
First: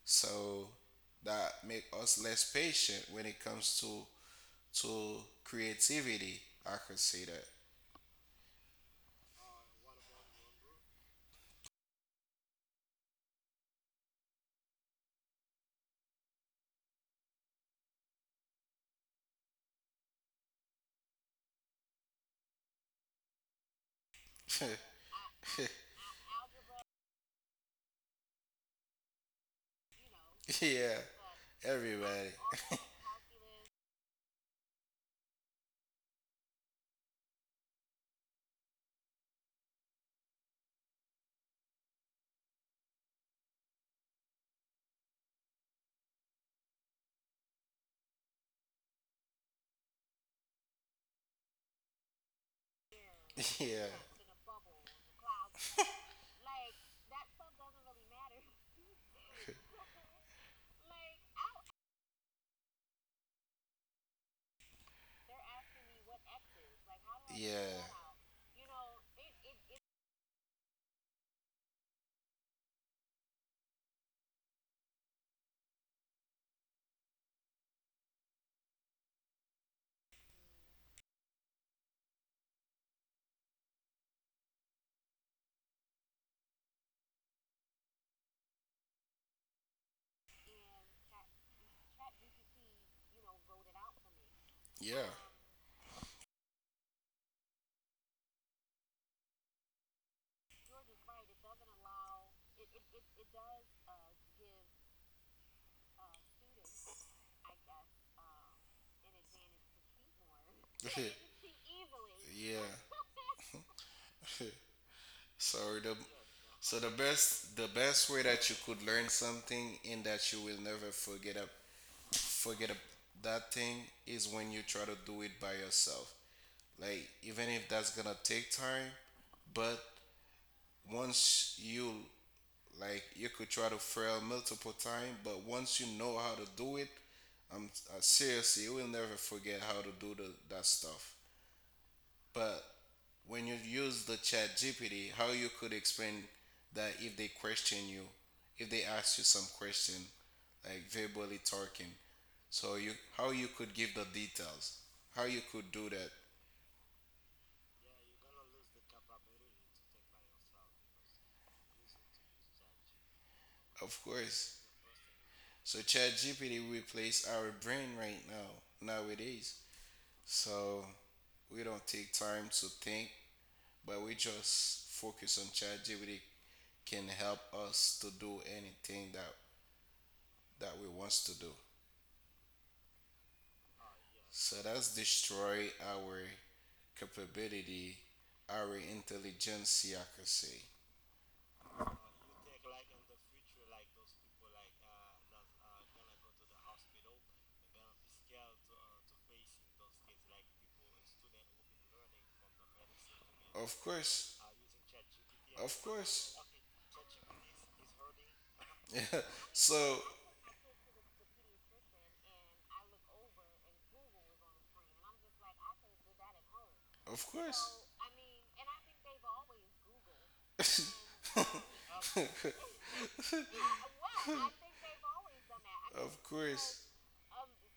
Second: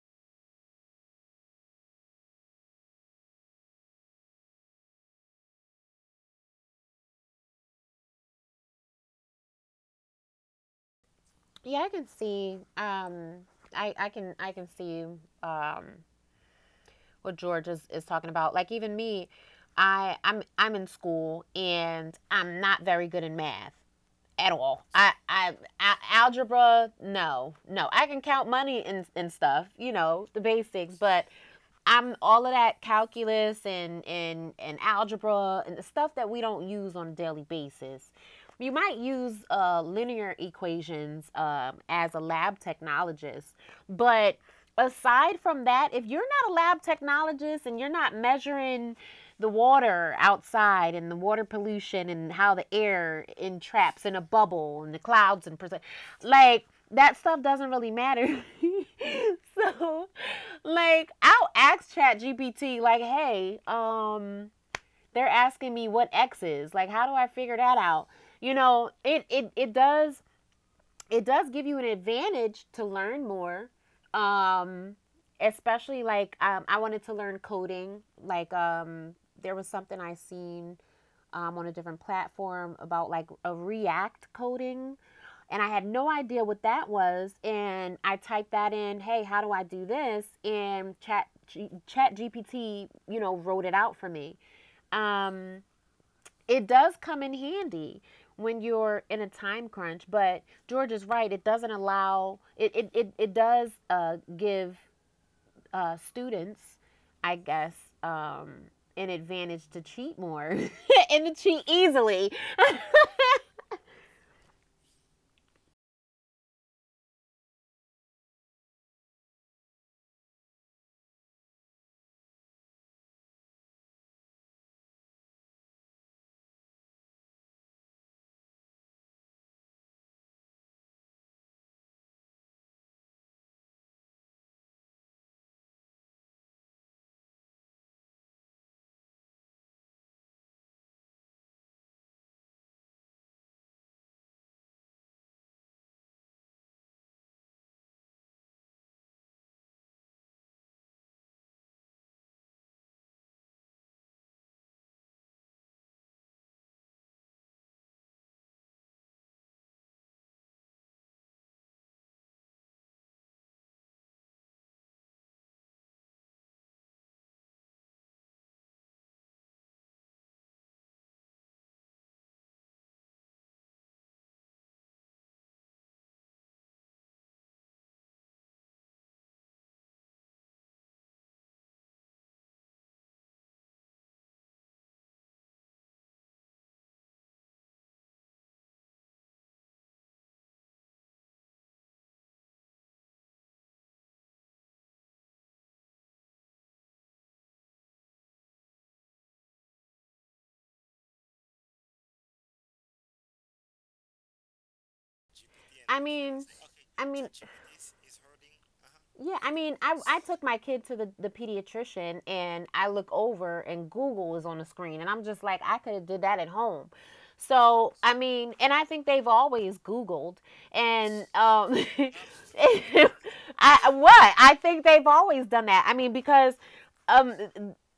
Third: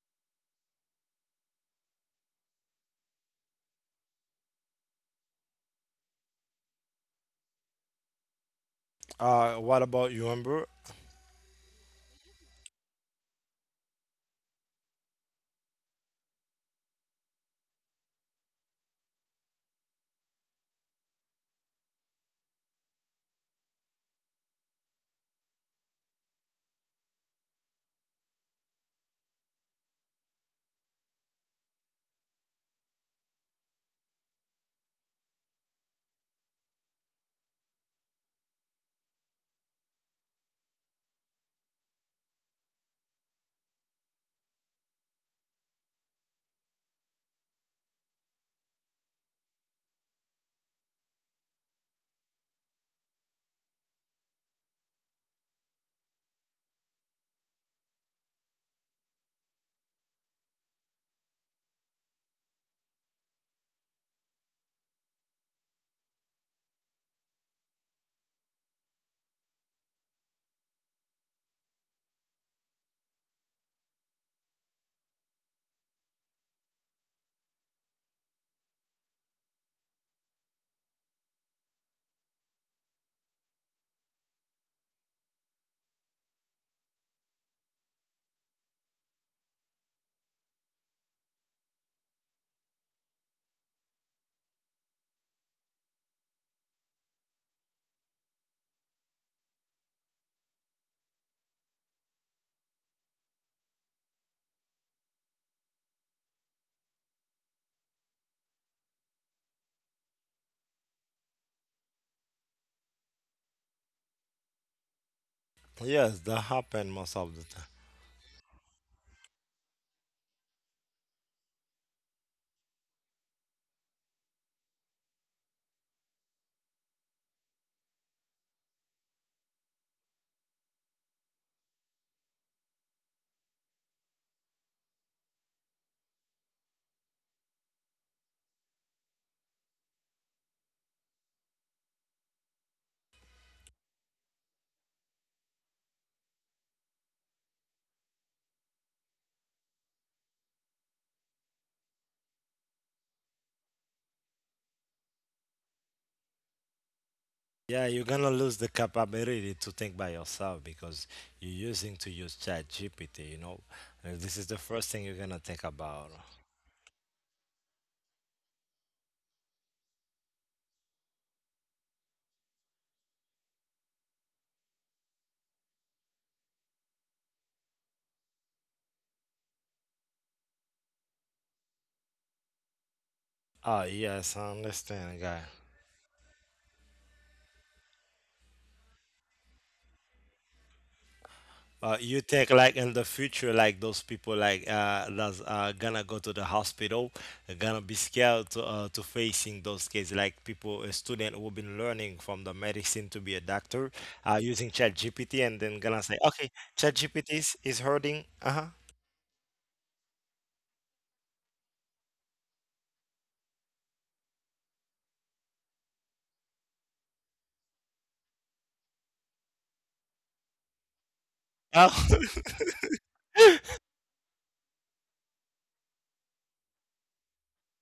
S3: So that make us less patient when it comes to creativity. I could say
S1: What about you, Amber?
S2: Yeah, I can see. I can see, um, what George is talking about. Like, even me, I'm in school and I'm not very good in math at all.
S3: that.
S2: I algebra, no, no, I can count money and stuff, you know, the basics,
S3: Yeah.
S2: but I'm
S3: Everybody.
S2: all of that calculus and algebra and the stuff that we don't use on a daily basis. You might use linear equations as a lab technologist, but aside from that, if you're not a lab technologist and you're not measuring the water outside and the water pollution and how the air
S3: Yeah.
S2: entraps in a bubble and the clouds and percent, like, that stuff doesn't really matter. So, like, I'll ask ChatGPT, like, hey, they're asking me what X is. Like, how do I figure that
S3: Yeah.
S2: out? You know, it does— it does give you an advantage to learn more. Um, especially like I wanted to learn coding. Like, there was something I seen on a different platform about like a React coding, and I had no idea what that was. And I typed that in, hey, how do I do this? And chat GPT, you know, wrote it out for me.
S3: Yeah.
S2: Um, it does come in handy when you're in a time crunch, but George is right. It doesn't allow, it does give students, I guess, um, an advantage to cheat more and to cheat easily.
S3: Yeah. So the
S1: Yes, that
S3: so
S1: happen
S3: the
S1: most of the
S3: best
S1: time.
S3: the best way that you could learn something and that you will never forget a forget a that thing is when you try to do it by yourself. Like even if that's gonna take time, but once you, like you could try to fail multiple times, but once you know how to do it, I'm seriously, you will never forget how to do the, that stuff. But when you use the chat GPT, how you could explain that if they question you, if they ask you some question, like verbally talking, so you how you could give the details, how you could do that,
S1: Yeah, you're gonna lose the capability to think by yourself because you're using to use Chat GPT, you know.
S3: of
S1: And this is the
S3: course.
S1: first thing you're gonna think
S3: So
S1: about.
S3: chat GPT replace our brain right now, nowadays. So we don't take time to think, but we just focus on ChatGPT can help us to do anything that that we wants to do.
S1: Ah, yes, I
S3: So that's
S1: understand, guy.
S3: destroy our capability, our intelligence, I could say.
S1: You think like in the future, like those people like that's gonna go to the hospital, gonna be scared to facing those cases. Like people, a student who've been learning from the medicine to be a
S3: Of
S1: doctor,
S3: course.
S1: using ChatGPT, and then
S2: I
S3: Of
S1: gonna say,
S2: mean,
S3: course.
S1: okay,
S2: I mean,
S1: ChatGPT is hurting. Uh-huh.
S2: Uh-huh. Yeah,
S3: Yeah.
S2: I mean,
S3: So,
S2: I took my kid to the pediatrician, and I look over and Google is on the screen, and I'm just like, I could have did that at home.
S3: of course.
S2: So, I mean, and I think they've always Googled, and
S1: Oh.
S2: I— what? I think they've always done that. I mean,
S3: Of
S2: because
S3: course,
S2: um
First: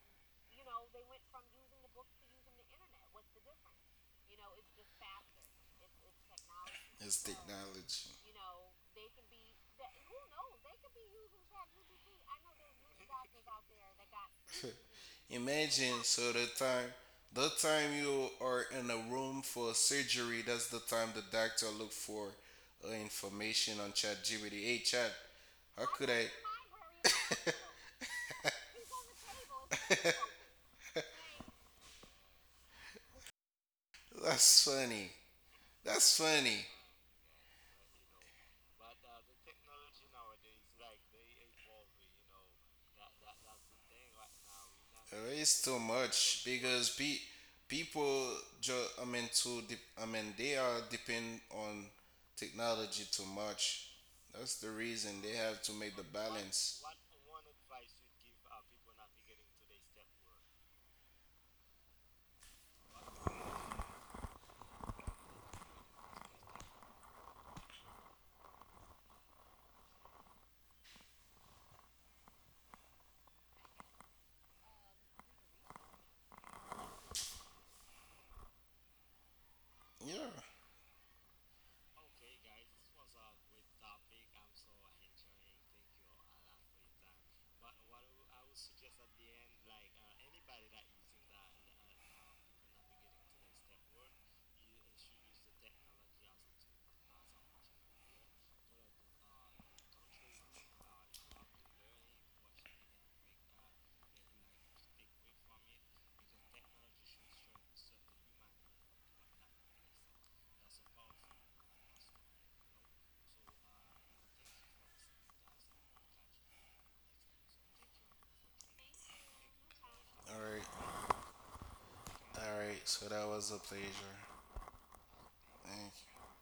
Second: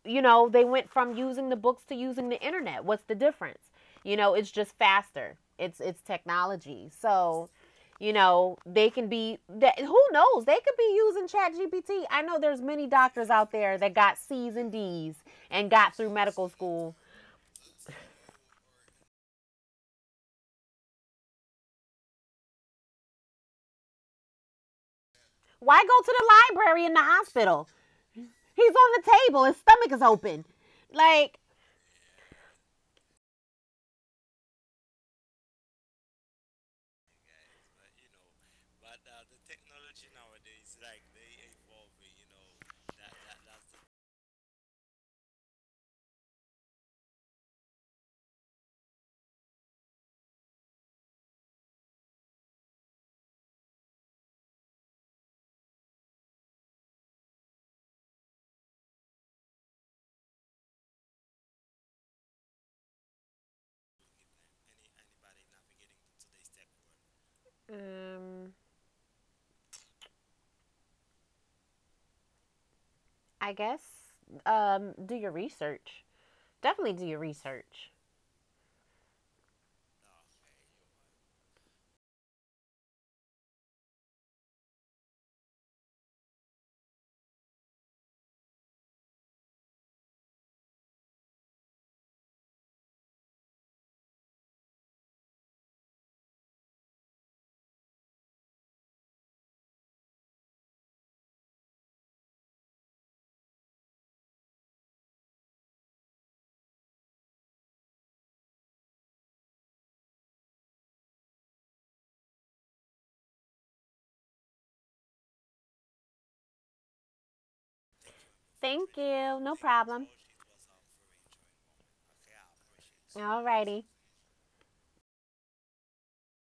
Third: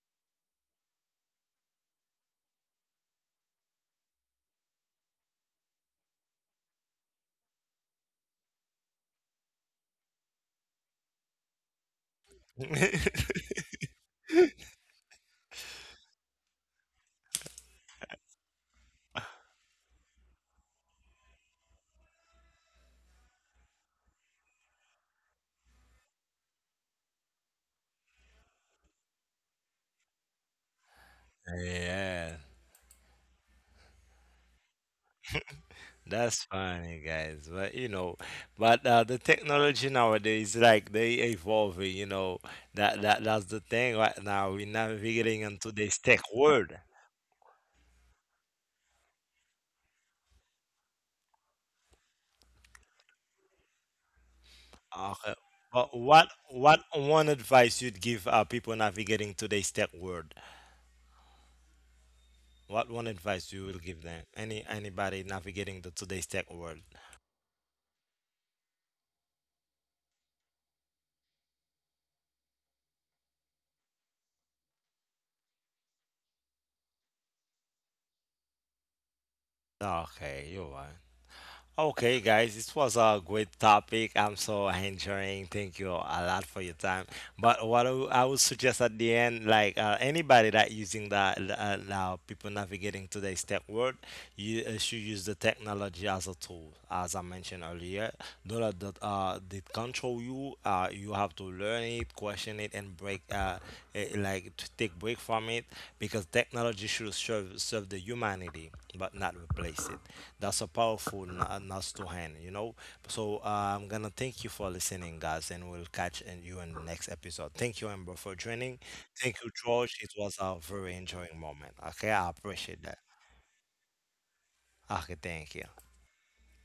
S2: you know, they went from using the books to using the internet. What's the difference? You know, it's just faster. It's technology.
S3: it's, so,
S2: So, you
S3: technology.
S2: know, they can be that— who knows? They could be using Chat GPT. I know there's many doctors out there that got C's and D's and got
S3: Imagine, yeah.
S2: through
S3: So
S2: medical school.
S3: the time you are in a room for surgery, that's the time the doctor look for information on ChatGPT. Hey, Chat,
S2: Why
S3: how I
S2: go
S3: could
S2: to the library in the
S3: I?
S2: hospital? He's on the table, his stomach is open. Like,
S1: Yeah.
S3: The library and looked it up. That's funny. That's
S1: That's
S3: funny.
S1: funny, guys. But you know, but the technology nowadays, like they evolving. You know, that that's the thing right now. We're
S3: Really,
S1: navigating
S3: it's
S1: into
S3: too so
S1: this tech
S3: much focusing on,
S1: world.
S3: because pe- people, ju- I mean, to de- I mean, they are depend on technology too much. That's the reason
S1: Okay.
S3: they have to
S1: But
S3: make the, but what,
S1: what
S3: balance.
S1: one advice you'd give people navigating today's tech world? What one advice you will give them? Any anybody navigating the today's tech world?
S2: um, I guess, do your research. Definitely do your research.
S3: Yeah.
S1: Okay, you are. Okay, guys, it was a great topic. I'm so enjoying. Thank you a lot for your time. But what I I would suggest at the end, like anybody that using the people navigating today's tech world, you should use the technology as a tool, as I mentioned earlier. Don't let that control you. You have to learn it, question it, and break like to take break from it because technology should serve the humanity, but not replace it. That's a powerful nuts to hand, you know. So I'm gonna thank you for listening, guys, and we'll catch and you in the next episode. Thank you, Amber, for joining.
S2: Thank
S1: Thank
S2: you.
S1: you,
S2: No
S1: George.
S2: problem.
S1: It was
S3: All
S1: a
S3: right.
S1: very enjoying moment. Okay, I
S3: All right.
S1: appreciate that.
S3: So that was a
S2: Alrighty.
S3: pleasure.
S1: Okay, thank you.
S3: Thank